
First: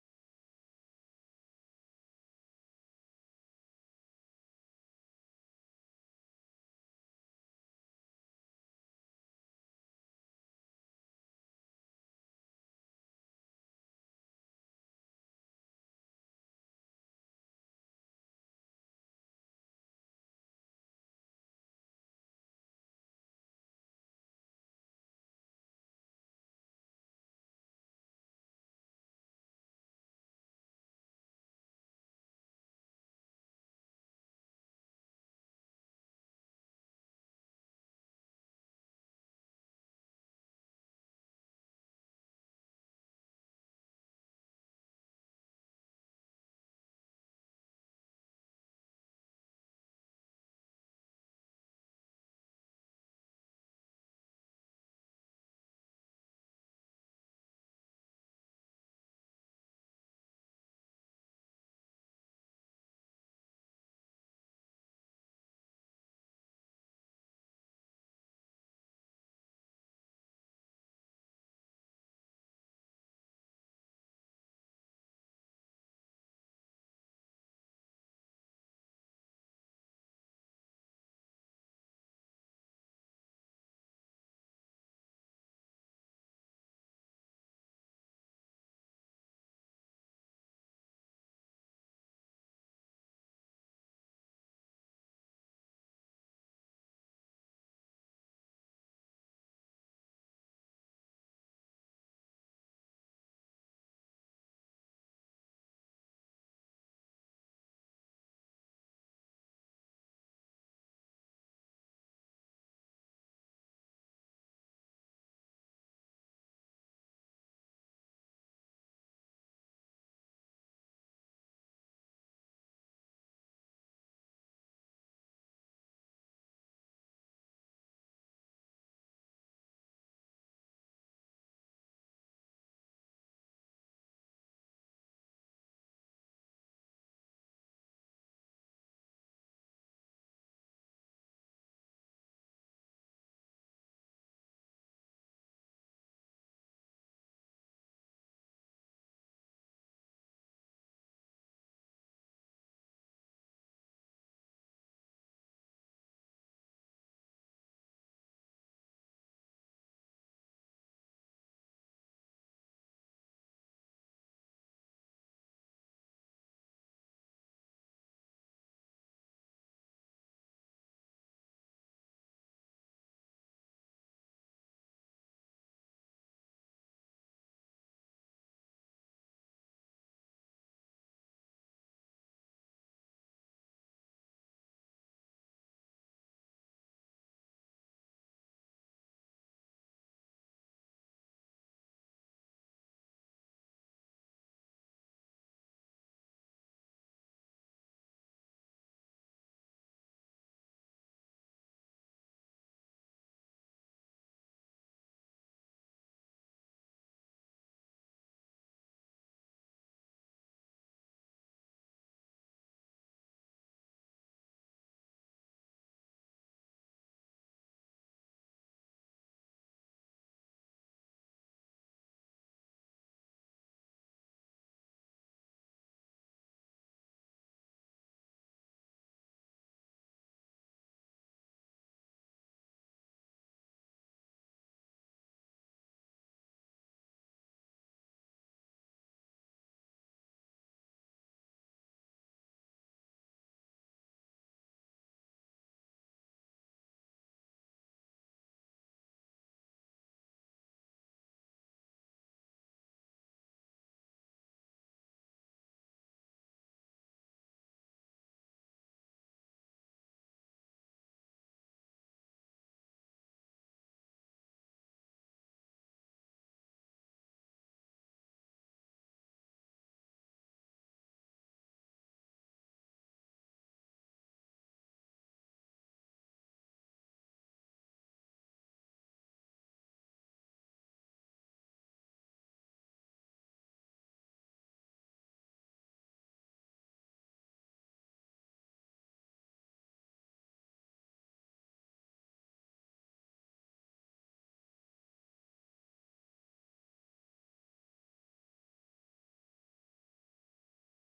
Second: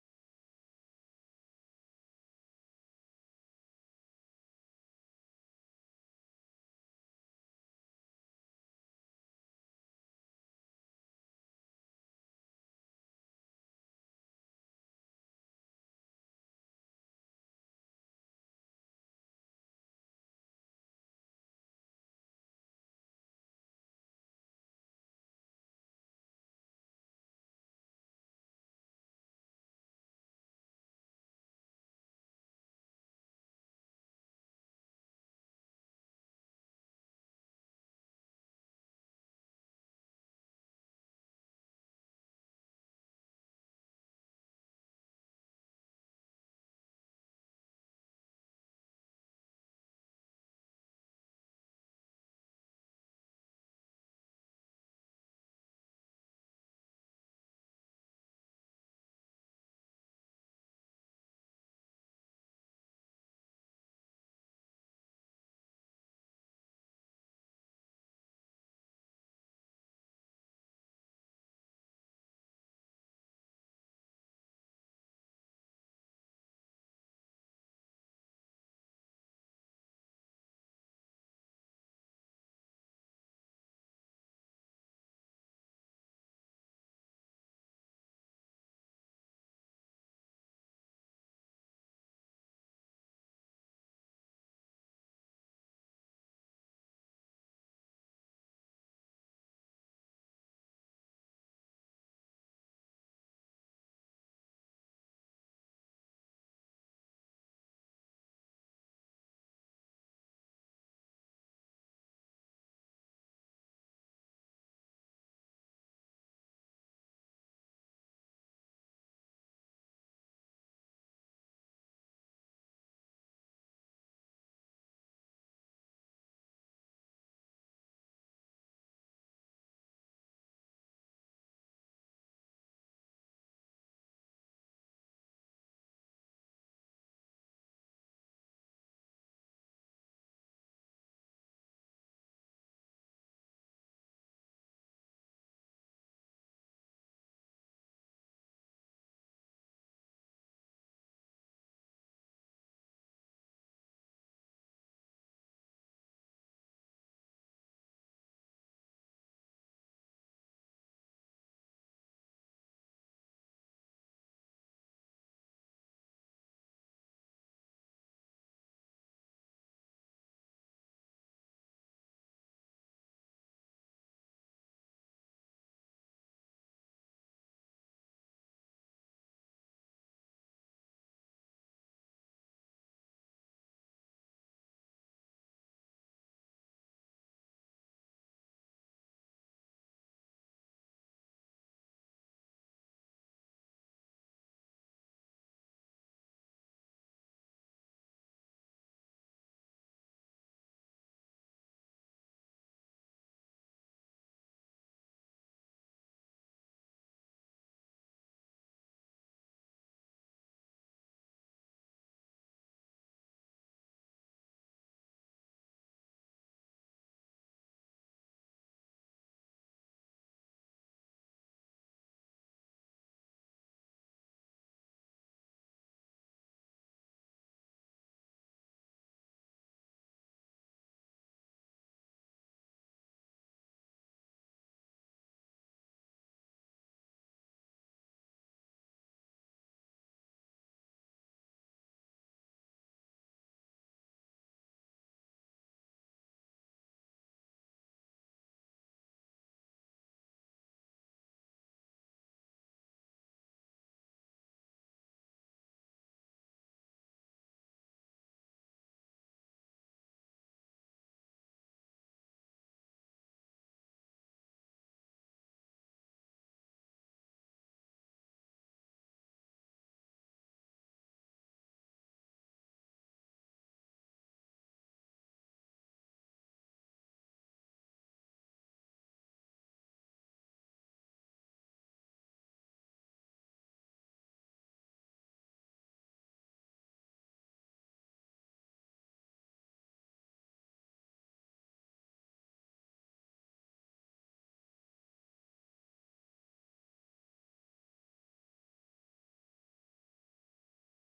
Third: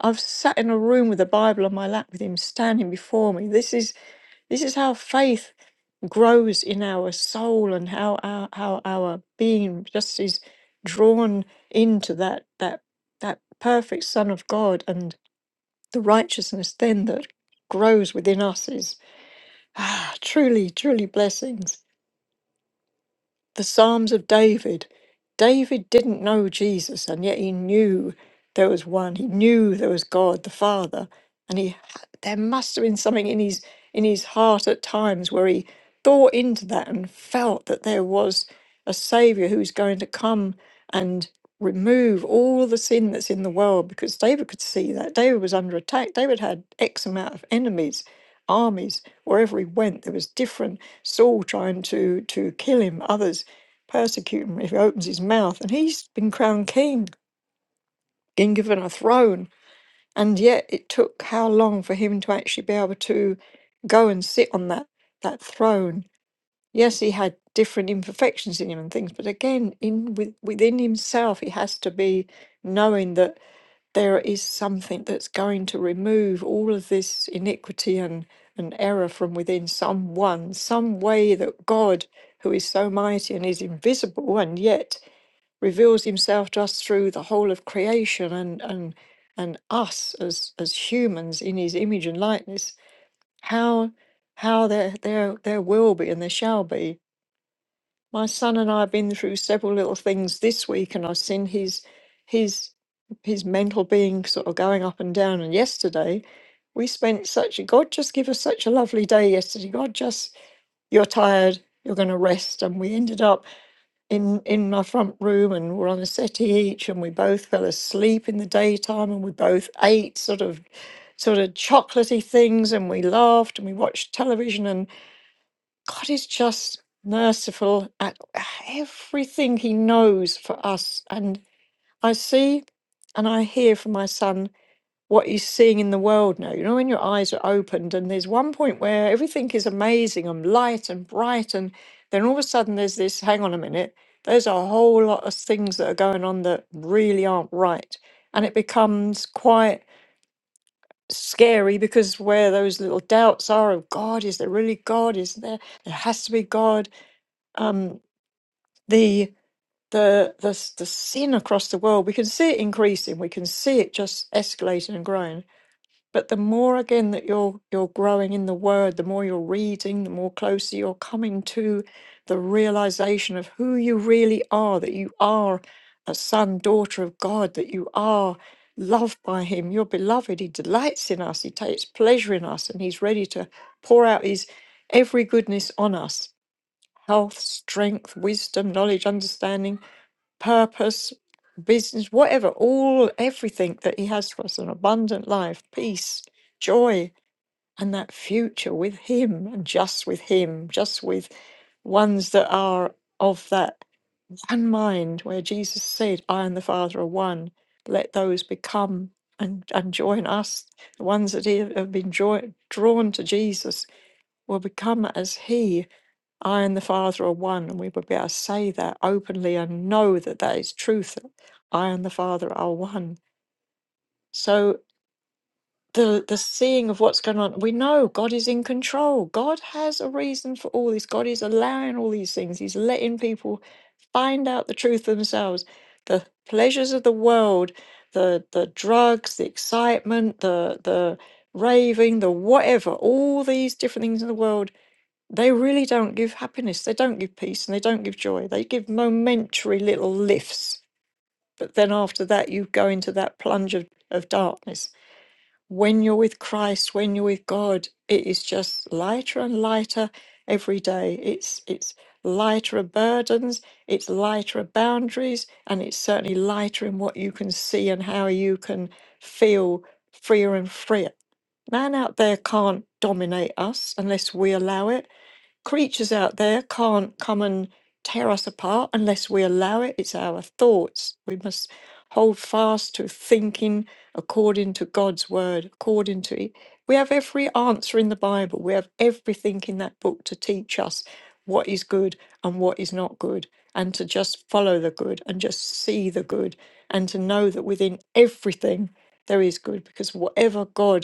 Speaker 3: I've sat in a room with a Bible on my lap with him standing before me. This is this is how faith grows in our soul and how our how our being just is drawn into that that that perfect Son of God and the righteousness then that grows within us is ah, truly truly blessings the Psalms of David. David didn't know Jesus, and yet he knew there was one. He knew there was God the Father, and he there must have been something in his in his heart at times where he thought into that and felt that there was a Savior who was going to come and remove all the sin that's in the world. Because David could see that David was under attack. David had X amount of enemies, armies wherever he went. There was different Saul trying to to kill him, others persecute him if he opens his mouth. And he's been crowned king been given a throne. And yet it took how long for him to actually be able to go and sit on that, that throne? Yes, he had different imperfections in him and things, but again, in with, within himself, he has to be knowing that there is something that's going to remove all of this iniquity and, and error from within someone, some way that God, who is so mighty and is invisible and yet reveals himself to us through the whole of creation and and and us as as humans in his image and likeness how how there there there will be and there shall be my son and i have been through several little things this week and i've seen his his his mental being sort of going up and down and yesterday we spent such a god just give us such a lovely day yesterday god just you're tired you're going to rest and we ended up in in my front room and we're on a settee each and we both fell asleep in the daytime and we both ate sort of sort of chocolatey things and we laughed and we watched television and God is just merciful at everything he knows for us and I see and I hear from my son what you're seeing in the world now. You know, when your eyes are opened, and there's one point where everything is amazing and light and bright, and then all of a sudden there's this hang on a minute, there's a whole lot of things that are going on that really aren't right. And it becomes quite scary because where those little doubts are of God, is there really God? Is there, there has to be God? Um, the the the s- the sin across the world we can see it increasing we can see it just escalating and growing but the more again that you're you're growing in the word, the more you're reading, the more closer you're coming to the realization of who you really are, that you are a son, daughter of God, that you are loved by him, you're beloved, he delights in us, he takes pleasure in us, and he's ready to pour out his every goodness on us. Health, strength, wisdom, knowledge, understanding purpose, business, whatever, all everything that He has for us an abundant life, peace, joy, and that future with Him and just with Him, just with ones that are of that one mind, where Jesus said, I and the Father are one. Let those become and, and join us. The ones that have been joy, drawn to Jesus will become as He I and the Father are one, and we would be able to say that openly and know that that is truth. that I and the Father are one. So the the seeing of what's going on, we know God is in control. God has a reason for all this. God is allowing all these things. He's letting people find out the truth for themselves. The pleasures of the world, the the drugs, the excitement, the the raving, the whatever, all these different things in the world they really don't give happiness, they don't give peace, and they don't give joy. They give momentary little lifts. But then after that, you go into that plunge of, of darkness. When you're with Christ, when you're with God, it is just lighter and lighter every day. It's it's lighter of burdens, it's lighter of boundaries, and it's certainly lighter in what you can see and how you can feel freer and freer. Man out there can't dominate us unless we allow it creatures out there can't come and tear us apart unless we allow it. It's our thoughts. We must hold fast to thinking according to God's word, according to it. We have every answer in the Bible. We have everything in that book to teach us what is good and what is not good, and to just follow the good and just see the good, and to know that within everything there is good, because whatever God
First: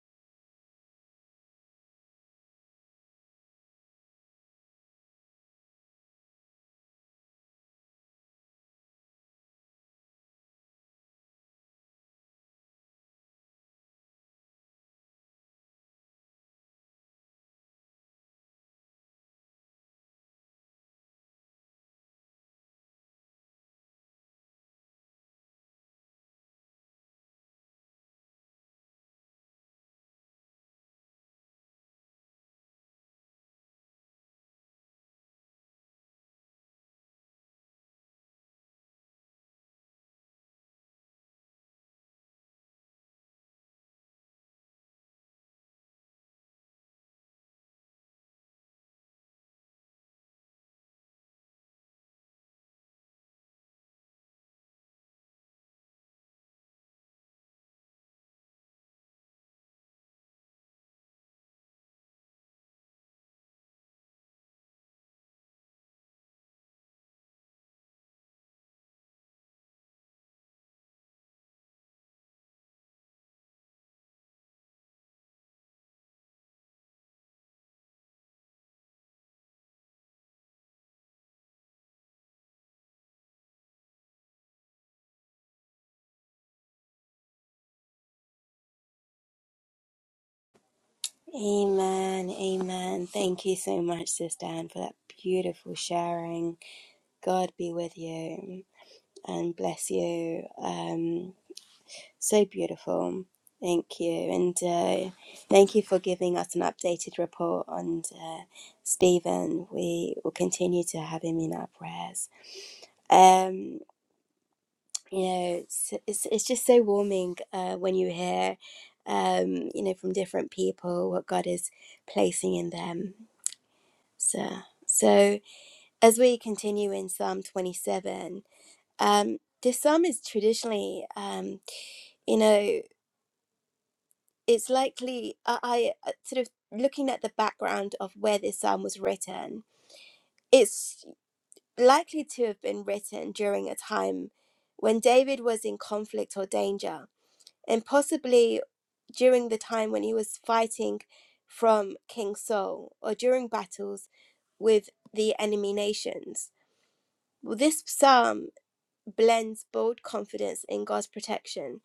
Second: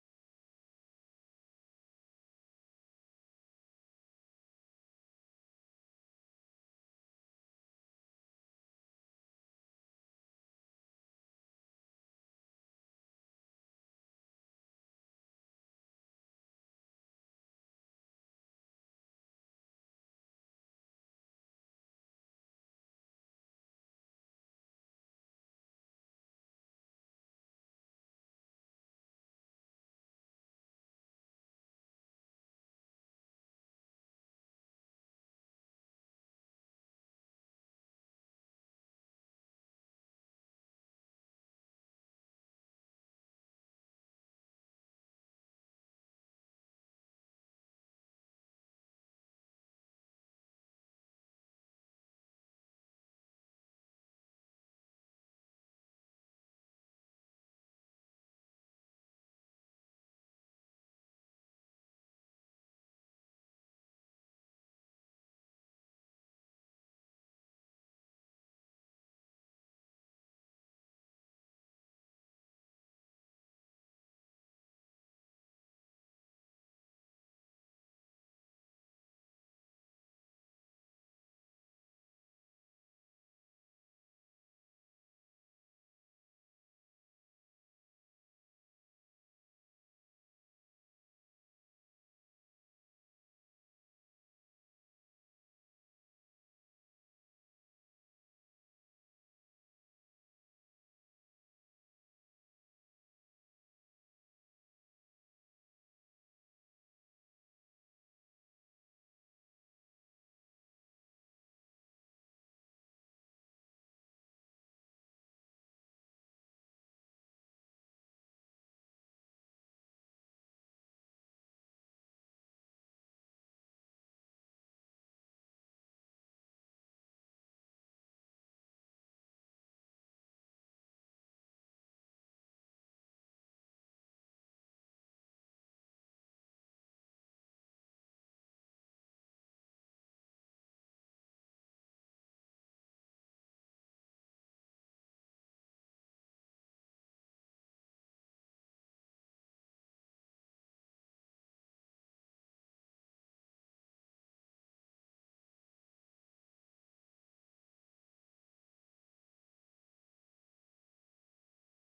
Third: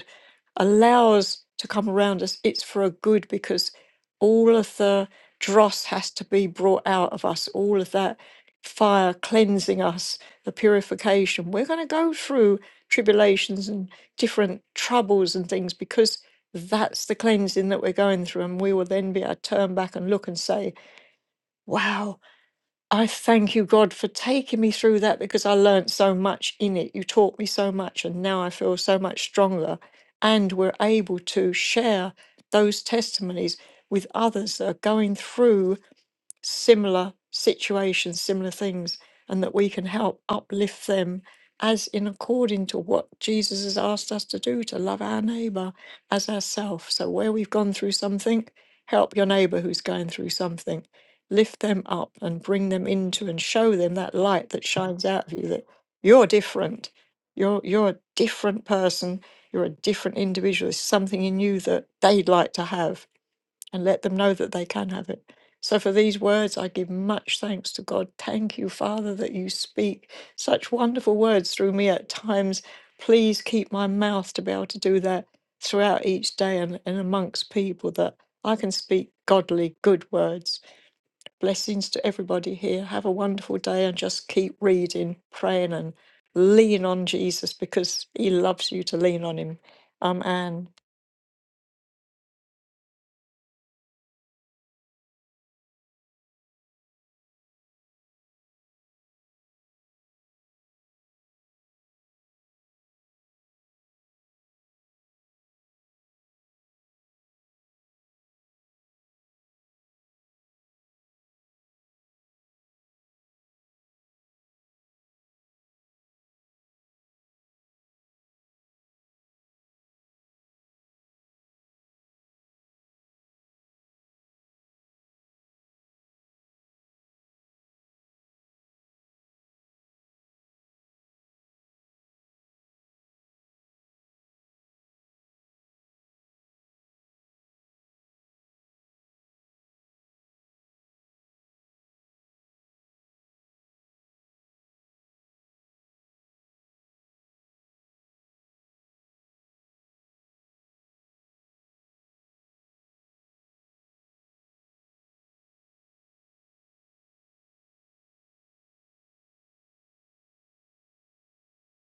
Speaker 3: allows to come around us, it's for a good because all of the dross has to be brought out of us, all of that fire cleansing us, the purification. We're going to go through tribulations and different troubles and things because that's the cleansing that we're going through. And we will then be able to turn back and look and say, wow. I thank you, God, for taking me through that because I learned so much in it. You taught me so much, and now I feel so much stronger. And we're able to share those testimonies with others that are going through similar situations, similar things, and that we can help uplift them as in according to what Jesus has asked us to do to love our neighbor as ourselves. So, where we've gone through something, help your neighbor who's going through something, lift them up and bring them into and show them that light that shines out of you that you're different. You're, you're a different person. You're a different individual. There's something in you that they'd like to have and let them know that they can have it. So for these words, I give much thanks to God. Thank you, Father, that you speak such wonderful words through me at times. Please keep my mouth to be able to do that throughout each day and, and amongst people that I can speak godly, good words. Blessings to everybody here. Have a wonderful day and just keep reading, praying, and lean on Jesus because he loves you to lean on him. I'm Anne.
Speaker 1: Amen, amen. Thank you so much, Sister Anne, for that beautiful sharing. God be with you and bless you. Um, So beautiful. Thank you. And uh, thank you for giving us an updated report on uh, Stephen. We will continue to have him in our prayers. Um, you know, it's, it's, it's just so warming uh, when you hear, um, you know, from different people what God is placing in them. So, so as we continue in Psalm 27, um, this psalm is traditionally, um, you know, it's likely I, I uh, sort of looking at the background of where this psalm was written, it's likely to have been written during a time when David was in conflict or danger, and possibly during the time when he was fighting from King Saul or during battles with the enemy nations. Well, this psalm blends bold confidence in God's protection,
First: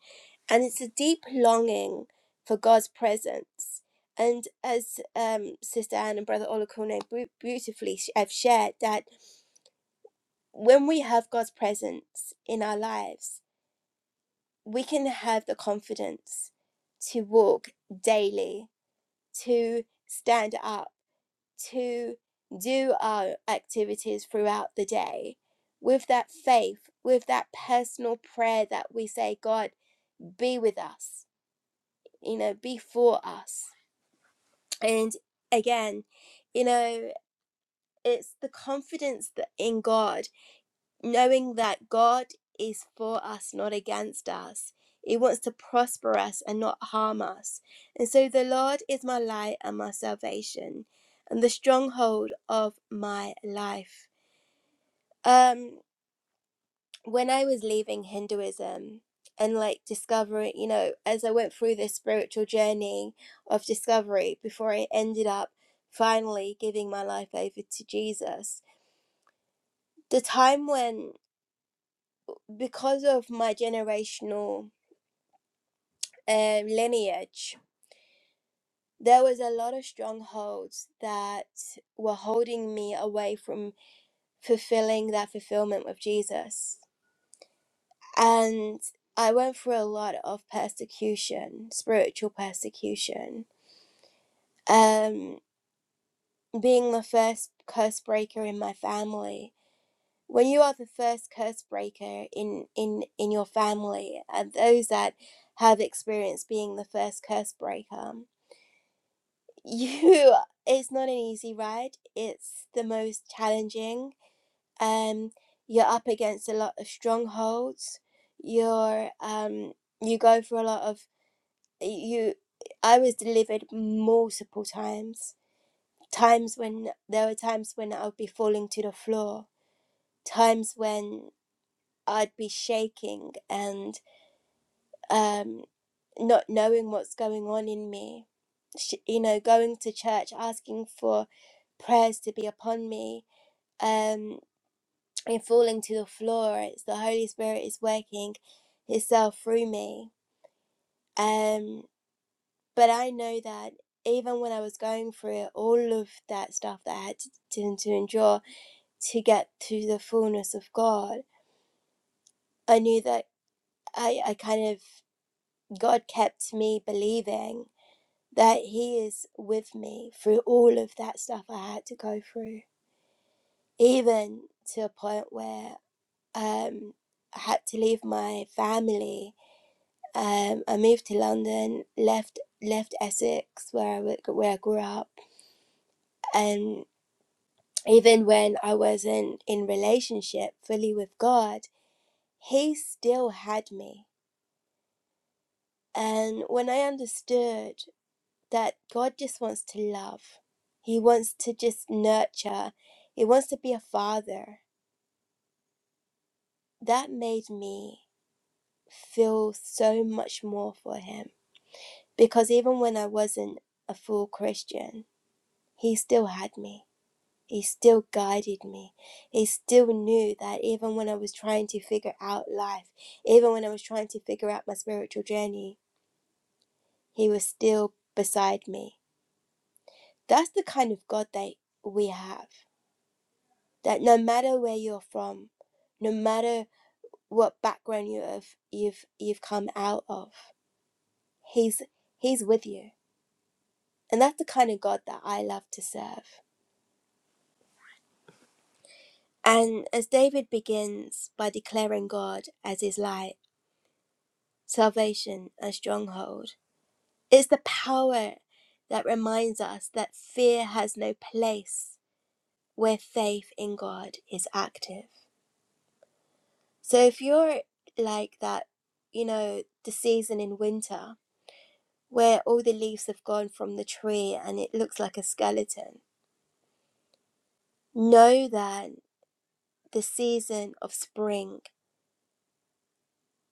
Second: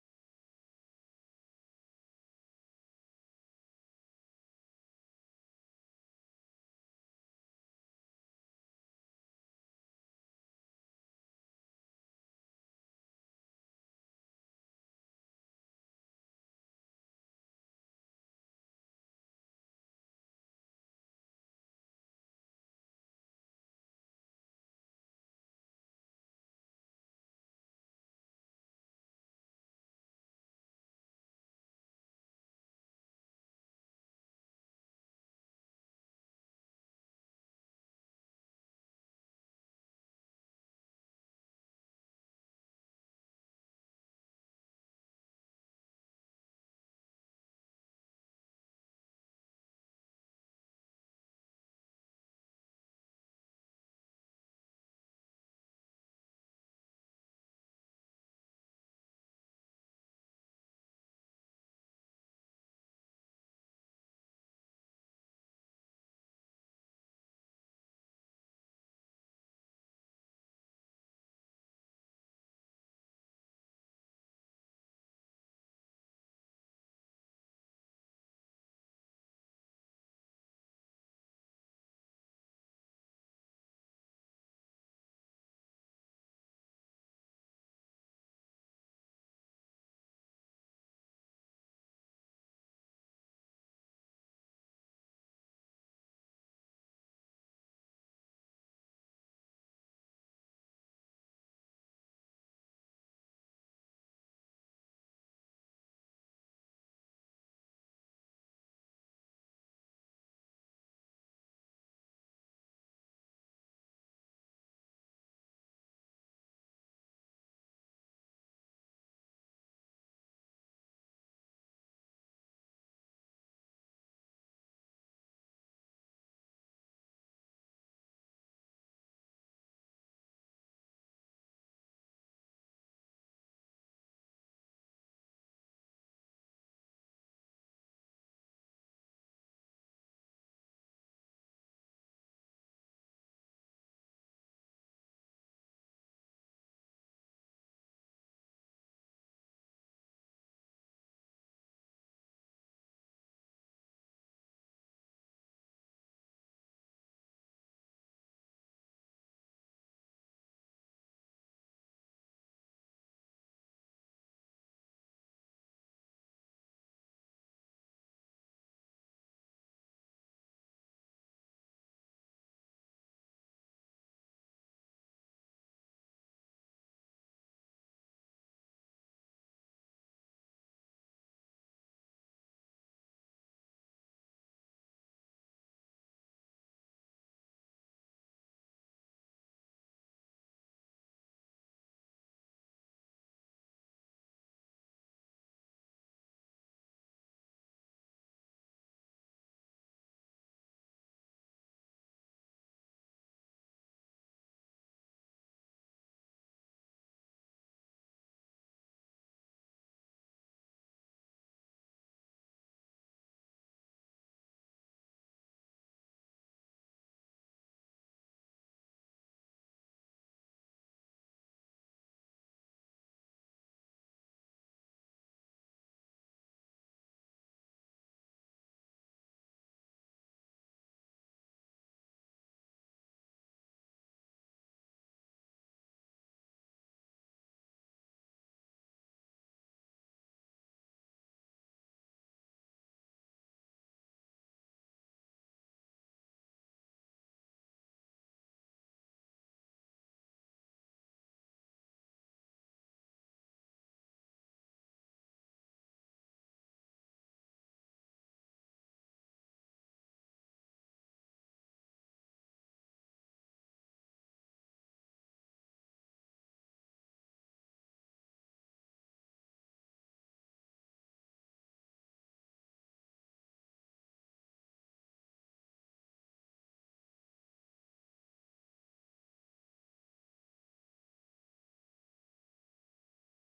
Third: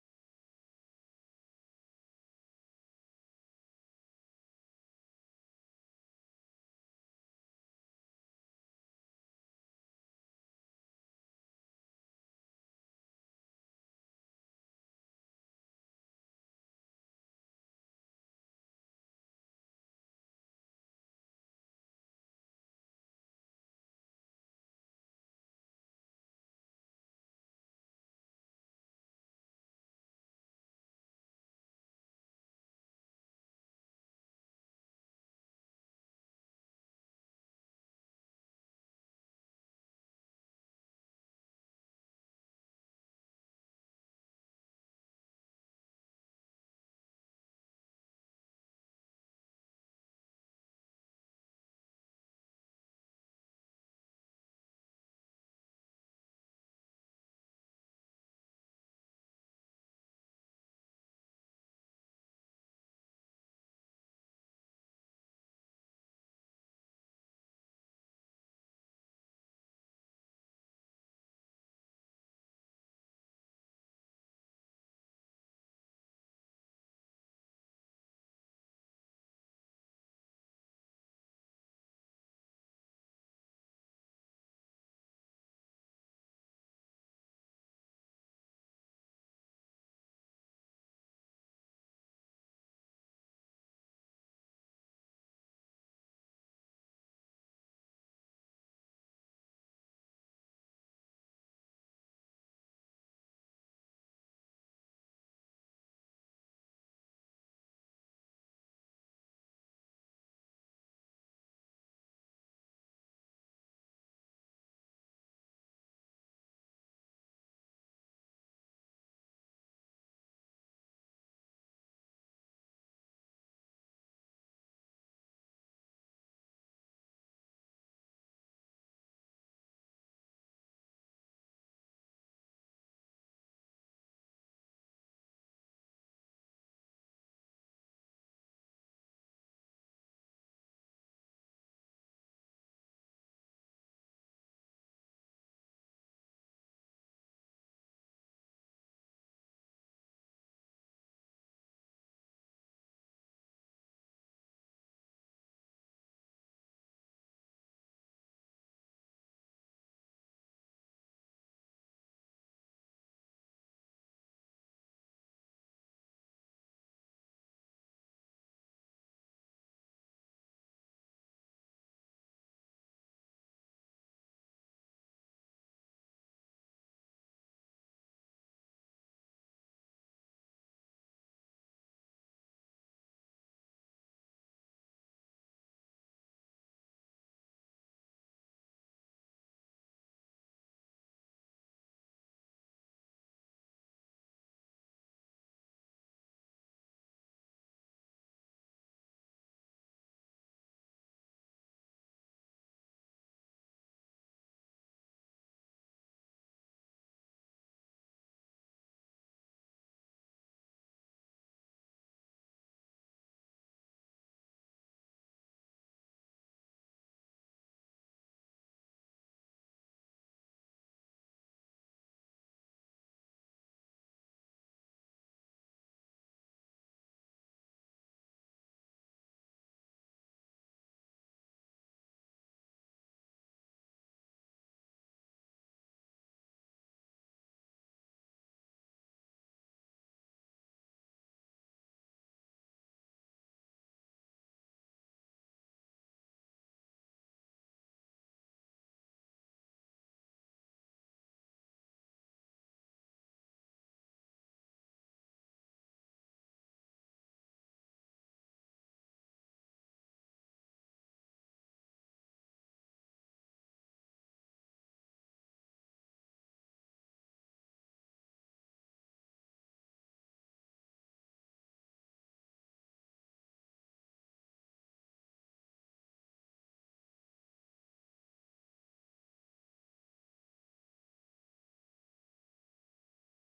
Speaker 1: and it's a deep longing for God's presence. And as um, Sister Anne and Brother Olakone beautifully have shared, that when we have God's presence in our lives, we can have the confidence to walk daily, to stand up, to do our activities throughout the day with that faith, with that personal prayer that we say, God be with us, you know, be for us. And again, you know, it's the confidence that in God, knowing that God is for us, not against us. He wants to prosper us and not harm us. And so the Lord is my light and my salvation and the stronghold of my life. Um when I was leaving Hinduism and like discovering, you know, as I went through this spiritual journey of discovery before I ended up finally giving my life over to Jesus, the time when, because of my generational uh, lineage, there was a lot of strongholds that were holding me away from fulfilling that fulfillment with Jesus and I went through a lot of persecution, spiritual persecution. Um, being the first curse breaker in my family. When you are the first curse breaker in in in your family, and those that have experienced being the first curse breaker, you it's not an easy ride. It's the most challenging. Um, you're up against a lot of strongholds. You're um, you go through a lot of you I was delivered multiple times. Times when there were times when I would be falling to the floor, times when I'd be shaking and um, not knowing what's going on in me. Sh- You know, going to church, asking for prayers to be upon me, um, and falling to the floor. It's the Holy Spirit is working Himself through me. Um, But I know that even when I was going through it, all of that stuff that I had to, to, endure to get to the fullness of God, I knew that I, I kind of, God kept me believing that He is with me through all of that stuff I had to go through, even to a point where um, I had to leave my family. Um, I moved to London, left left Essex where I where I grew up, and. even when I wasn't in relationship fully with God, He still had me. And when I understood that God just wants to love, He wants to just nurture, He wants to be a father, that made me feel so much more for Him. Because even when I wasn't a full Christian, He still had me He still guided me. He still knew that even when I was trying to figure out life, even when I was trying to figure out my spiritual journey, He was still beside me. That's the kind of God that we have. That no matter where you're from, no matter what background you have, you've you've come out of, He's He's with you. And that's the kind of God that I love to serve. And as David begins by declaring God as His light. salvation and stronghold. It's the power that reminds us that fear has no place where faith in God is active. So if you're like that, you know, the season in winter where all the leaves have gone from the tree and it looks like a skeleton, know that the season of spring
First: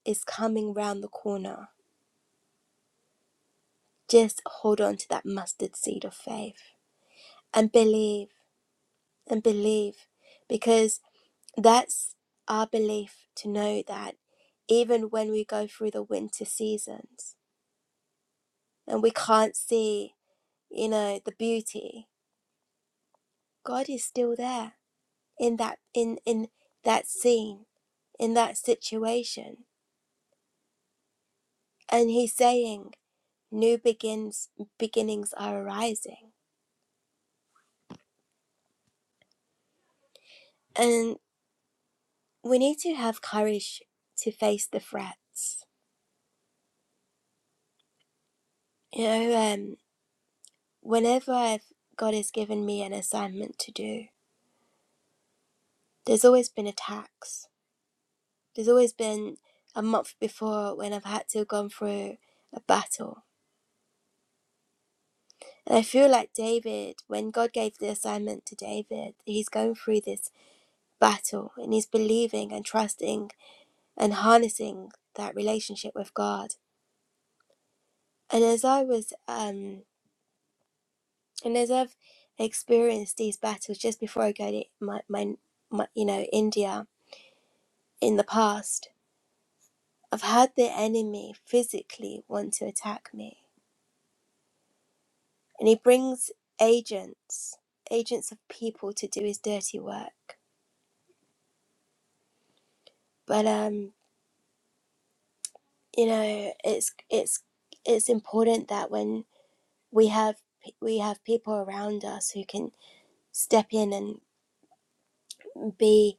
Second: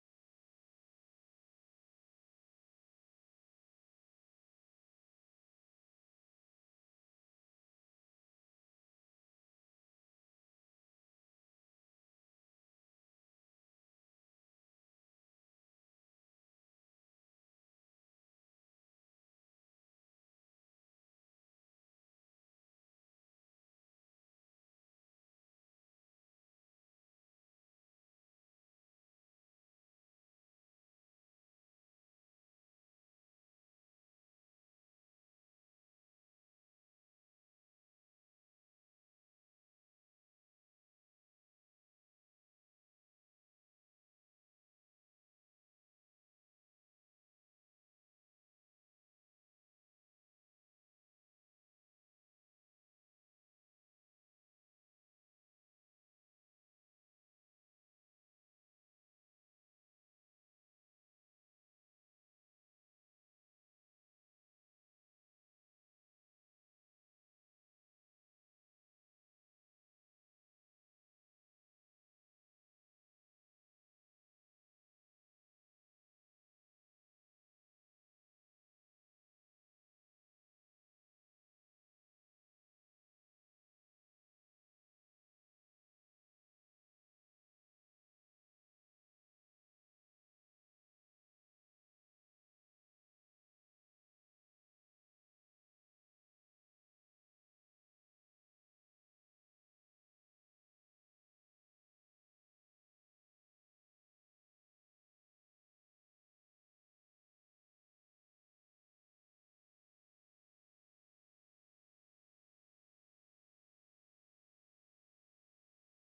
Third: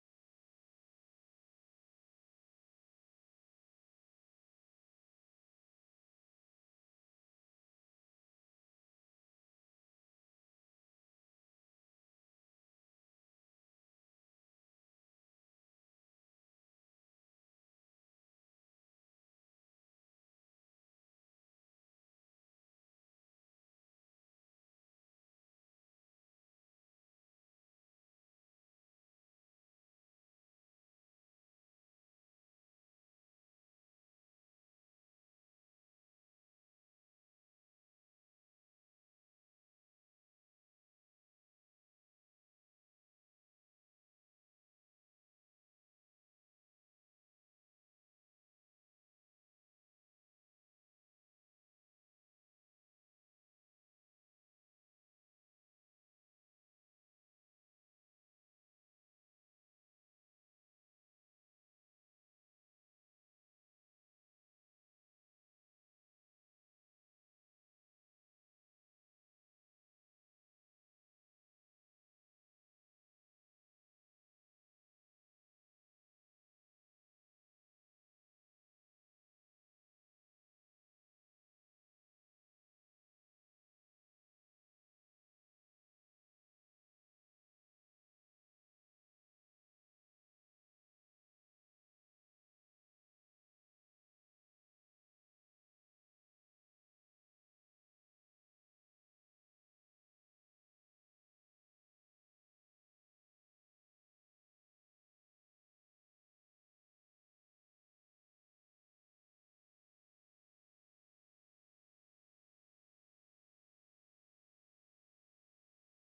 Speaker 1: is coming round the corner. Just hold on to that mustard seed of faith and believe and believe because that's our belief to know that even when we go through the winter seasons and we can't see you know the beauty god is still there in that in in that scene in that situation and he's saying new begins beginnings are arising and we need to have courage to face the threats you know um. whenever I've, God has given me an assignment to do, there's always been a tax. There's always been a month before when I've had to gone through a battle. And I feel like David, when God gave the assignment to David, he's going through this battle and he's believing and trusting and harnessing that relationship with God. And as I was, um, and as I've experienced these battles just before I go to my, my, my you know, India in the past, I've had the enemy physically want to attack me. And he brings agents, agents of people to do his dirty work. But um, you know, it's it's it's important that when we have we have people around us who can step in and be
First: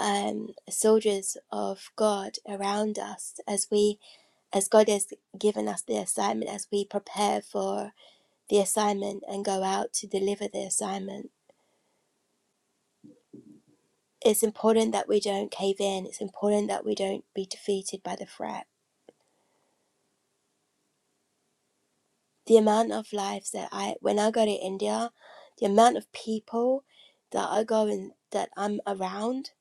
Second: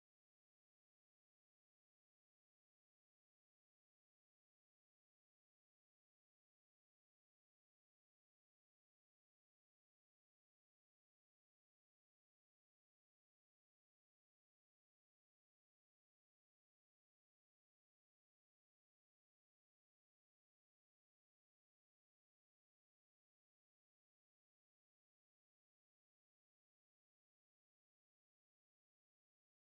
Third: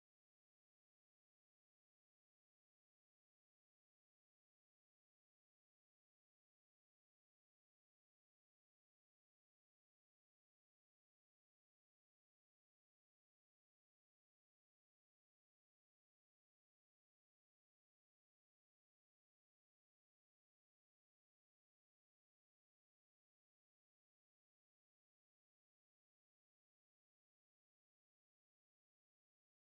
Speaker 1: um, soldiers of God around us as we as God has given us the assignment as we prepare for the assignment and go out to deliver the assignment It's important that we don't cave in. It's important that we don't be defeated by the threat. The amount of lives that I, when I go to India, the amount of people that I go and that I'm around,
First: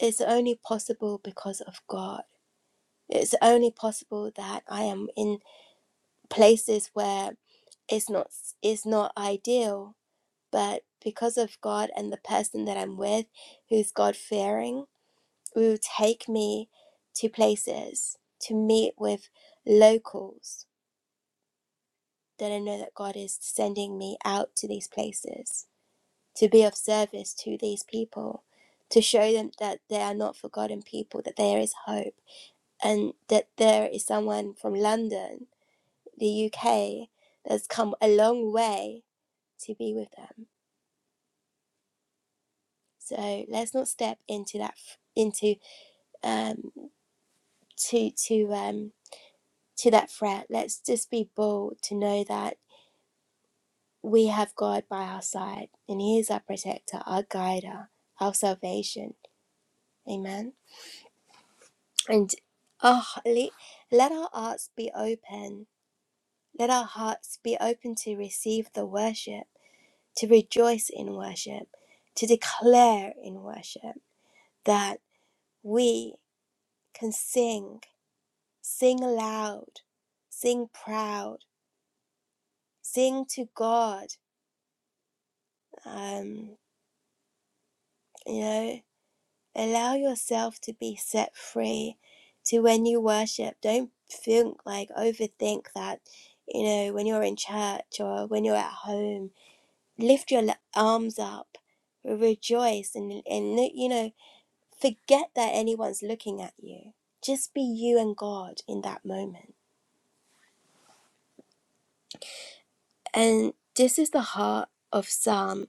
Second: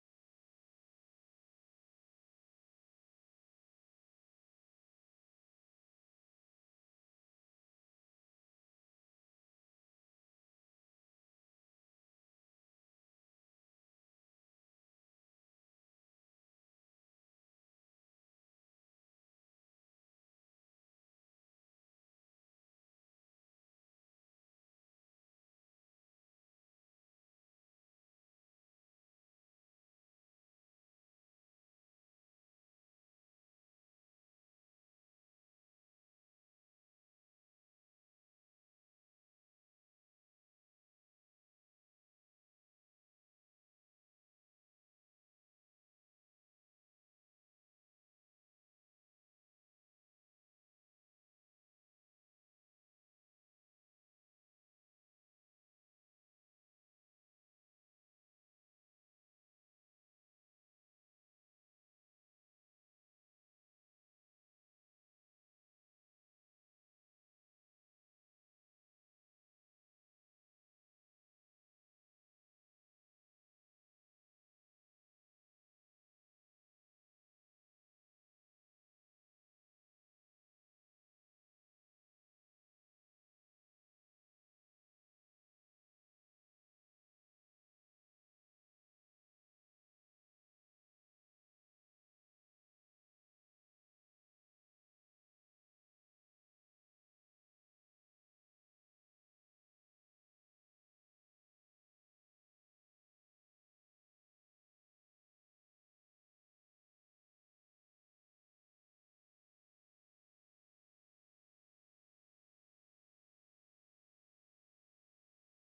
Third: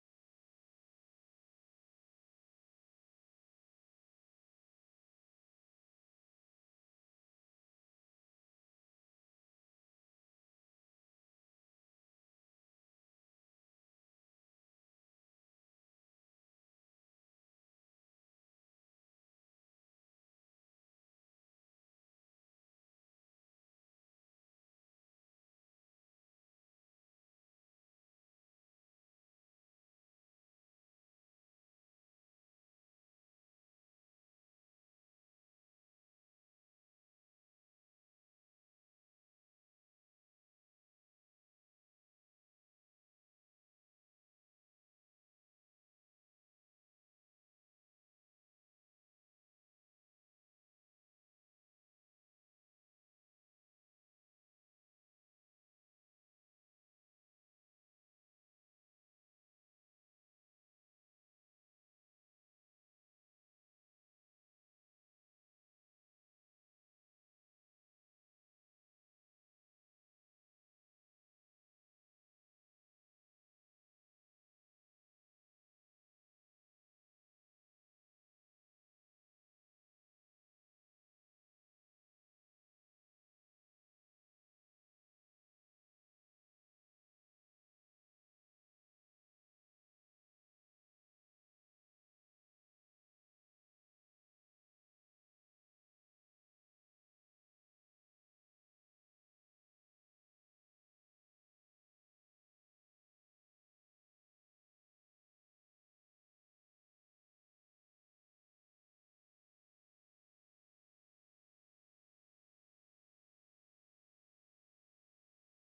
Speaker 1: is only possible because of God. It's only possible that I am in places where it's not it's not ideal, but because of God and the person that I'm with, who's God fearing will take me to places to meet with locals that I know that God is sending me out to these places to be of service to these people, to show them that they are not forgotten people, that there is hope, and that there is someone from London, the UK, that's come a long way to be with them. So let's not step into that into um to to um to that threat, let's just be bold to know that we have God by our side and He is our protector, our guider, our salvation. Amen. And oh, le- let our hearts be open. Let our hearts be open to receive the worship, to rejoice in worship, to declare in worship that we can sing, sing loud, sing proud, sing to God. Um, you know. Allow yourself to be set free to when you worship. Don't think like overthink that, you know, when you're in church or when you're at home. Lift your arms up, rejoice, and, and you know, forget that anyone's looking at you. Just be you and God in that moment. And this is the heart of Psalm.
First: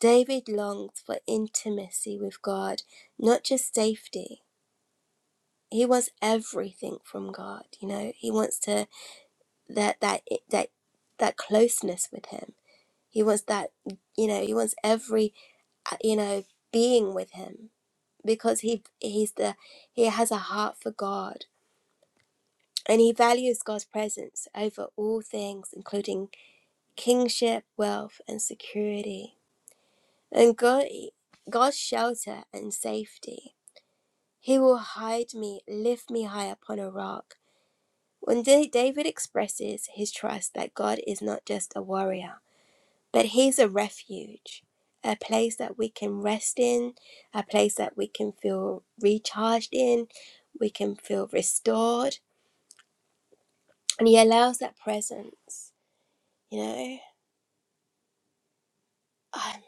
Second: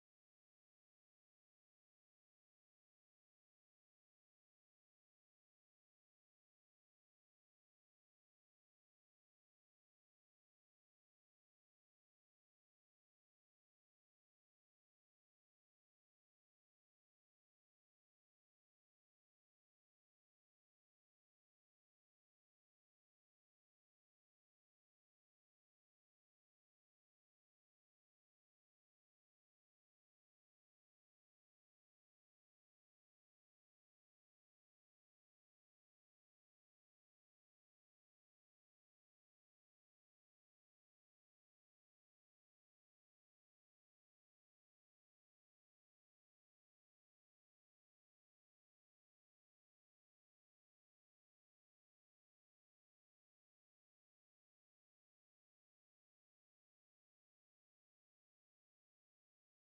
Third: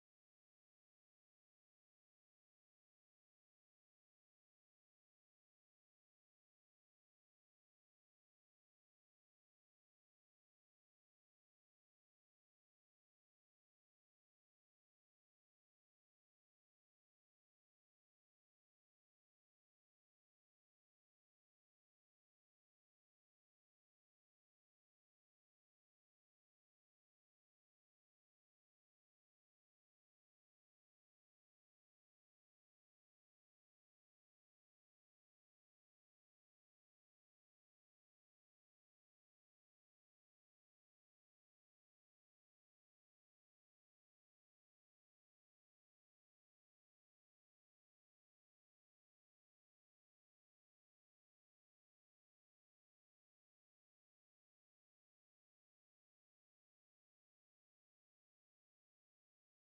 Speaker 1: David longed for intimacy with God, not just safety. he wants everything from god you know he wants to that that eh, that that closeness with him he wants that you know he wants every uh, you know being with him because he he's the he has a heart for god and he values god's presence over all things including kingship wealth and security and god god's shelter and safety he will hide me lift me high upon a rock When David expresses his trust that God is not just a warrior, but he's a refuge, a place that we can rest in, a place that we can feel recharged in, we can feel restored, and he allows that presence, you know. Um,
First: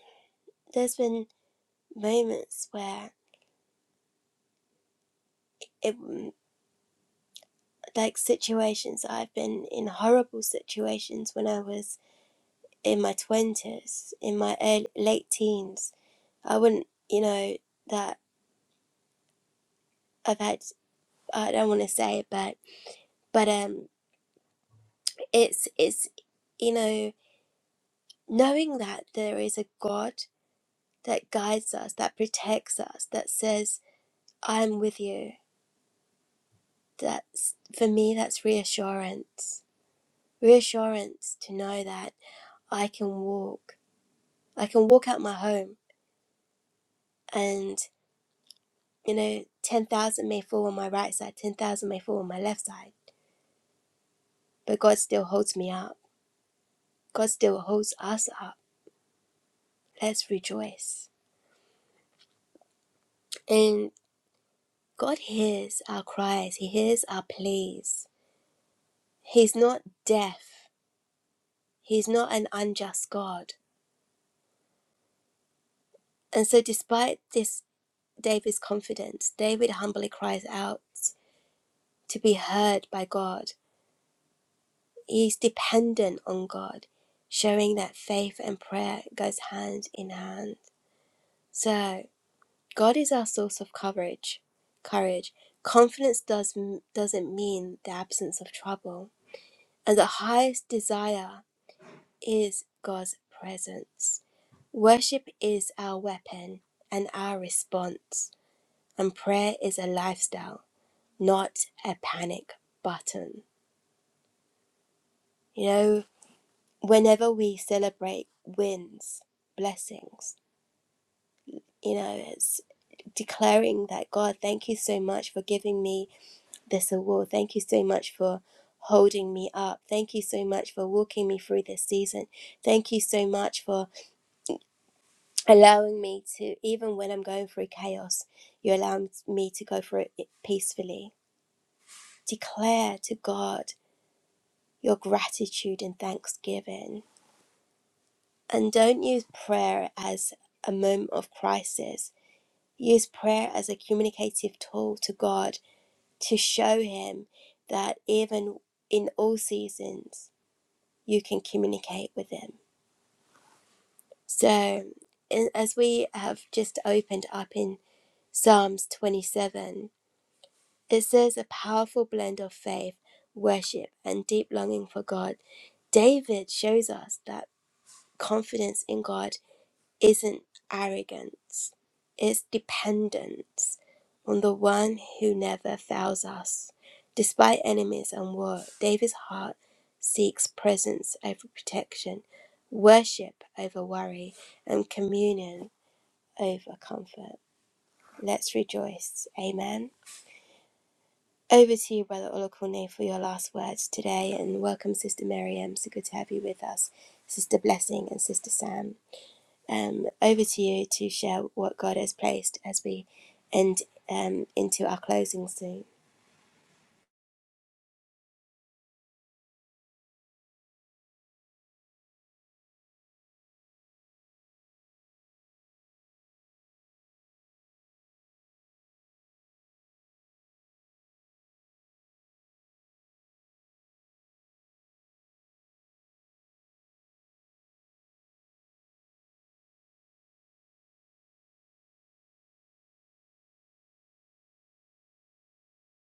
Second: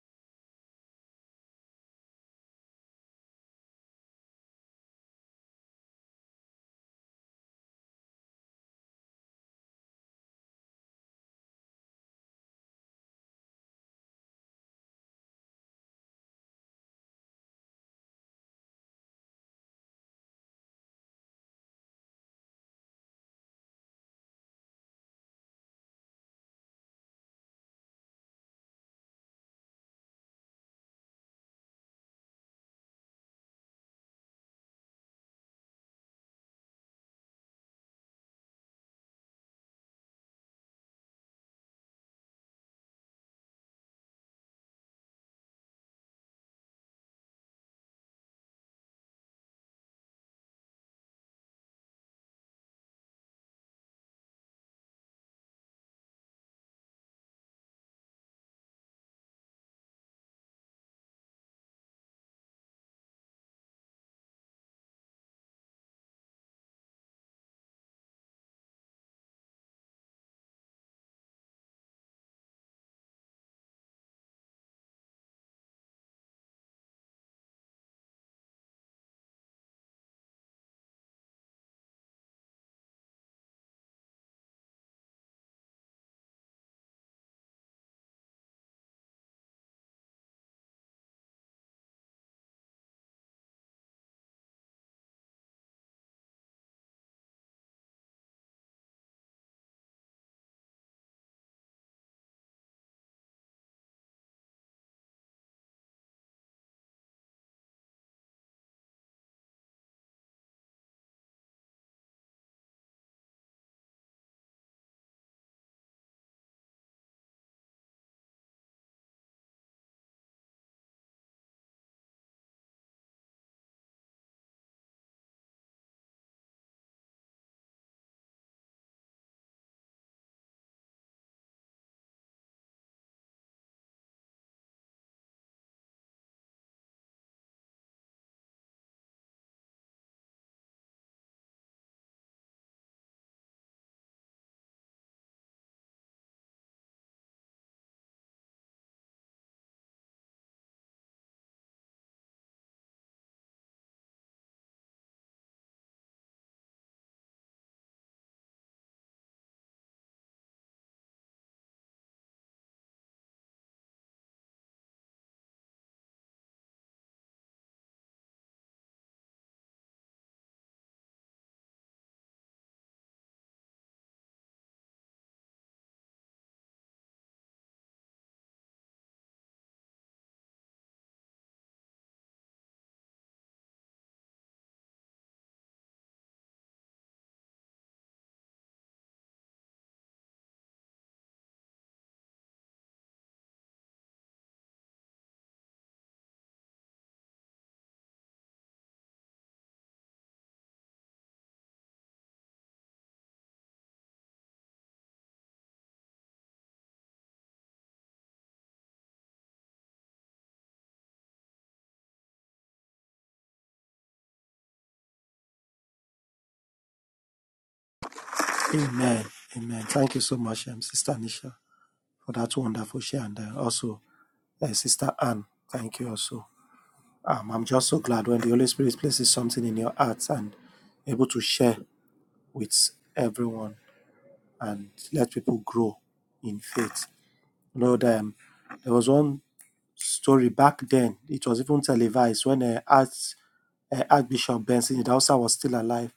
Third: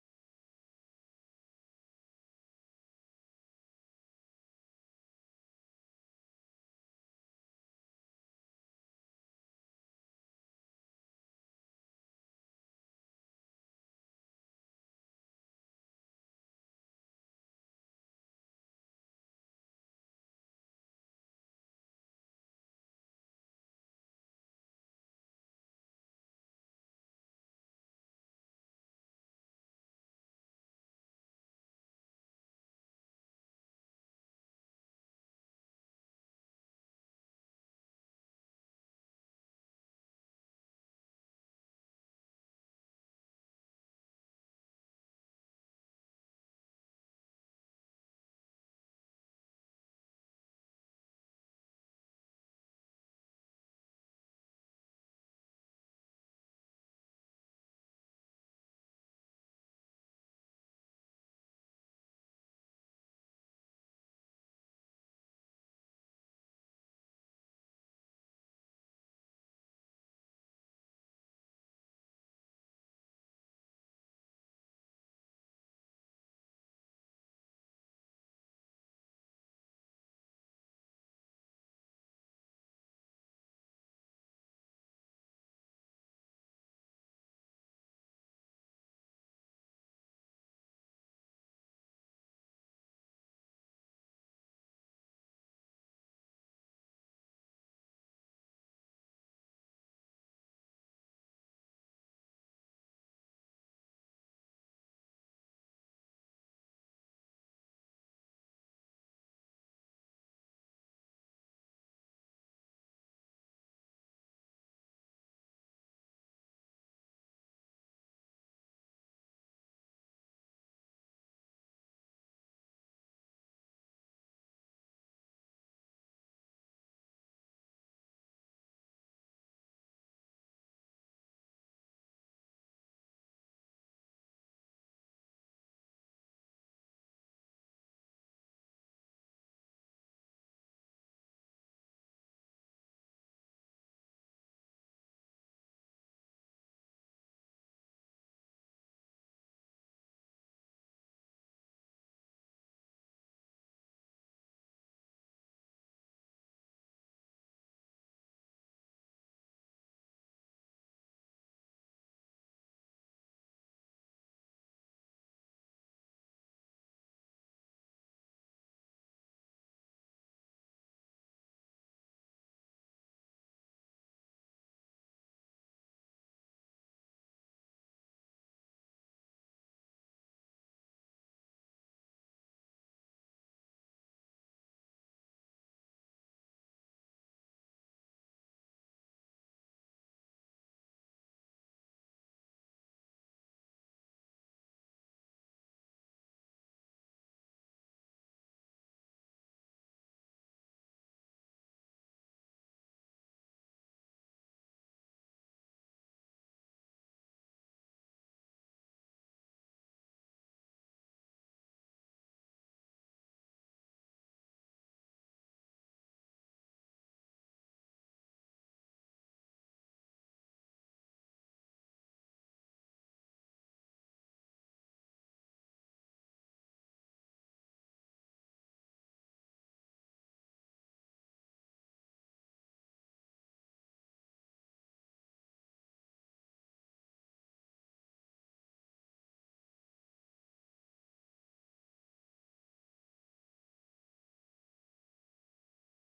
Speaker 1: there's been moments where it like situations I've been in horrible situations when I was in my 20s, in my early, late teens. I wouldn't, you know, that I've had I don't want to say it, but but um, it's it's you know knowing that there is a God that guides us, that protects us, that says I'm with you. That's for me. That's reassurance. Reassurance to know that I can walk. I can walk out my home, and you know, ten thousand may fall on my right side, ten thousand may fall on my left side, but God still holds me up. God still holds us up. Let's rejoice. And God hears our cries, He hears our pleas. He's not deaf, He's not an unjust God. And so, despite this, David's confidence, David humbly cries out to be heard by God. He's dependent on God, showing that faith and prayer goes hand in hand. So, God is our source of courage. Courage. Confidence does, doesn't mean the absence of trouble. And the highest desire is God's presence. Worship is our weapon and our response. And prayer is a lifestyle, not a panic button. You know, whenever we celebrate wins, blessings, you know, it's declaring that God, thank you so much for giving me this award. Thank you so much for holding me up. Thank you so much for walking me through this season. Thank you so much for allowing me to, even when I'm going through chaos, you allow me to go through it peacefully. Declare to God your gratitude and thanksgiving. And don't use prayer as a moment of crisis. Use prayer as a communicative tool to God to show Him that even in all seasons, you can communicate with Him. So, in- as we have just opened up in Psalms 27, It says a powerful blend of faith, worship, and deep longing for God. David shows us that confidence in God isn't arrogance, it's dependence on the one who never fails us. Despite enemies and war, David's heart seeks presence over protection, worship over worry, and communion over comfort. Let's rejoice. Amen. Over to you, Brother Olakone, for your last words today, and welcome, Sister Miriam. So good to have you with us, Sister Blessing and Sister Sam. Um, over to you to share what God has placed as we end um, into our closing soon.
Speaker 2: Amen. Amen. Thank you so much, um, Sister Nisha, for that wonderful share. And uh, also, uh, Sister Anne, thank you also. Um, I'm just so glad when the Holy Spirit places something in your heart and able to share with everyone and let people grow in faith. Lord, um, there was one story back then. It was even televised when uh, Arch, uh, Archbishop Benson Idahosa was still alive.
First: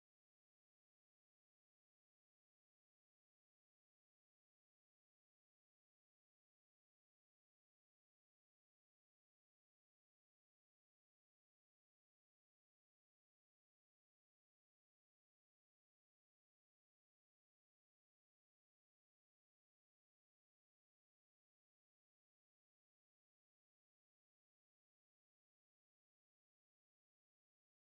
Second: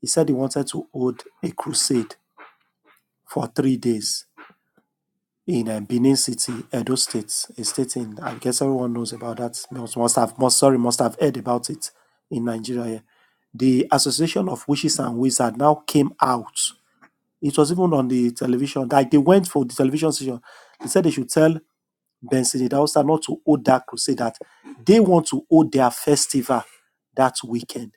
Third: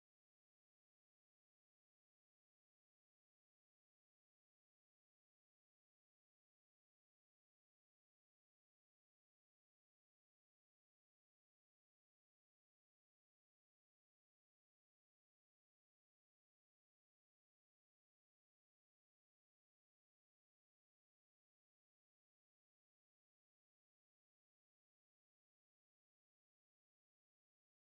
Speaker 2: He said he wanted to hold a crusade for three days in uh, Benin City, Edo State, a state in, I guess everyone knows about that. Must, must have, must, sorry, must have heard about it in Nigeria. yeah. The Association of Witches and Wizards now came out. It was even on the television. Like they went for the television station. They said they should tell Benson Sinidausa not to hold that crusade that they want to hold their festival that weekend.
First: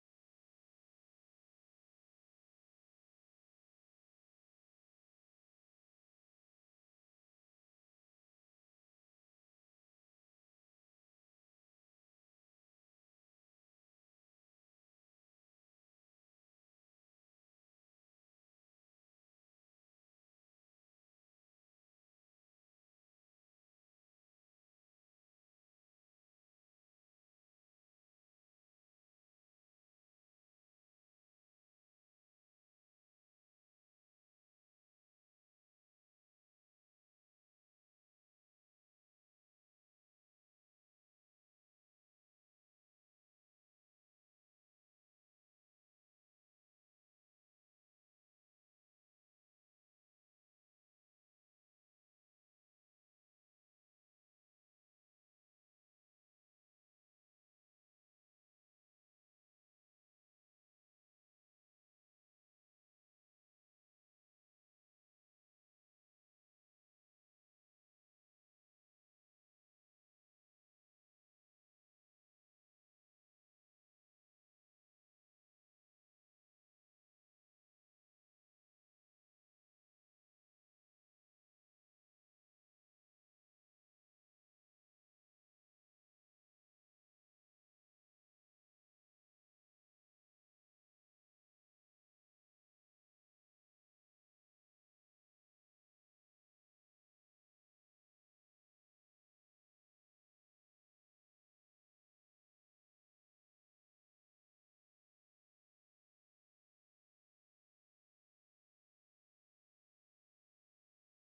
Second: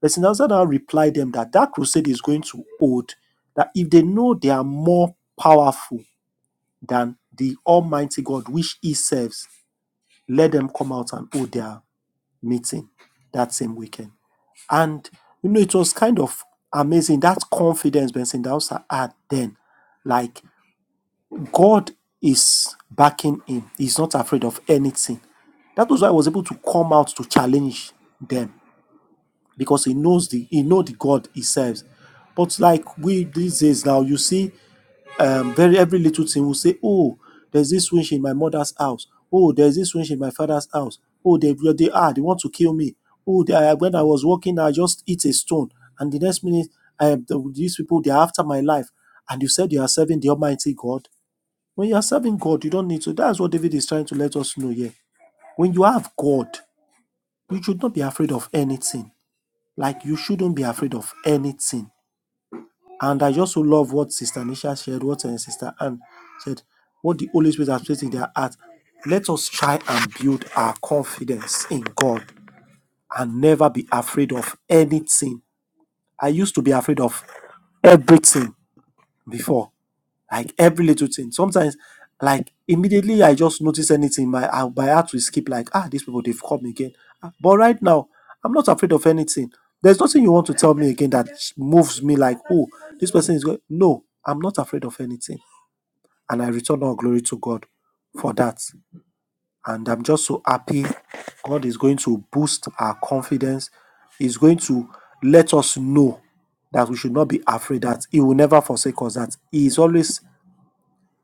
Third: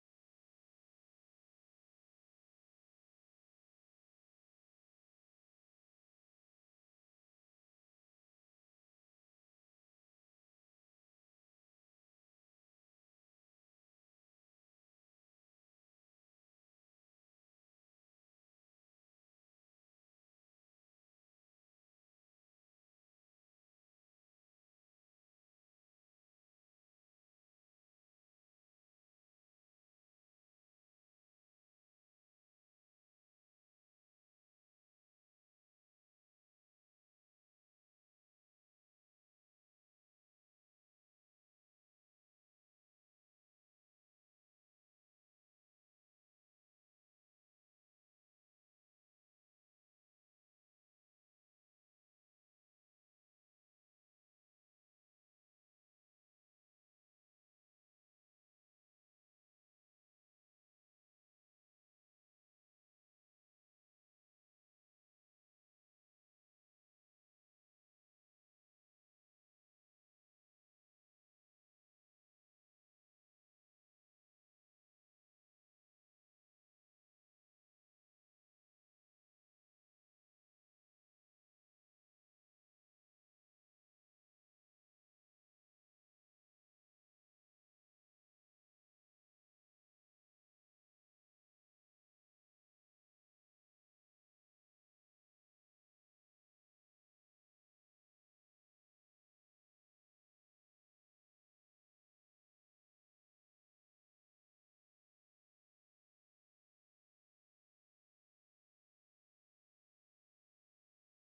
Speaker 2: Benson Sinidausa now replied them that that crusade is going to hold that if they know they are more powerful than the Almighty God which He serves, let them come out and hold their meeting that same weekend. And you know, it was kind of amazing that confidence Benson Sindausa had then. Like God is backing him. He's not afraid of anything. That was why he was able to come out to challenge them because he knows the he know the God he serves. But like we these days now, you see um very every little thing will say, Oh, there's this witch in my mother's house. Oh, there's this witch in my father's house. Oh, they they are they want to kill me. Oh, they, when I was walking, I just hit a stone, and the next minute, I, these people they are after my life. And you said you are serving the Almighty God. When you are serving God, you don't need to. That's what David is trying to let us know here. When you have God, you should not be afraid of anything. Like you shouldn't be afraid of anything. And I just so love what Sister Nisha shared, what uh, Sister Anne said, what the Holy Spirit has placed in their heart. Let us try and build our confidence in God and never be afraid of anything. I used to be afraid of everything before like every little thing. Sometimes, like immediately, I just notice anything. My I, my heart will skip. Like ah, these people they've come again. Ah, But right now, I'm not afraid of anything. There's nothing you want to tell me again that sh- moves me. Like oh, this person is going. No, I'm not afraid of anything, and I return all glory to God for that. And I'm just so happy. God is going to boost our confidence. He's going to let us know that we should not be afraid that he will never forsake us that he is always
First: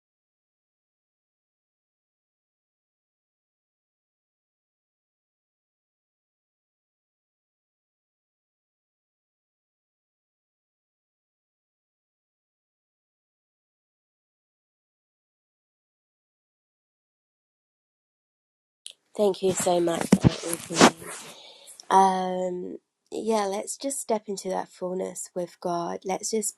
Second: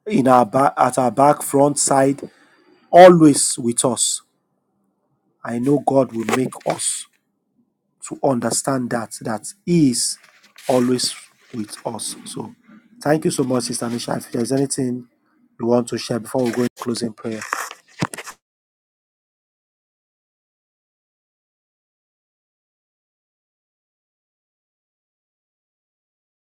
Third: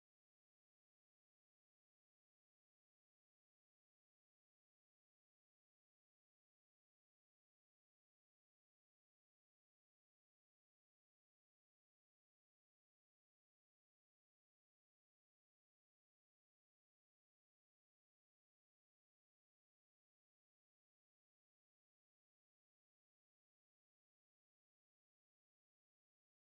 Speaker 2: in our back at our back front side always with us i know god will make us to understand that that he is always with us so thank you so much sister nisha if there's anything you want to share before we go in closing prayer
Speaker 1: Thank you so much, Brother Olakone. Um, yeah, let's just step into that fullness with God. Let's just,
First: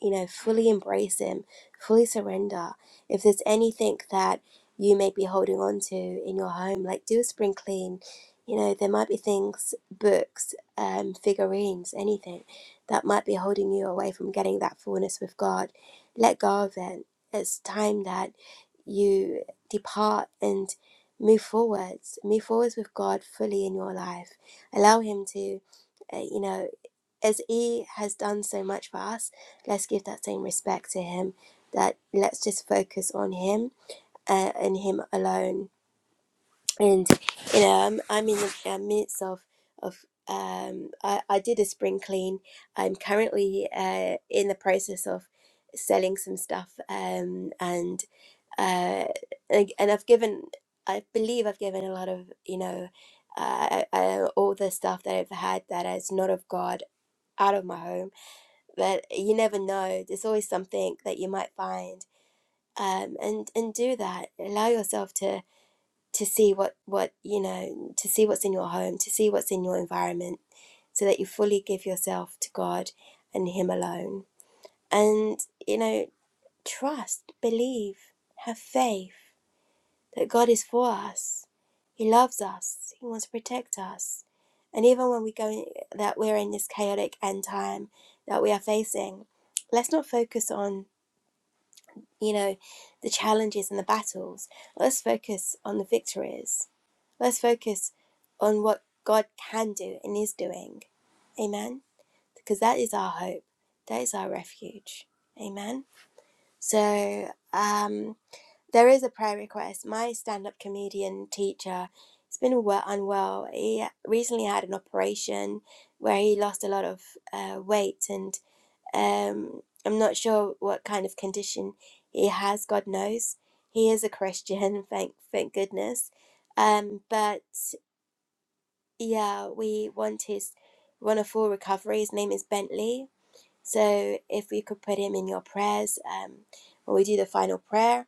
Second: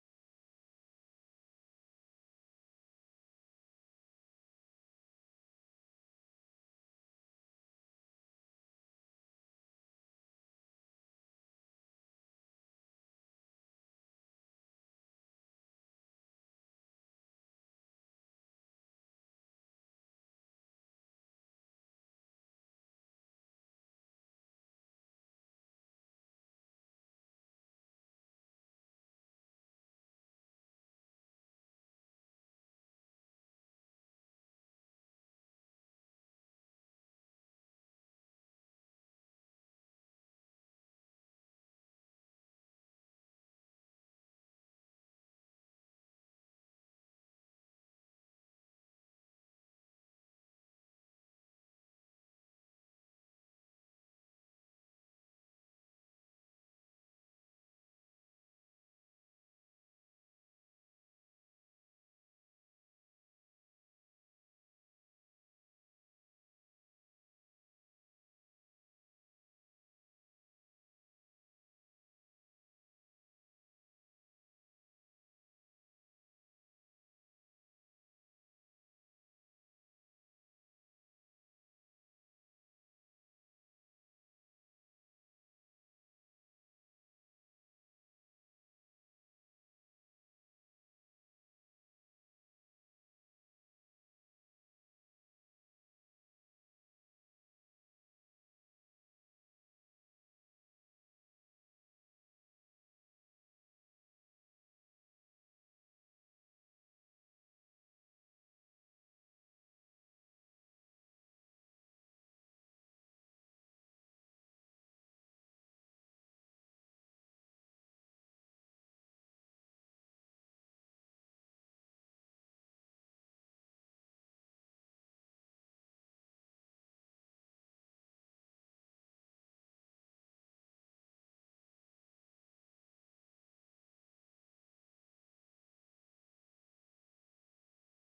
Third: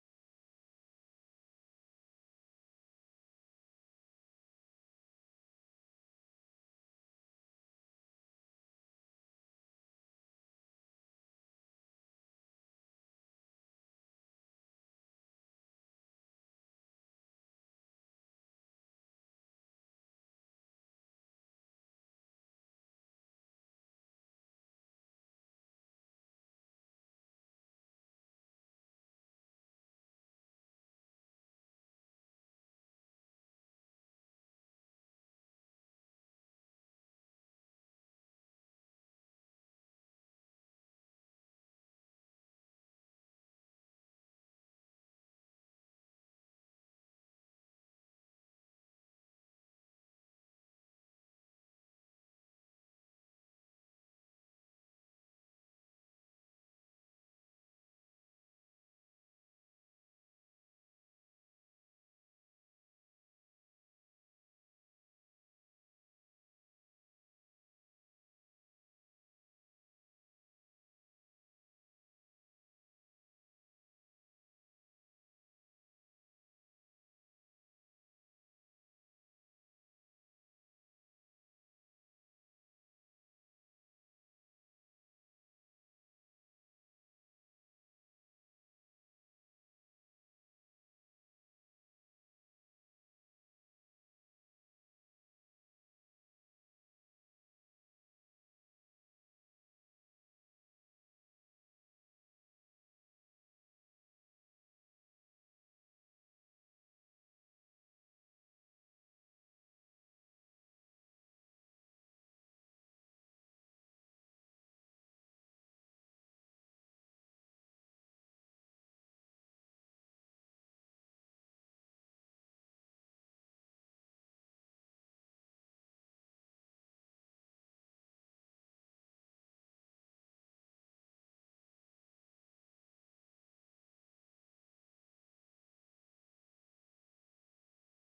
Speaker 1: you know, fully embrace Him, fully surrender. If there's anything that you may be holding on to in your home, like do a spring clean. You know, there might be things, books, um, figurines, anything that might be holding you away from getting that fullness with God. Let go of it. It's time that you depart and move forwards, move forwards with God fully in your life Allow Him to, uh, you know, as He has done so much for us, let's give that same respect to Him. That let's just focus on Him uh, and Him alone. And you know, I'm, I'm in the uh, midst of of um, I, I did a spring clean. I'm currently uh, in the process of selling some stuff um, and uh, like, and I've given, I believe I've given a lot of, you know, uh, uh, all the stuff that I've had that is not of God out of my home. But you never know. There's always something that you might find. Um, and and do that. Allow yourself to to see what what you know, to see what's in your home, to see what's in your environment, so that you fully give yourself to God and Him alone. And you know, trust, believe, have faith that God is for us. He loves us. He wants to protect us. And even when we go that we're in this chaotic end time that we are facing, let's not focus on, you know, the challenges and the battles. Let's focus on the victories. Let's focus on what God can do and is doing. Amen. Because that is our hope. That is our refuge. Amen. So um there is a prayer request. My stand up comedian teacher has been well, unwell. He recently had an operation where he lost a lot of uh, weight, and um, I'm not sure what kind of condition he has, God knows. He is a Christian, thank, thank goodness. Um, but yeah, we want his want a full recovery. His name is Bentley. So if we could put him in your prayers um, when we do the final prayer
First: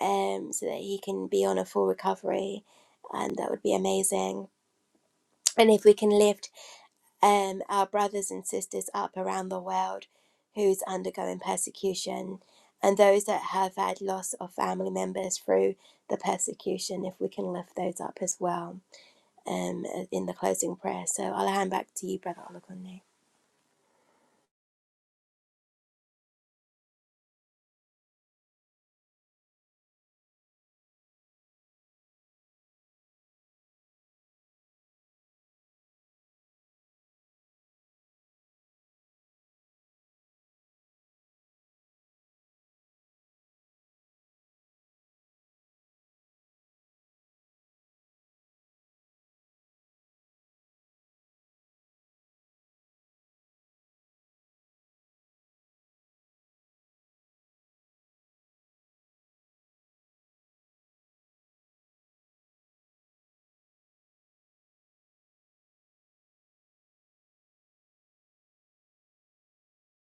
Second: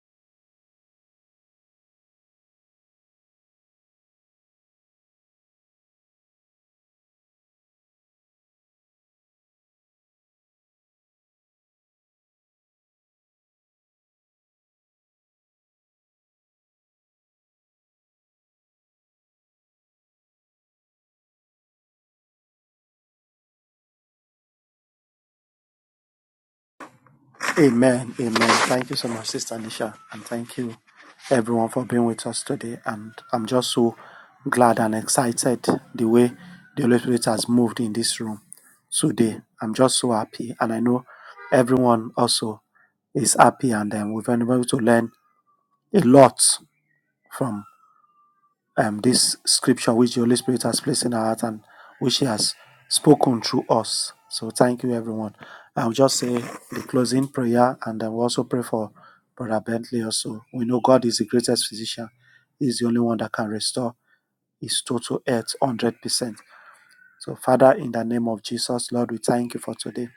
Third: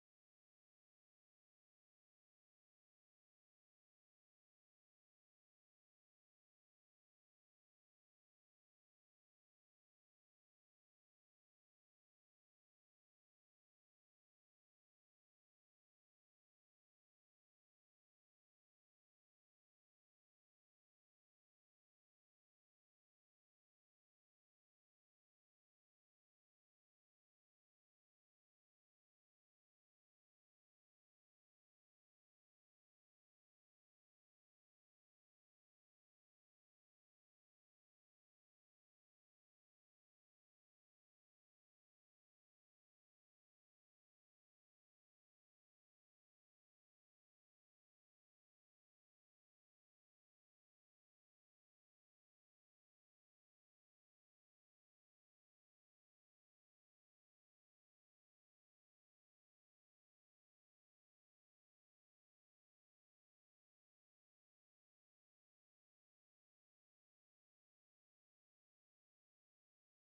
Speaker 1: um, so that he can be on a full recovery, and that would be amazing. And if we can lift um, our brothers and sisters up around the world who's undergoing persecution, and those that have had loss of family members through the persecution, if we can lift those up as well um, in the closing prayer. So I'll hand back to you, Brother Olagunle.
Speaker 2: Amen. Amen. Thank you so much, Sister Nisha. And thank you, everyone, for being with us today. And I'm just so glad and excited the way the Holy Spirit has moved in this room today. I'm just so happy. And I know everyone also is happy. And um, we've been able to learn a lot from um, this scripture which the Holy Spirit has placed in our heart and which He has spoken through us. So thank you, everyone. I'll just say the closing prayer and then we'll also pray for Brother Bentley also. We know God is the greatest physician. He's the only one that can restore his total health 100%. So Father, in the name of Jesus, Lord, we thank you for today.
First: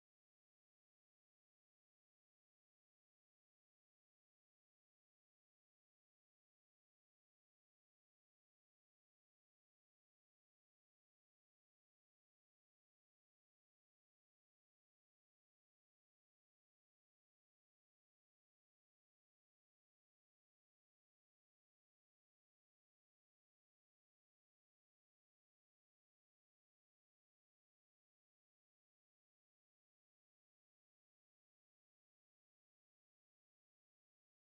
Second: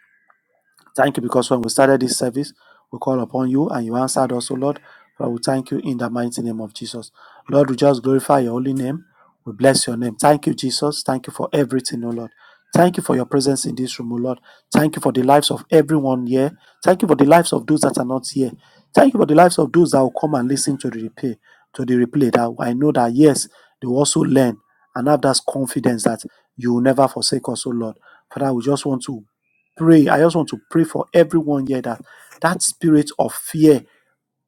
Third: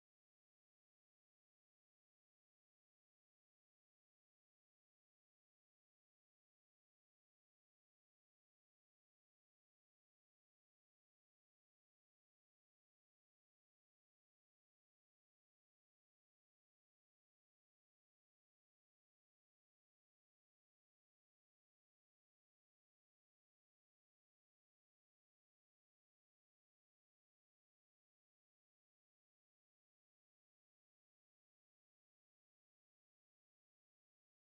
Speaker 2: Thank you because when we started this service, we call upon you and you answered us, O Lord. Father, we thank you in the mighty name of Jesus. Lord, we just glorify your holy name. We bless your name. Thank you, Jesus. Thank you for everything, O Lord. Thank you for your presence in this room, O Lord. Thank you for the lives of everyone here. Thank you for the lives of those that are not here. Thank you for the lives of those that will come and listen to the replay, to the replay. That I know that yes, they will also learn and have that confidence that you will never forsake us, O Lord. Father, we just want to pray. I just want to pray for everyone here that that spirit of fear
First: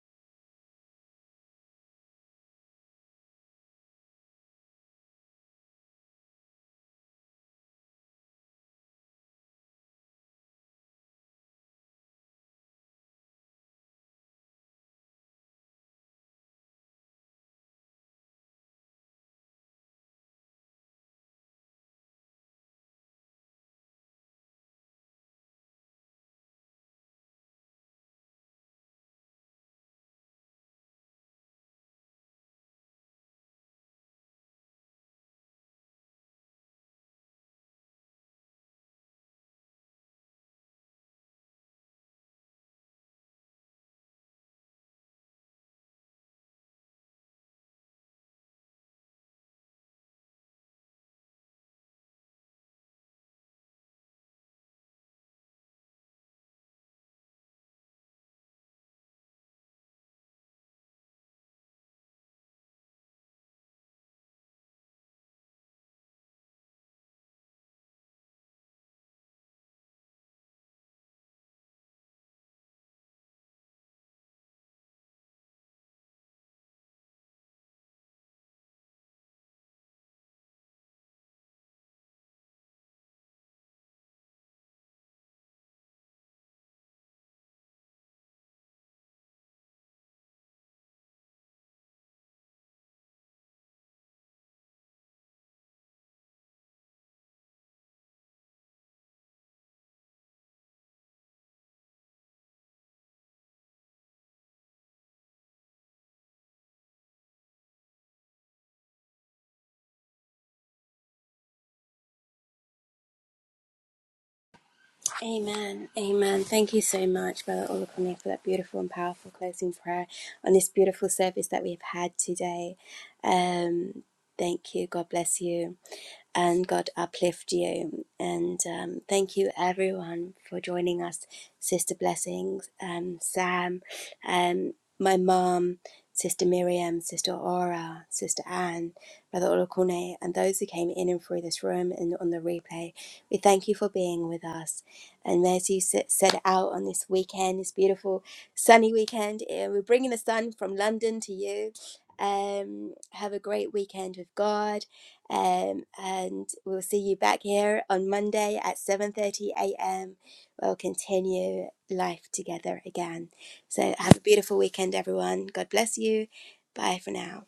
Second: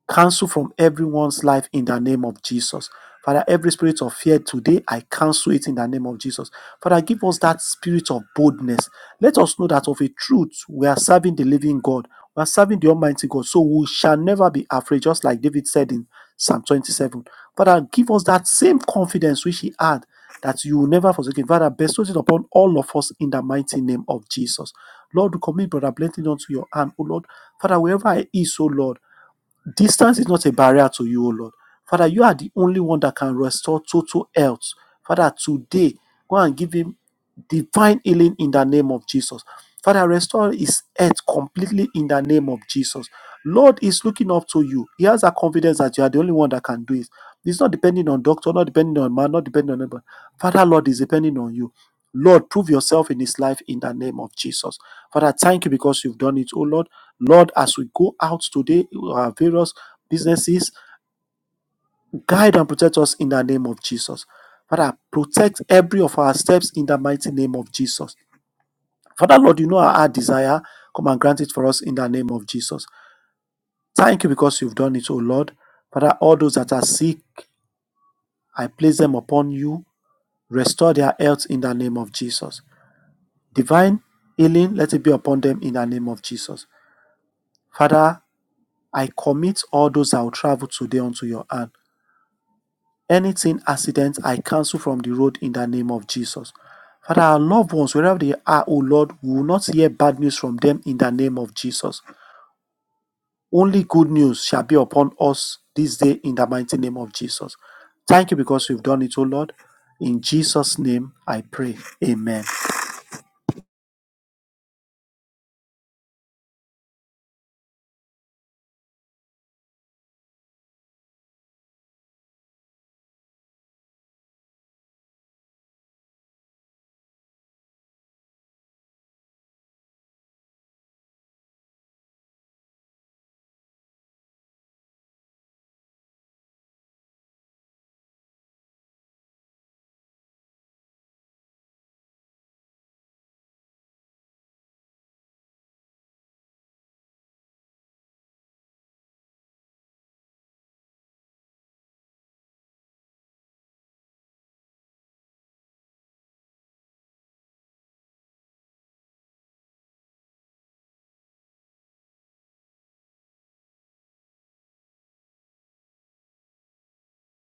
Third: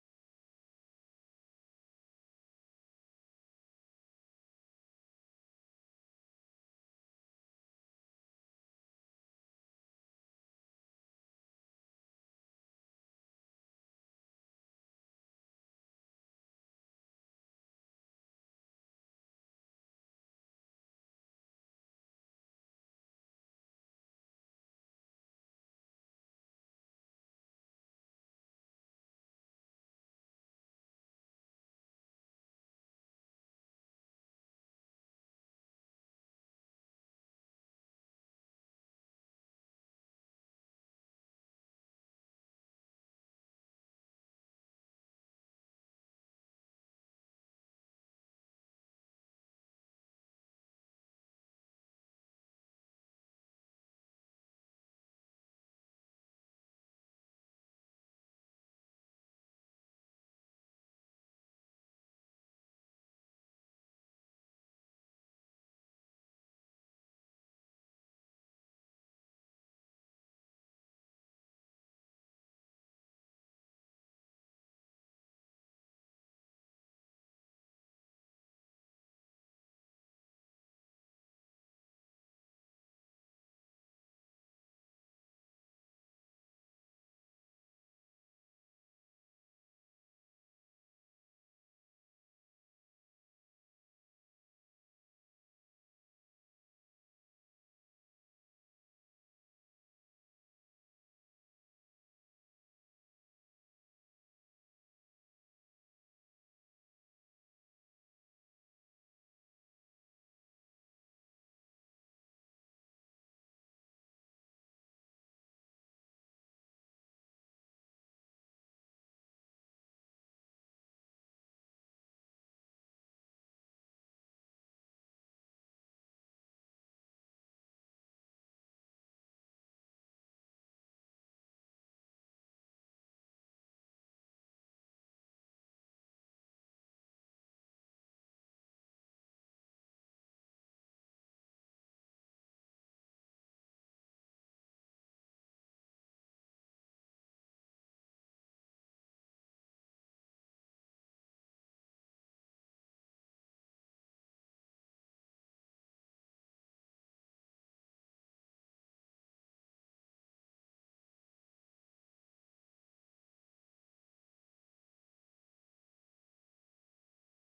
Speaker 2: Cancel from everyone's life in the name of Jesus. Father, every spirit of fear today, I cancel it in the name of Jesus. Father, give us that spirit of boldness. Let us know that of a truth, we are serving the living God. We are serving the Almighty God. So we shall never be afraid, just like David said in Psalm 27. Father, give us that same confidence which he had that you will never forsake him. Father, bestow it upon all of us in the mighty name of Jesus. Lord, we commit Brother Blessing unto your hand, O Lord. Father, wherever I is, O Lord, Distance is not a barrier to you, O Lord. Father, you are the only one that can restore total health. Father, today, go and give him divine healing in the name of Jesus. Father, restore his health completely in the name of Jesus. Lord is looking up to you. He has a confidence that you are the only one that can do it. It's not depending on doctor, not depending on man, not depending on anybody. Father, Lord is depending on you. Lord, prove yourself in his life in the name of Jesus. Father, thank you because you've done it, oh Lord. Lord, as we go out today, our various businesses, guide and protect us in the name of Jesus. Father, protect every of our steps in the mighty name of Jesus. Father, Lord, you know our desire. Come and grant it for us in the name of Jesus. Thank you because you've done it, O Lord. Father, all those that are sick, I place them upon you. Restore their health in the name of Jesus. Divine healing, let it be upon them in the name of Jesus. Father, I commit all those that will travel today unto your hand. Anything accident, I cancel from the road in the name of Jesus. Father, our loved ones, wherever they are, O Lord, we will not hear bad news from them in the name of Jesus. Only good news shall be upon us this day in the mighty name of Jesus. Thank you because you've done it, O Lord. In Jesus' name I pray. Amen.
Speaker 1: Amen. Amen. Thank you so much, Brother Olukumi, for that beautiful and powerful closing prayer on this beautiful service that we've had today. Um, thank you. God bless you and God uplift you. And um, thank you, everyone, for joining us, Sister Blessings, um, Sam, um, my mom, Sister Miriam, Sister Aura, Sister Anne, Brother Olokone, and those who came in and through this room and on the replay. We thank you for being with us. And as you s- set out on this weekend, this beautiful sunny weekend, eh, we're bringing the sun from London to you. Um, have a great weekend with God um, and we'll see you back here on Monday at 7:30 a.m. We'll continue life together again. So have a beautiful weekend, everyone. God bless you. Bye for now.